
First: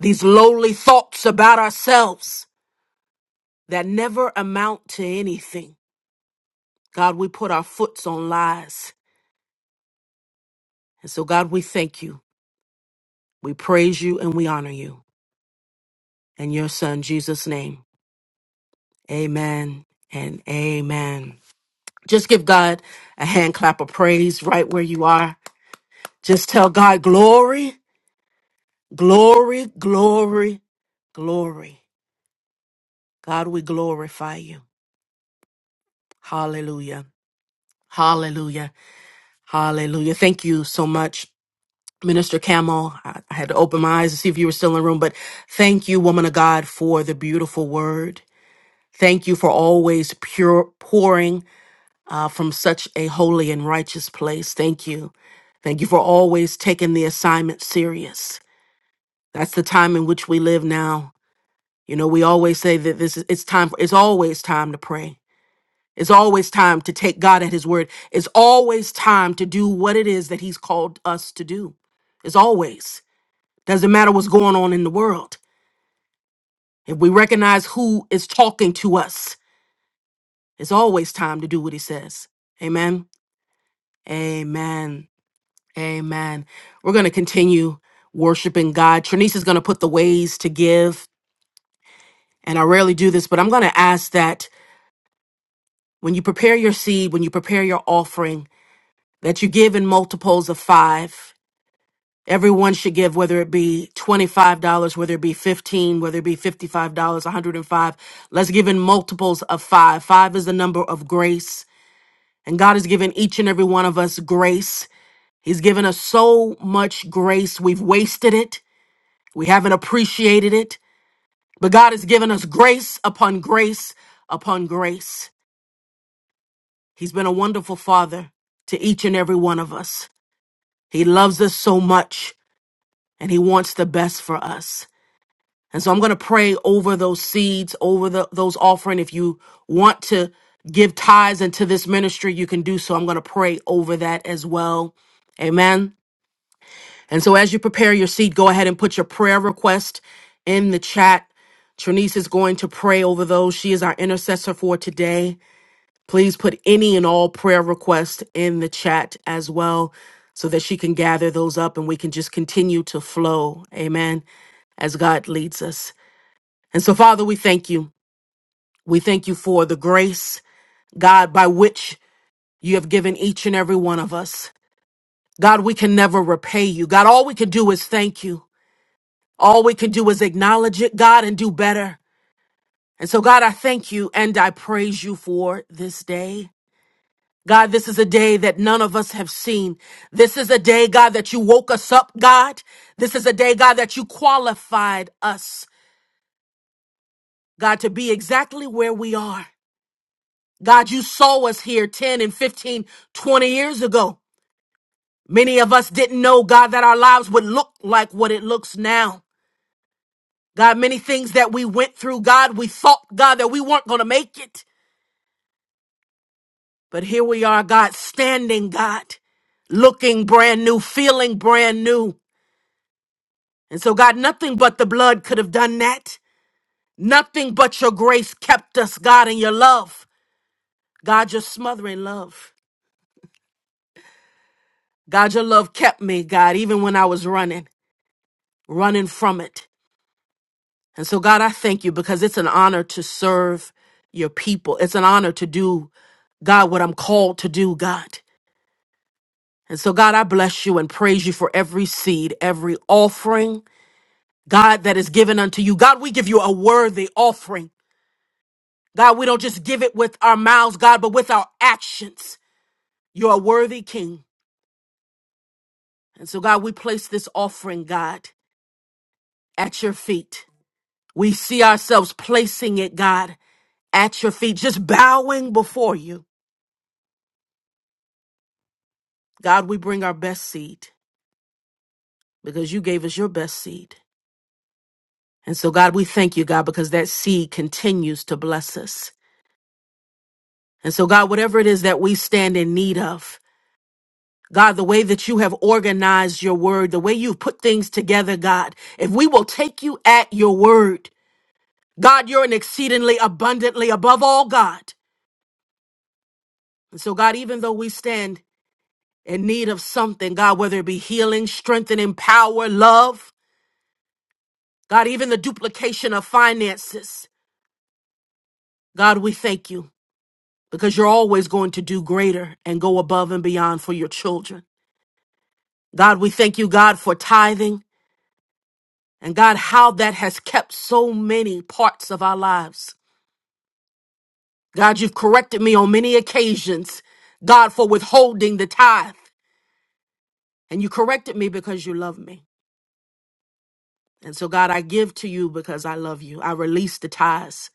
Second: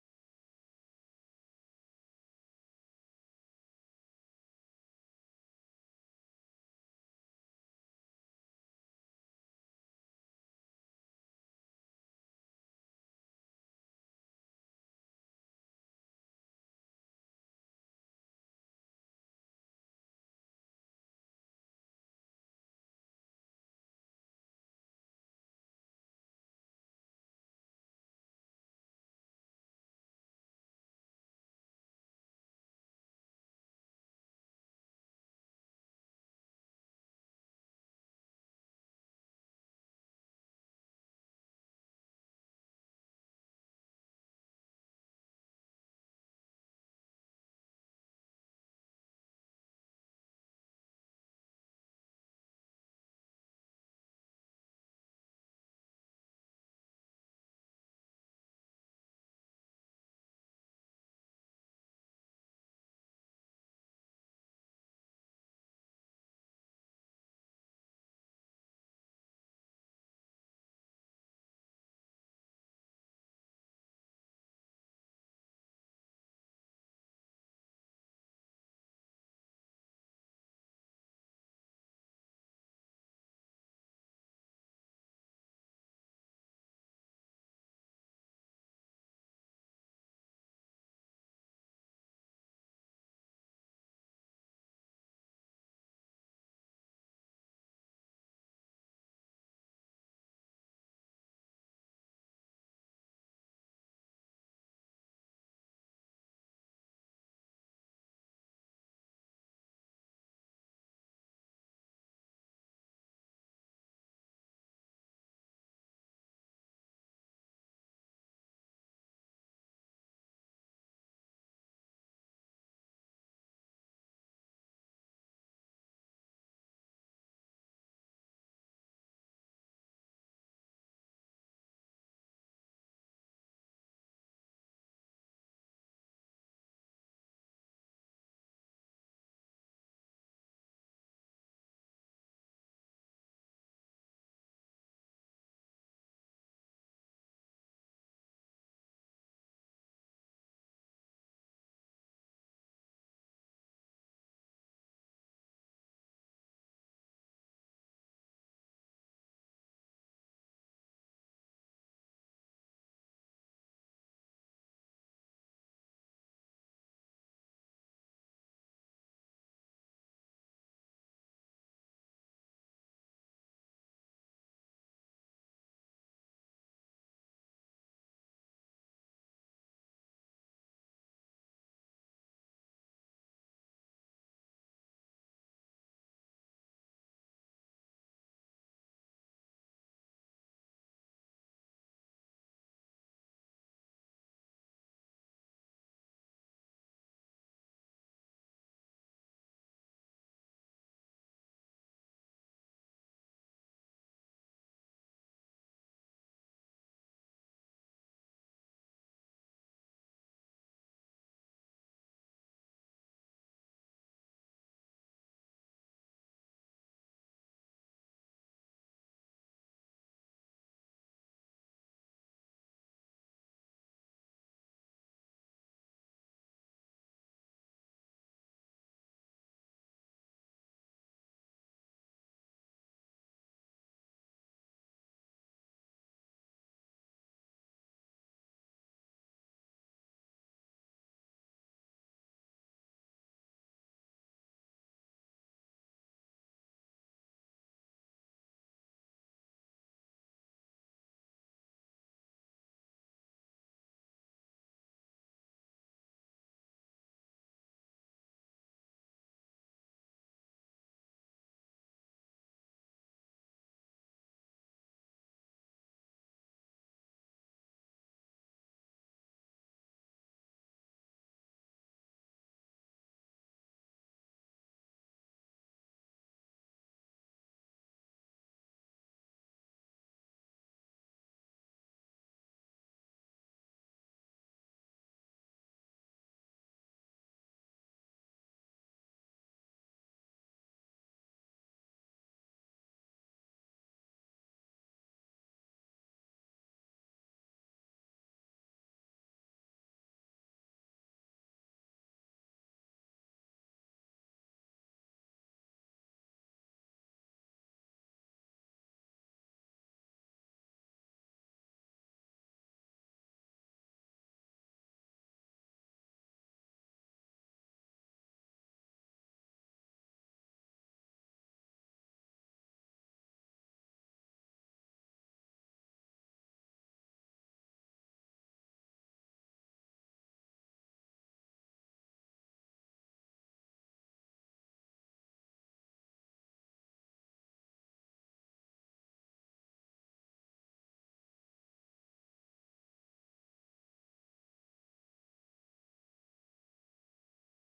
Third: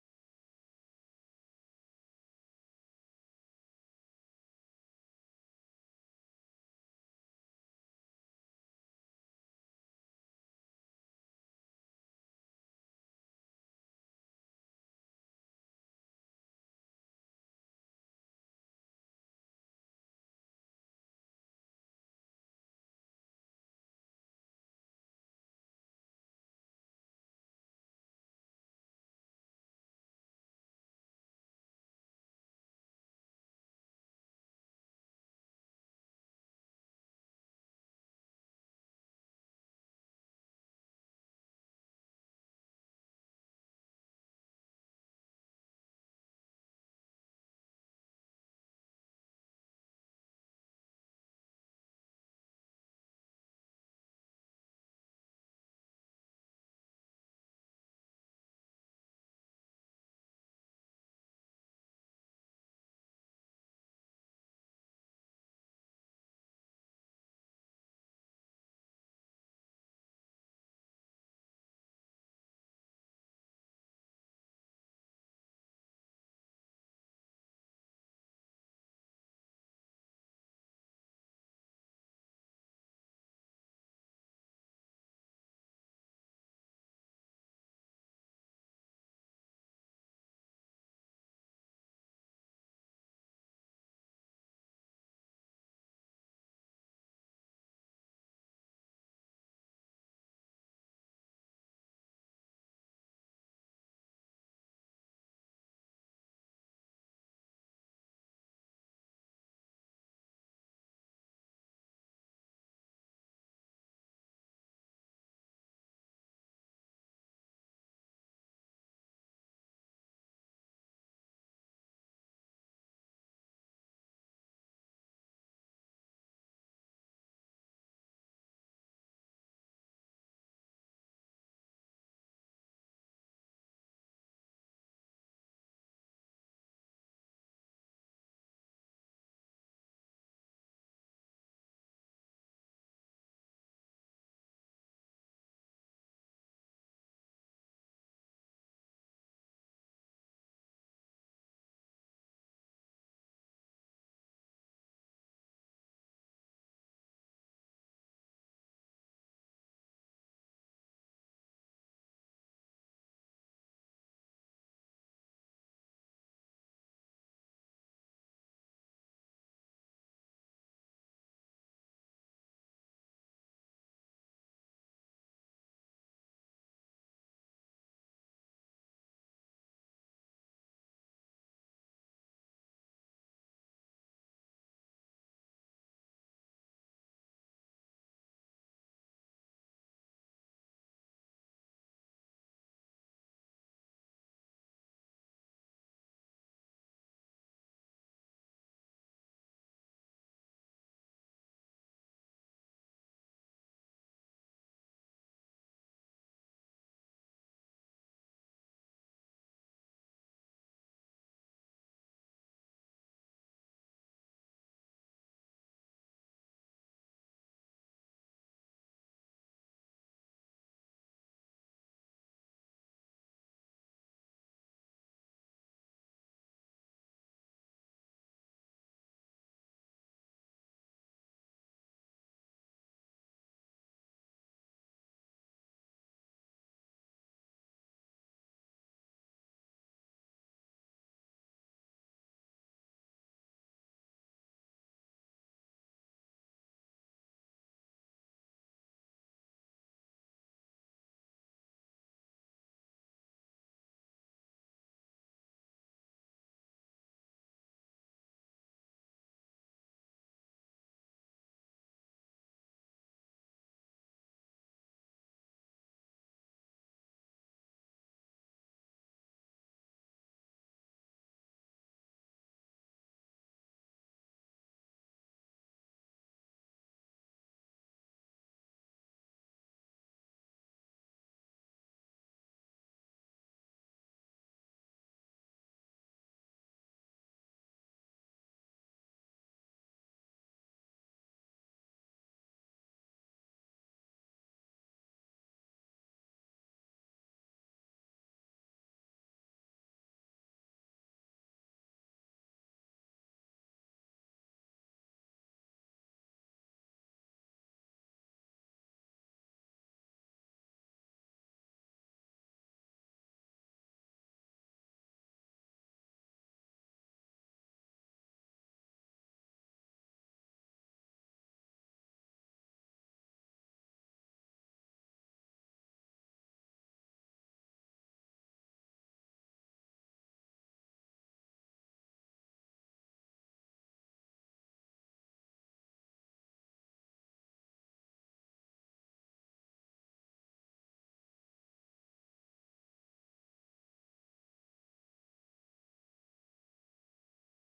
These lowly thoughts about ourselves that never amount to anything. God, we put our foots on lies. And so, God, we thank you. We praise you and we honor you. In your son, Jesus' name, amen and amen. Just give God a hand clap of praise right where you are. Just tell God, glory, glory, glory, glory. God, we glorify you. Hallelujah. Hallelujah. Hallelujah. Thank you so much, Minister Camel. I I had to open my eyes to see if you were still in the room, but thank you, woman of God, for the beautiful word. Thank you for always pure pouring uh, from such a holy and righteous place. Thank you. Thank you for always taking the assignment serious. That's the time in which we live now. You know, we always say that this is it's time for it's always time to pray. It's always time to take God at His word. It's always time to do what it is that He's called us to do. It's always. Doesn't matter what's going on in the world. If we recognize who is talking to us, it's always time to do what He says. Amen. Amen. Amen. We're going to continue worshiping God. Trinice is going to put the ways to give. And I rarely do this, but I'm going to ask that when you prepare your seed, when you prepare your offering, that you give in multiples of five Everyone should give, whether it be $25, whether it be 15, whether it be $55, 105. Let's give in multiples of five. Five is the number of grace. And God has given each and every one of us grace. He's given us so much grace. We've wasted it. We haven't appreciated it. But God has given us grace upon grace upon grace. He's been a wonderful father to each and every one of us. He loves us so much and he wants the best for us. And so I'm going to pray over those seeds, over the, those offering. If you want to give tithes into this ministry, you can do so. I'm going to pray over that as well. Amen. And so as you prepare your seed, go ahead and put your prayer request in the chat. Trinice is going to pray over those. She is our intercessor for today. Please put any and all prayer requests in the chat as well so that she can gather those up and we can just continue to flow. Amen. As God leads us. And so, Father, we thank you. We thank you for the grace, God, by which you have given each and every one of us. God, we can never repay you. God, all we can do is thank you. All we can do is acknowledge it, God, and do better. And so, God, I thank you and I praise you for this day. God, this is a day that none of us have seen. This is a day, God, that you woke us up, God. This is a day, God, that you qualified us, God, to be exactly where we are. God, you saw us here 10 and 15, 20 years ago. Many of us didn't know, God, that our lives would look like what it looks now. God, many things that we went through, God, we thought, God, that we weren't going to make it. But here we are, God, standing, God, looking brand new, feeling brand new. And so, God, nothing but the blood could have done that. Nothing but your grace kept us, God, and your love. God, your smothering love. God, your love kept me, God, even when I was running. running from it. And so, God, I thank you because it's an honor to serve your people. It's an honor to do, God, what I'm called to do, God. And so, God, I bless you and praise you for every seed, every offering, God, that is given unto you. God, we give you a worthy offering. God, we don't just give it with our mouths, God, but with our actions. You're a worthy King. And so, God, we place this offering, God, at your feet. We see ourselves placing it, God. at your feet, just bowing before you. God, we bring our best seed because you gave us your best seed. And so, God, we thank you, God, because that seed continues to bless us. And so, God, whatever it is that we stand in need of, God, the way that you have organized your word, the way you've put things together, God, if we will take you at your word, God, you're an exceedingly abundantly above all, God. And so, God, even though we stand in need of something, God, whether it be healing, strengthening, power, love, God, even the duplication of finances. God, we thank you because you're always going to do greater and go above and beyond for your children. God, we thank you, God, for tithing and God, how that has kept so many parts of our lives. God, you've corrected me on many occasions, God, for withholding the tithe. And you corrected me because you love me. And so, God, I give to you because I love you. I release the tithes.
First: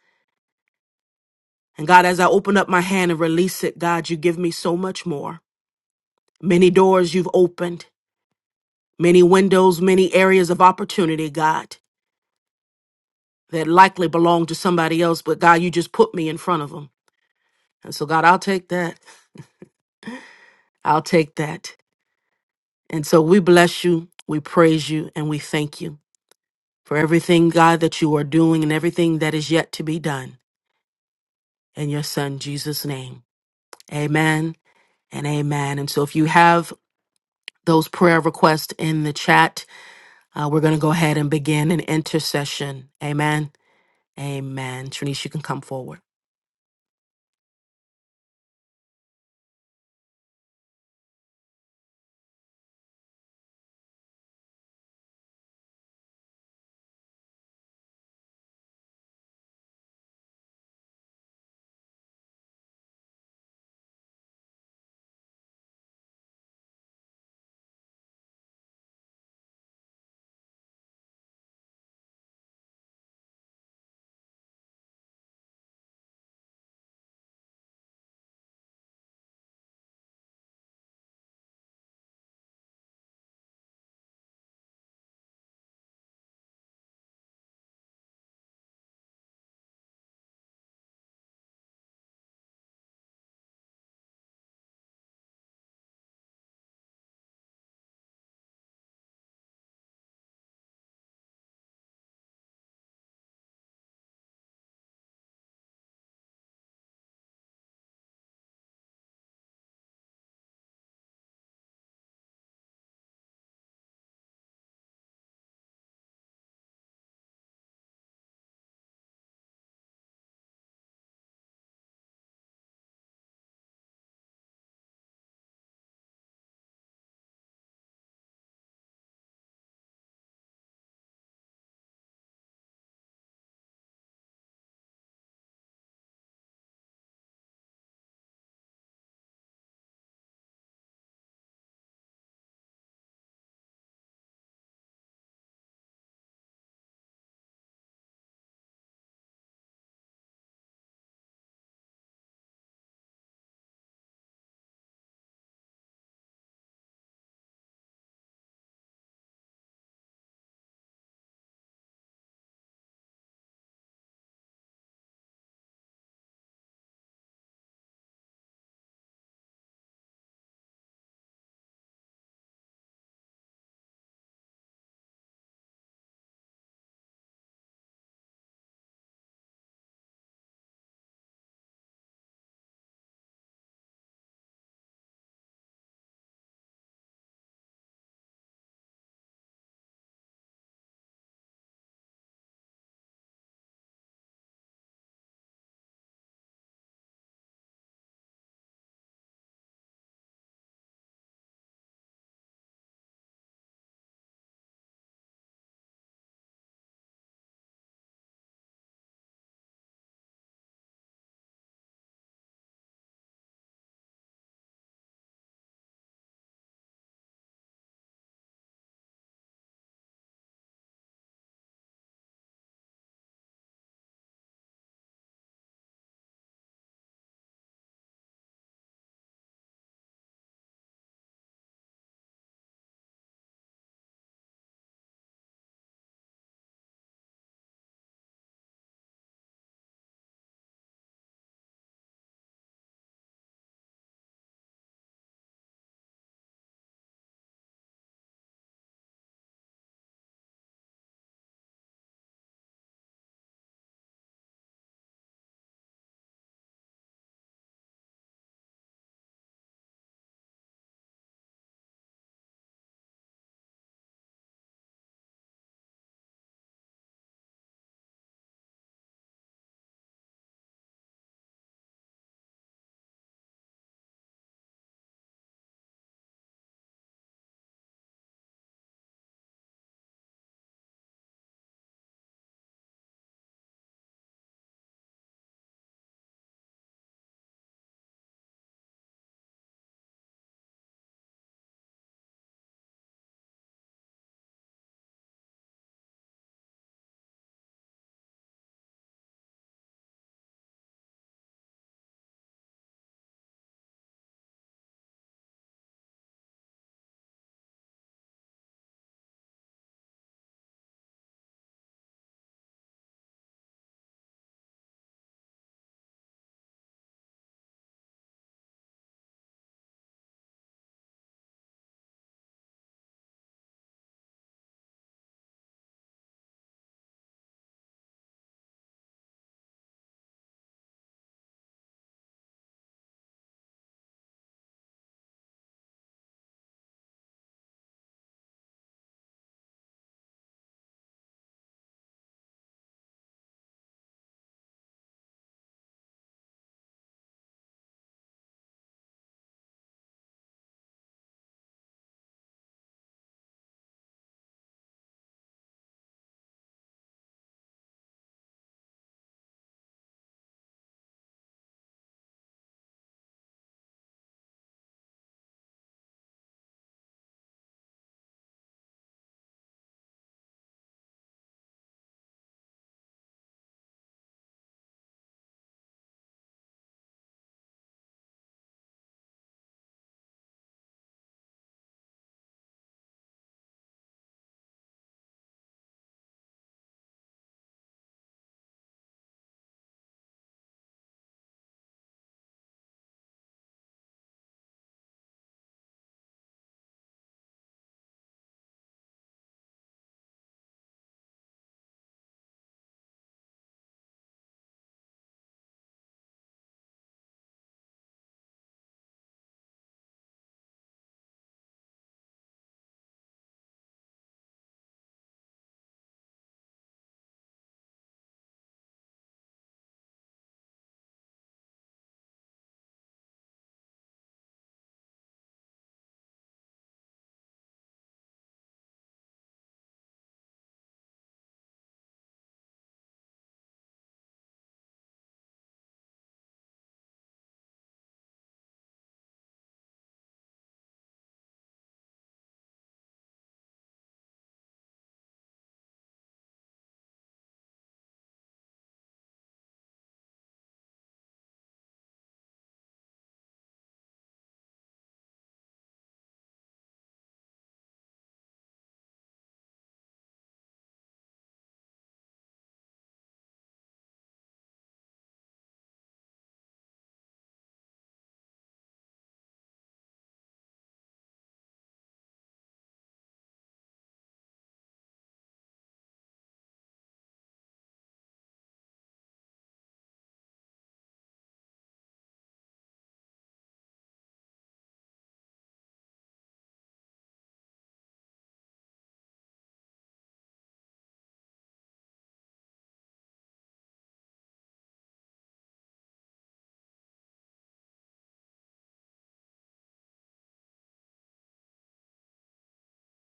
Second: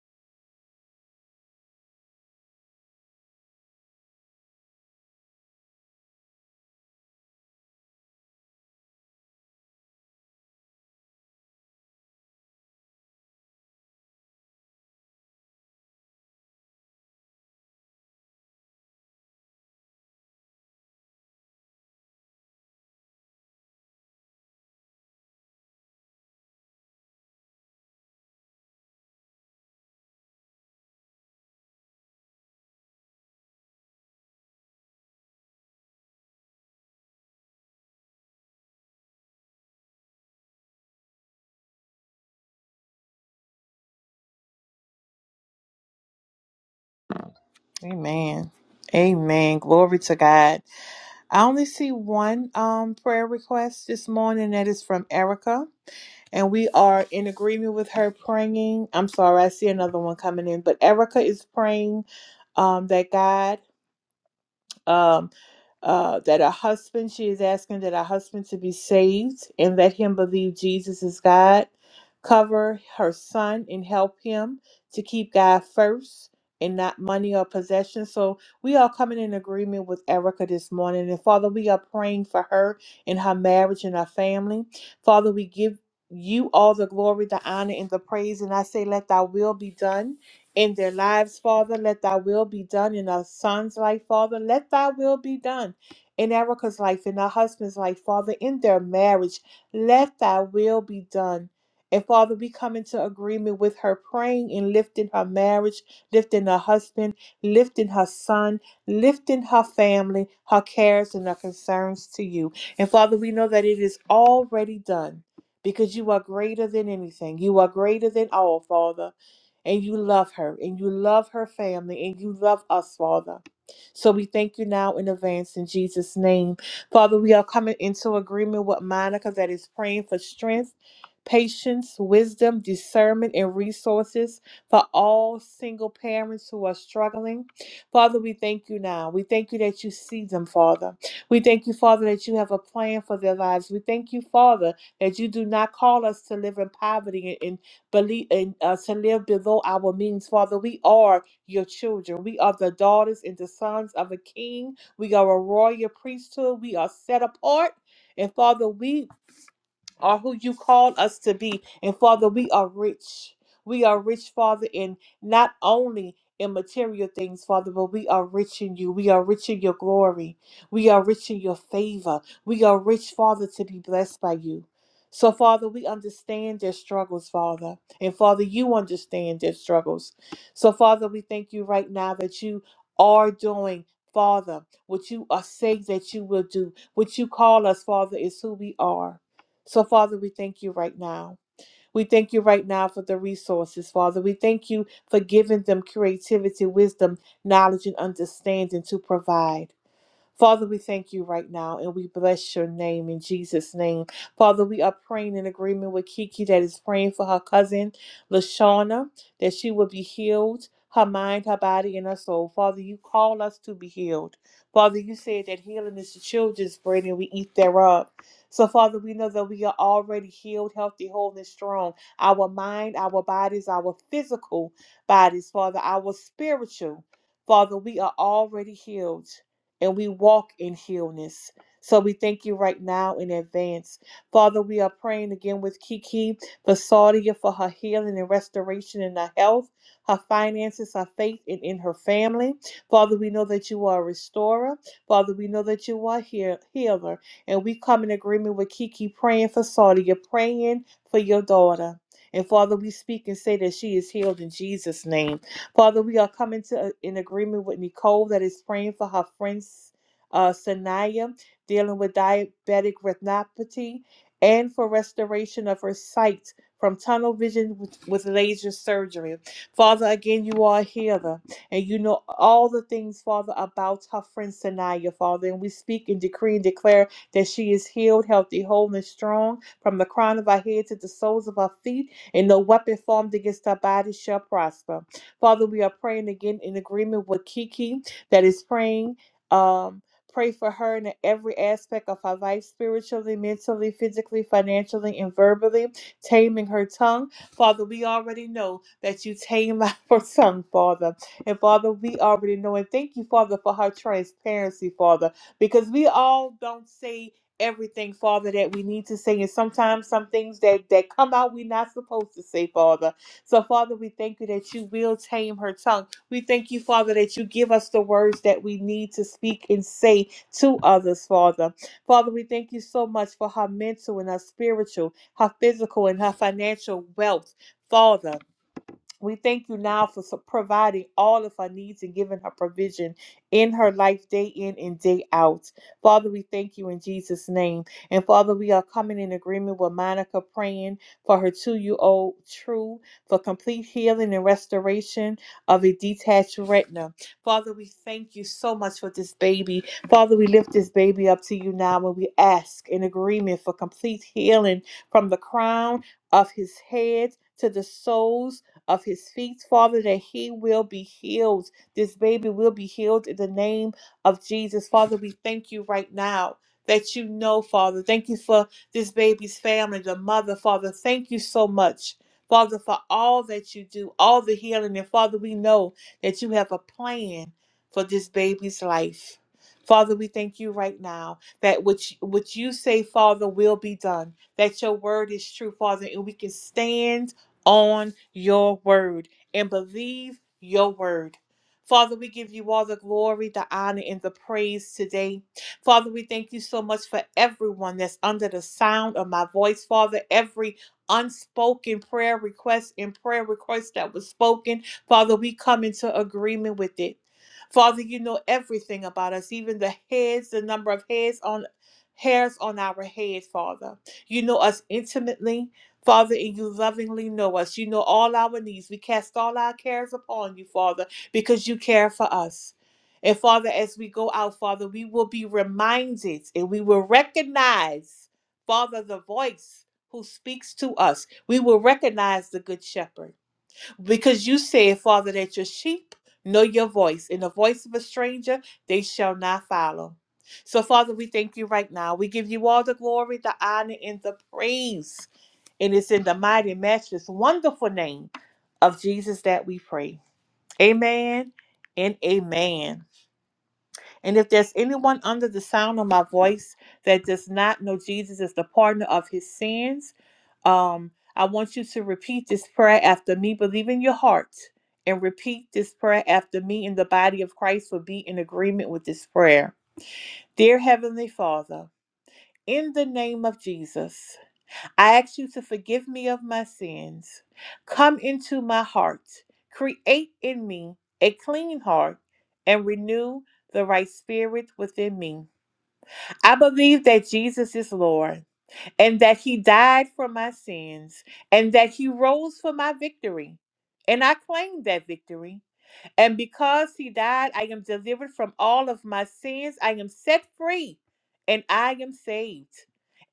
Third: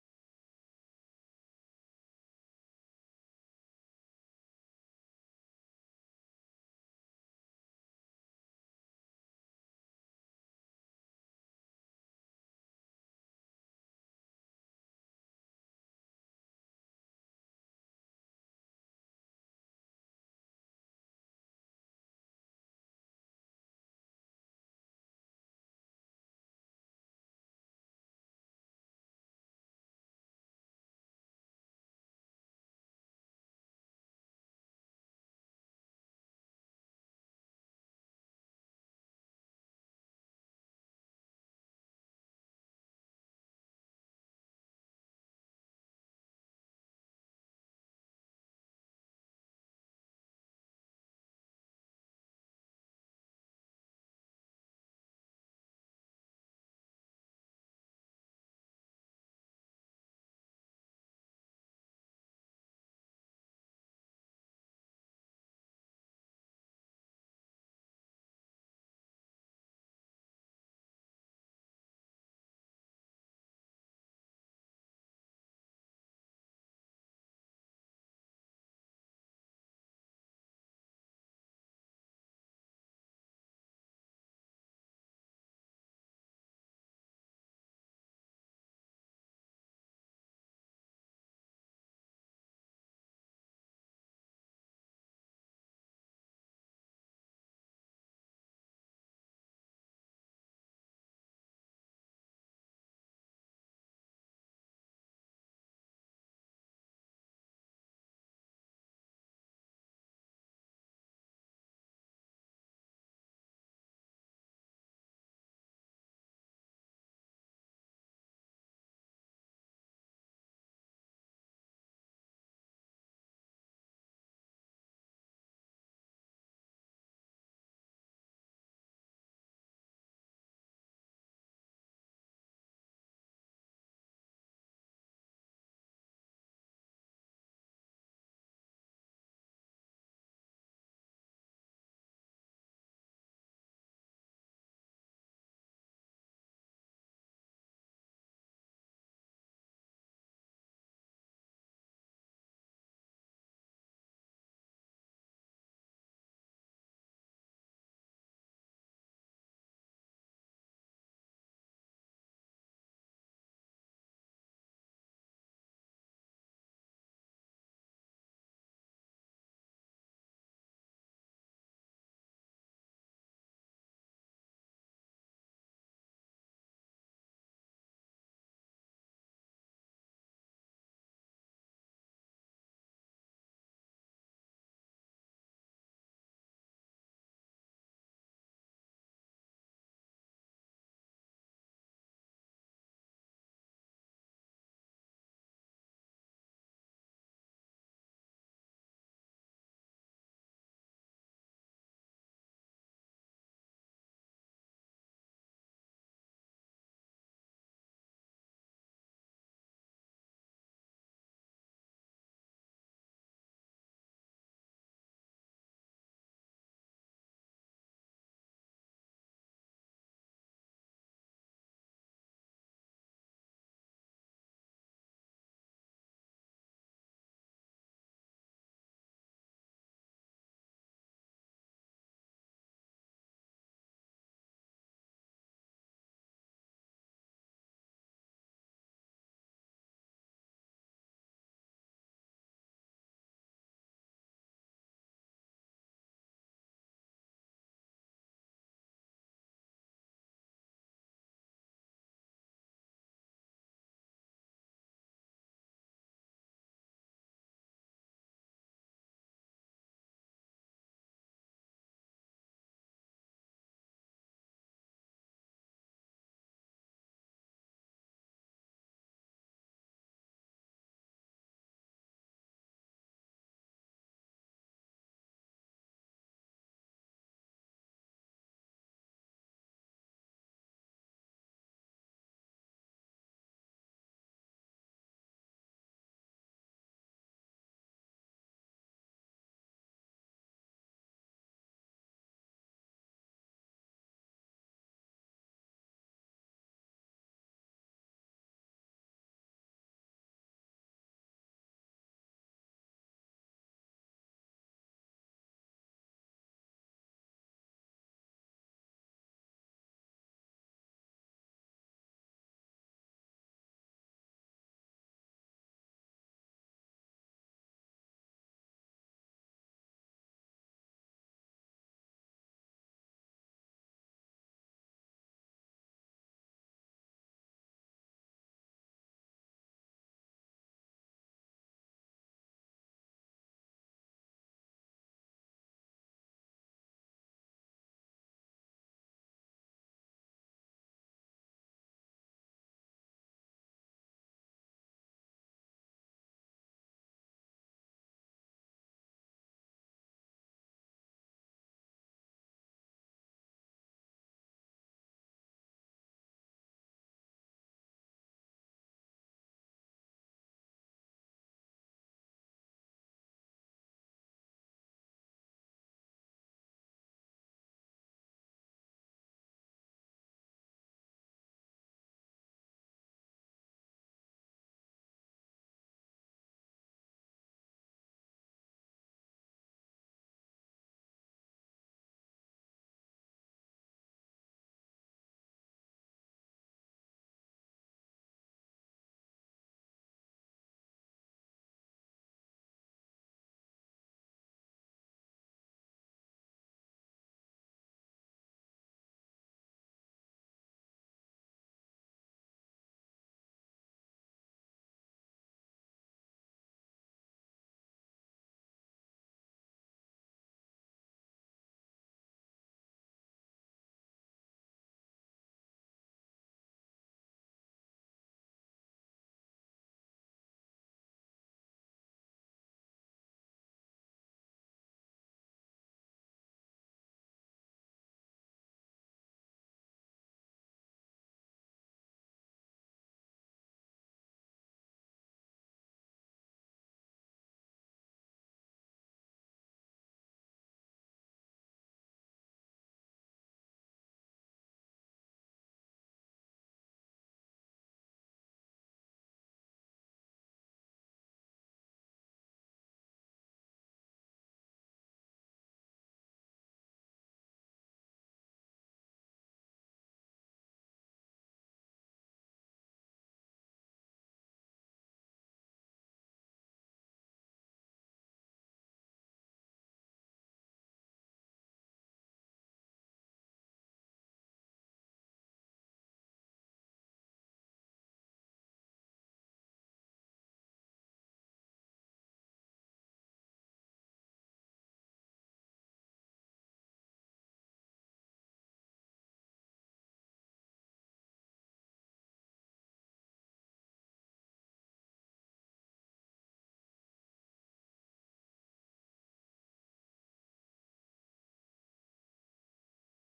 And God, as I open up my hand and release it, God, you give me so much more. Many doors you've opened, many windows, many areas of opportunity, God, that likely belong to somebody else, but God, you just put me in front of them. And so, God, I'll take that. I'll take that. And so we bless you, we praise you, and we thank you for everything, God, that you are doing and everything that is yet to be done. In your Son, Jesus' name. Amen and amen. And so, if you have those prayer requests in the chat, uh, we're going to go ahead and begin an intercession. Amen. Amen. Trinice, you can come forward. Amen. Amen. Glory to God. I only see one um prayer request this morning that is from Erica. and we are in agreement with her praying. I'm sorry, I see another one coming in, but Erica is praying um, that God. um, uh, that her husband, she is asking that her husband to be saved and let him believe Jesus is God. Cover her son and help him to keep God first and not money or possessions. So we are coming in agreement with Erica this morning. And Father, we are praying for her and her marriage and her family. Father, we give you all the glory, the honor, and the praise. And I say, let thy will be done in their lives, Father. Let thy will be done in our son's life, Father. Let thy will be done in Erica's life, in her husband's life, Father, in their marriage. Let thy will be done. And Father, we come into agreement with her praying and lifting her marriage, lifting her husband, lifting her son, lifting her family, her cares and her concerns to you. And Father, we know that it is already done because you are greater than anything. You are greater than all, Father. And you love her, and you love her family, and you love us, Father. So we thank you now in advance in Jesus' name. Father, we are coming into agreement with Monica that is praying for strength, patience, wisdom, discernment, and resources for all single parents who are struggling. Father, we thank you now. We thank you that you see them, Father. We thank you, Father, that you have a plan for their lives. We thank you, Father, that you do not call us to live in poverty and, and believe and uh, to live below our means, Father. We are your children. We are the daughters and the sons of a king. We are a royal priesthood. We are set apart. And Father, we are who you called us to be. And Father, we are rich. We are rich, Father, in not only in material things, Father, but we are rich in you. We are rich in your glory. We are rich in your favor. We are rich, Father, to be blessed by you. So, Father, we understand their struggles, Father. And Father, you understand their struggles. So, Father, we thank you right now that you are doing, Father, what you are saying that you will do. What you call us, Father, is who we are. So, Father, we thank you right now. We thank you right now for the resources, Father. We thank you for giving them creativity, wisdom, knowledge, and understanding to provide. Father, we thank you right now and we bless your name in Jesus' name. Father, we are praying in agreement with Kiki that is praying for her cousin, LaShawna, that she will be healed, her mind, her body, and her soul. Father, you call us to be healed. Father, you said that healing is the children's bread and we eat thereof. So, Father, we know that we are already healed, healthy, whole, and strong. Our mind, our bodies, our physical bodies, Father, our spiritual. Father, we are already healed and we walk in healness. So we thank you right now in advance. Father, we are praying again with Kiki for Saudia for her healing and restoration in her health, her finances, her faith, and in her family. Father, we know that you are a restorer. Father, we know that you are a heal- healer. And we come in agreement with Kiki praying for Saudia, praying for your daughter. And Father, we speak and say that she is healed in Jesus' name. Father, we are coming to in agreement with Nicole that is praying for her friends, uh, Sanaya, dealing with diabetic retinopathy, and for restoration of her sight from tunnel vision with, with laser surgery. Father, again, you are a healer, and you know all the things, Father, about her friend Sanaya, Father. And we speak and decree and declare that she is healed, healthy, whole, and strong from the crown of her head to the soles of her feet, and no weapon formed against her body shall prosper. Father, we are praying again in agreement with Kiki that is praying. Um, pray for her in every aspect of her life spiritually, mentally, physically, financially, and verbally, taming her tongue. Father, we already know that you tame her tongue, Father. And Father, we already know. And thank you, Father, for her transparency, Father, because we all don't say everything father that we need to say and sometimes some things that that come out we're not supposed to say father so, Father, we thank you that you will tame her tongue. We thank you, Father, that you give us the words that we need to speak and say to others, Father. Father, we thank you so much for her mental and her spiritual, her physical and her financial wealth. Father, we thank you now for su- providing all of her needs and giving her provision in her life, day in and day out. Father, we thank you in Jesus' name. And Father, we are coming in agreement with Monica praying for her two year old True for complete healing and restoration of a detached retina. Father, we thank you so much for this baby. Father, we lift this baby up to you now and we ask in agreement for complete healing from the crown of his head to the soles of his feet, Father, that he will be healed. This baby will be healed in the name of Jesus. Father, we thank you right now that you know, Father. Thank you for this baby's family, the mother, Father. Thank you so much. Father, for all that you do, all the healing. And Father, we know that you have a plan for this baby's life. Father, we thank you right now that which, which you say, Father, will be done, that your word is true, Father, and we can stand on your word and believe your word. Father, we give you all the glory, the honor, and the praise today. Father, we thank you so much for everyone that's under the sound of my voice. Father, every unspoken prayer request and prayer request that was spoken, Father, we come into agreement with it. Father, you know everything about us, even the heads, the number of heads on hairs on our heads, Father. You know us intimately. Father, and you lovingly know us. You know all our needs. We cast all our cares upon you, Father, because you care for us. And Father, as we go out, Father, we will be reminded and we will recognize, Father, the voice who speaks to us. We will recognize the Good Shepherd because you said, Father, that your sheep know your voice, and the voice of a stranger they shall not follow. So, Father, we thank you right now. We give you all the glory, the honor, and the praise. And it's in the mighty, matchless, wonderful name of Jesus that we pray. Amen and amen. And if there's anyone under the sound of my voice that does not know Jesus as the partner of his sins, um, I want you to repeat this prayer after me. Believe in your heart and repeat this prayer after me, and the body of Christ will be in agreement with this prayer. Dear Heavenly Father, in the name of Jesus. I ask you to forgive me of my sins. Come into my heart. Create in me a clean heart and renew the right spirit within me. I believe that Jesus is Lord and that he died for my sins and that he rose for my victory. And I claim that victory. And because he died, I am delivered from all of my sins. I am set free and I am saved.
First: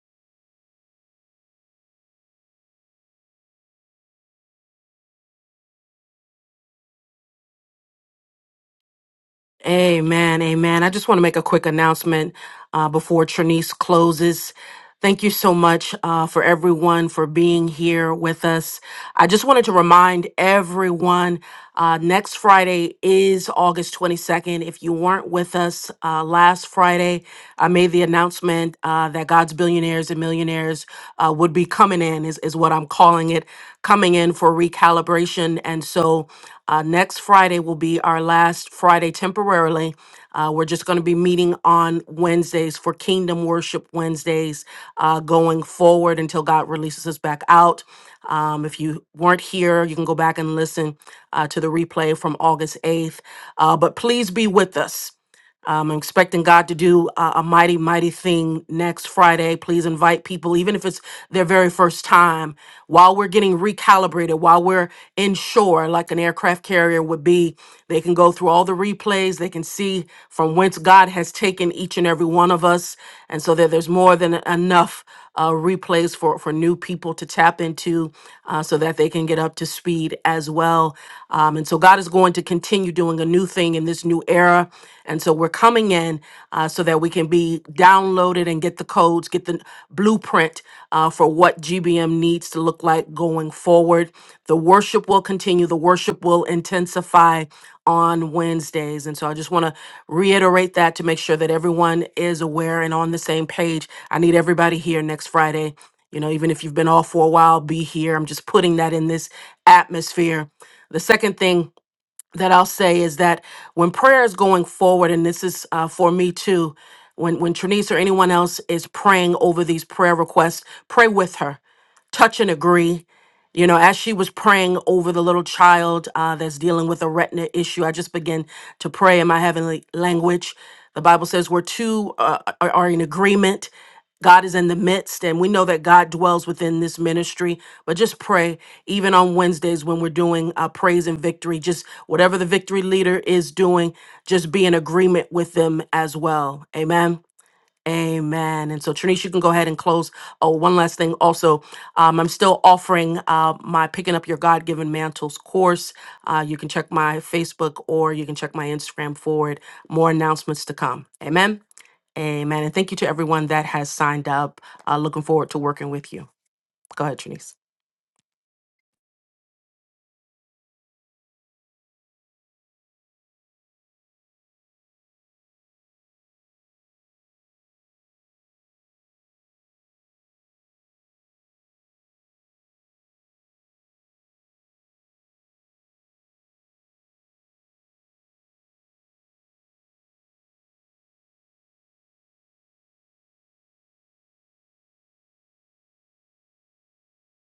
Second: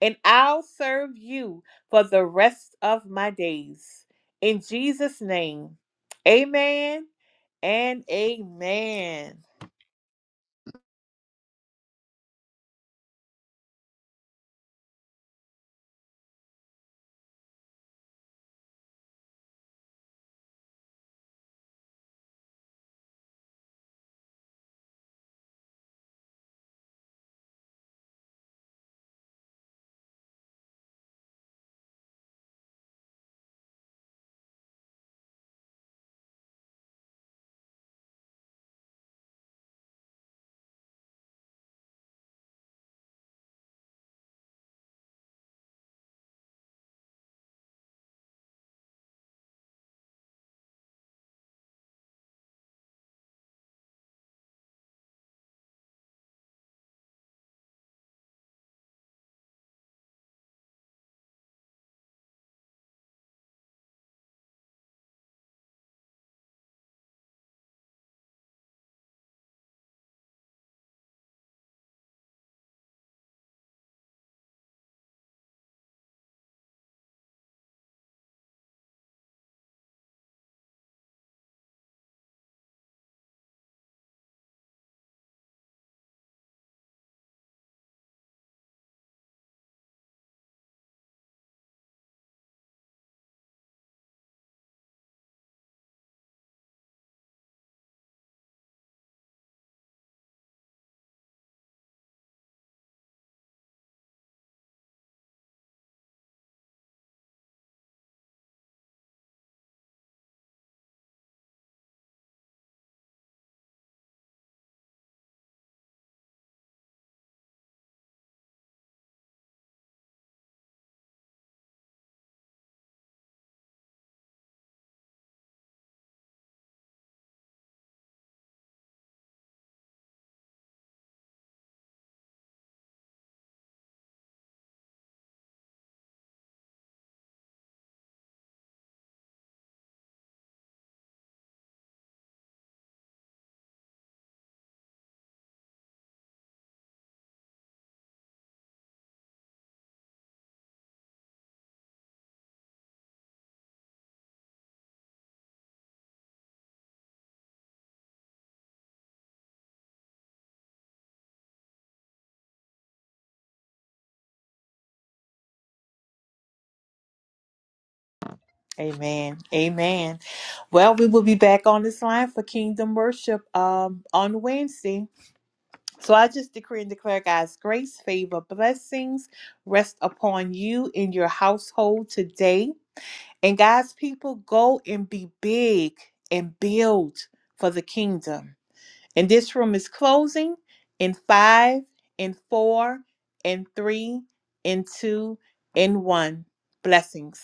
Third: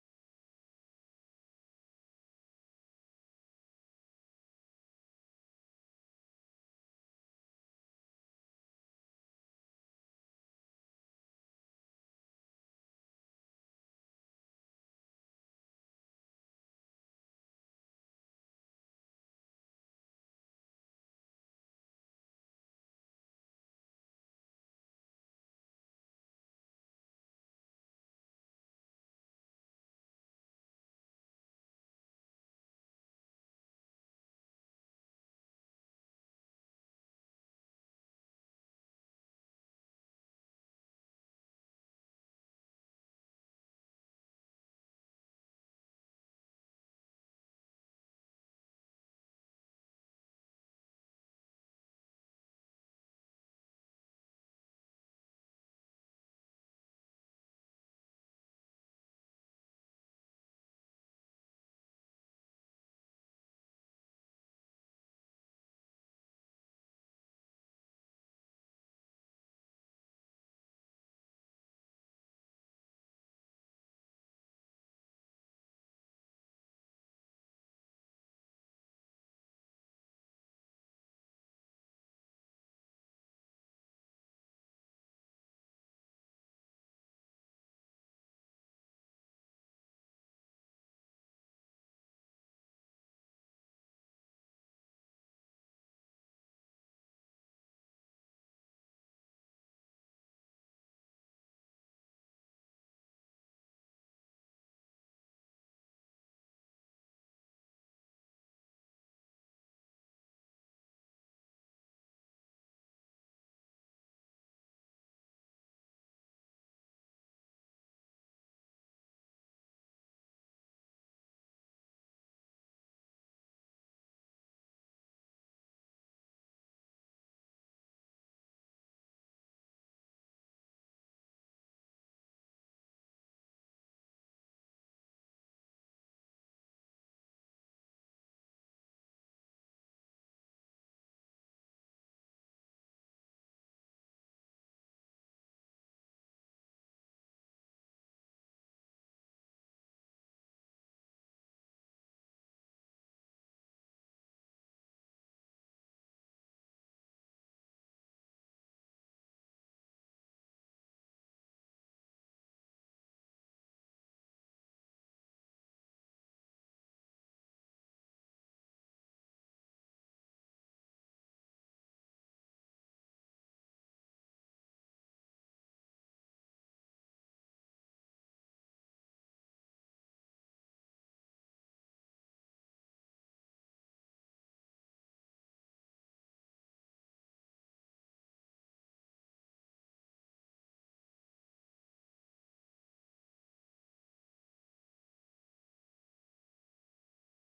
And I'll serve you for the rest of my days. In Jesus' name, amen and amen. Amen. Amen. I just want to make a quick announcement uh, before Trinice closes. Thank you so much uh, for everyone for being here with us. I just wanted to remind everyone uh, next Friday is August 22nd. If you weren't with us uh, last Friday, I made the announcement uh, that God's billionaires and millionaires uh, would be coming in, is, is what I'm calling it. coming in for recalibration. And so uh, next Friday will be our last Friday temporarily. Uh, we're just going to be meeting on Wednesdays for Kingdom Worship Wednesdays uh, going forward until God releases us back out. Um, if you weren't here, you can go back and listen uh, to the replay from August 8th. Uh, but please be with us I'm expecting God to do a, a mighty, mighty thing next Friday. Please invite people, even if it's their very first time, while we're getting recalibrated, while we're inshore, like an aircraft carrier would be. They can go through all the replays, they can see from whence God has taken each and every one of us. And so that there's more than enough uh, replays for, for new people to tap into uh, so that they can get up to speed as well. Um, and so God is going to continue doing a new thing thing in this new era. And so we're coming in uh, so that we can be downloaded and get the codes, get the blueprint uh, for what GBM needs to look like going forward. The worship will continue, the worship will intensify on Wednesdays. And so I just want to reiterate that to make sure that everyone is aware and on the same page. I need everybody here next Friday. You know, even if you've been off for a while, be here. I'm just putting that in this atmosphere. The second thing that I'll say is that when prayer is going forward, and this is uh, for me too, when when Trinice or anyone else is praying over these prayer requests, pray with her, touch and agree. You know, as she was praying over the little child uh, that's dealing with a retina issue, I just began to pray in my heavenly language. The Bible says, where two uh, are are in agreement, God is in the midst, and we know that God dwells within this ministry. But just pray, even on Wednesdays when we're doing uh, praise and victory, just whatever the victory leader is doing, just be in agreement with them as well. Amen. Amen. And so, Trinice, you can go ahead and close. Oh, one last thing. Also, um, I'm still offering uh, my Picking Up Your God Given Mantles course. Uh, you can check my Facebook or you can check my Instagram for it. More announcements to come. Amen. Amen. And thank you to everyone that has signed up. Uh, looking forward to working with you. Go ahead, Trinice. Amen. Amen. Well, we will be back on this line for kingdom worship um, on Wednesday. So I just decree and declare God's grace, favor, blessings rest upon you in your household today. And God's people, go and be big and build for the kingdom. And this room is closing in five, in four, in three, in two, in one. Blessings.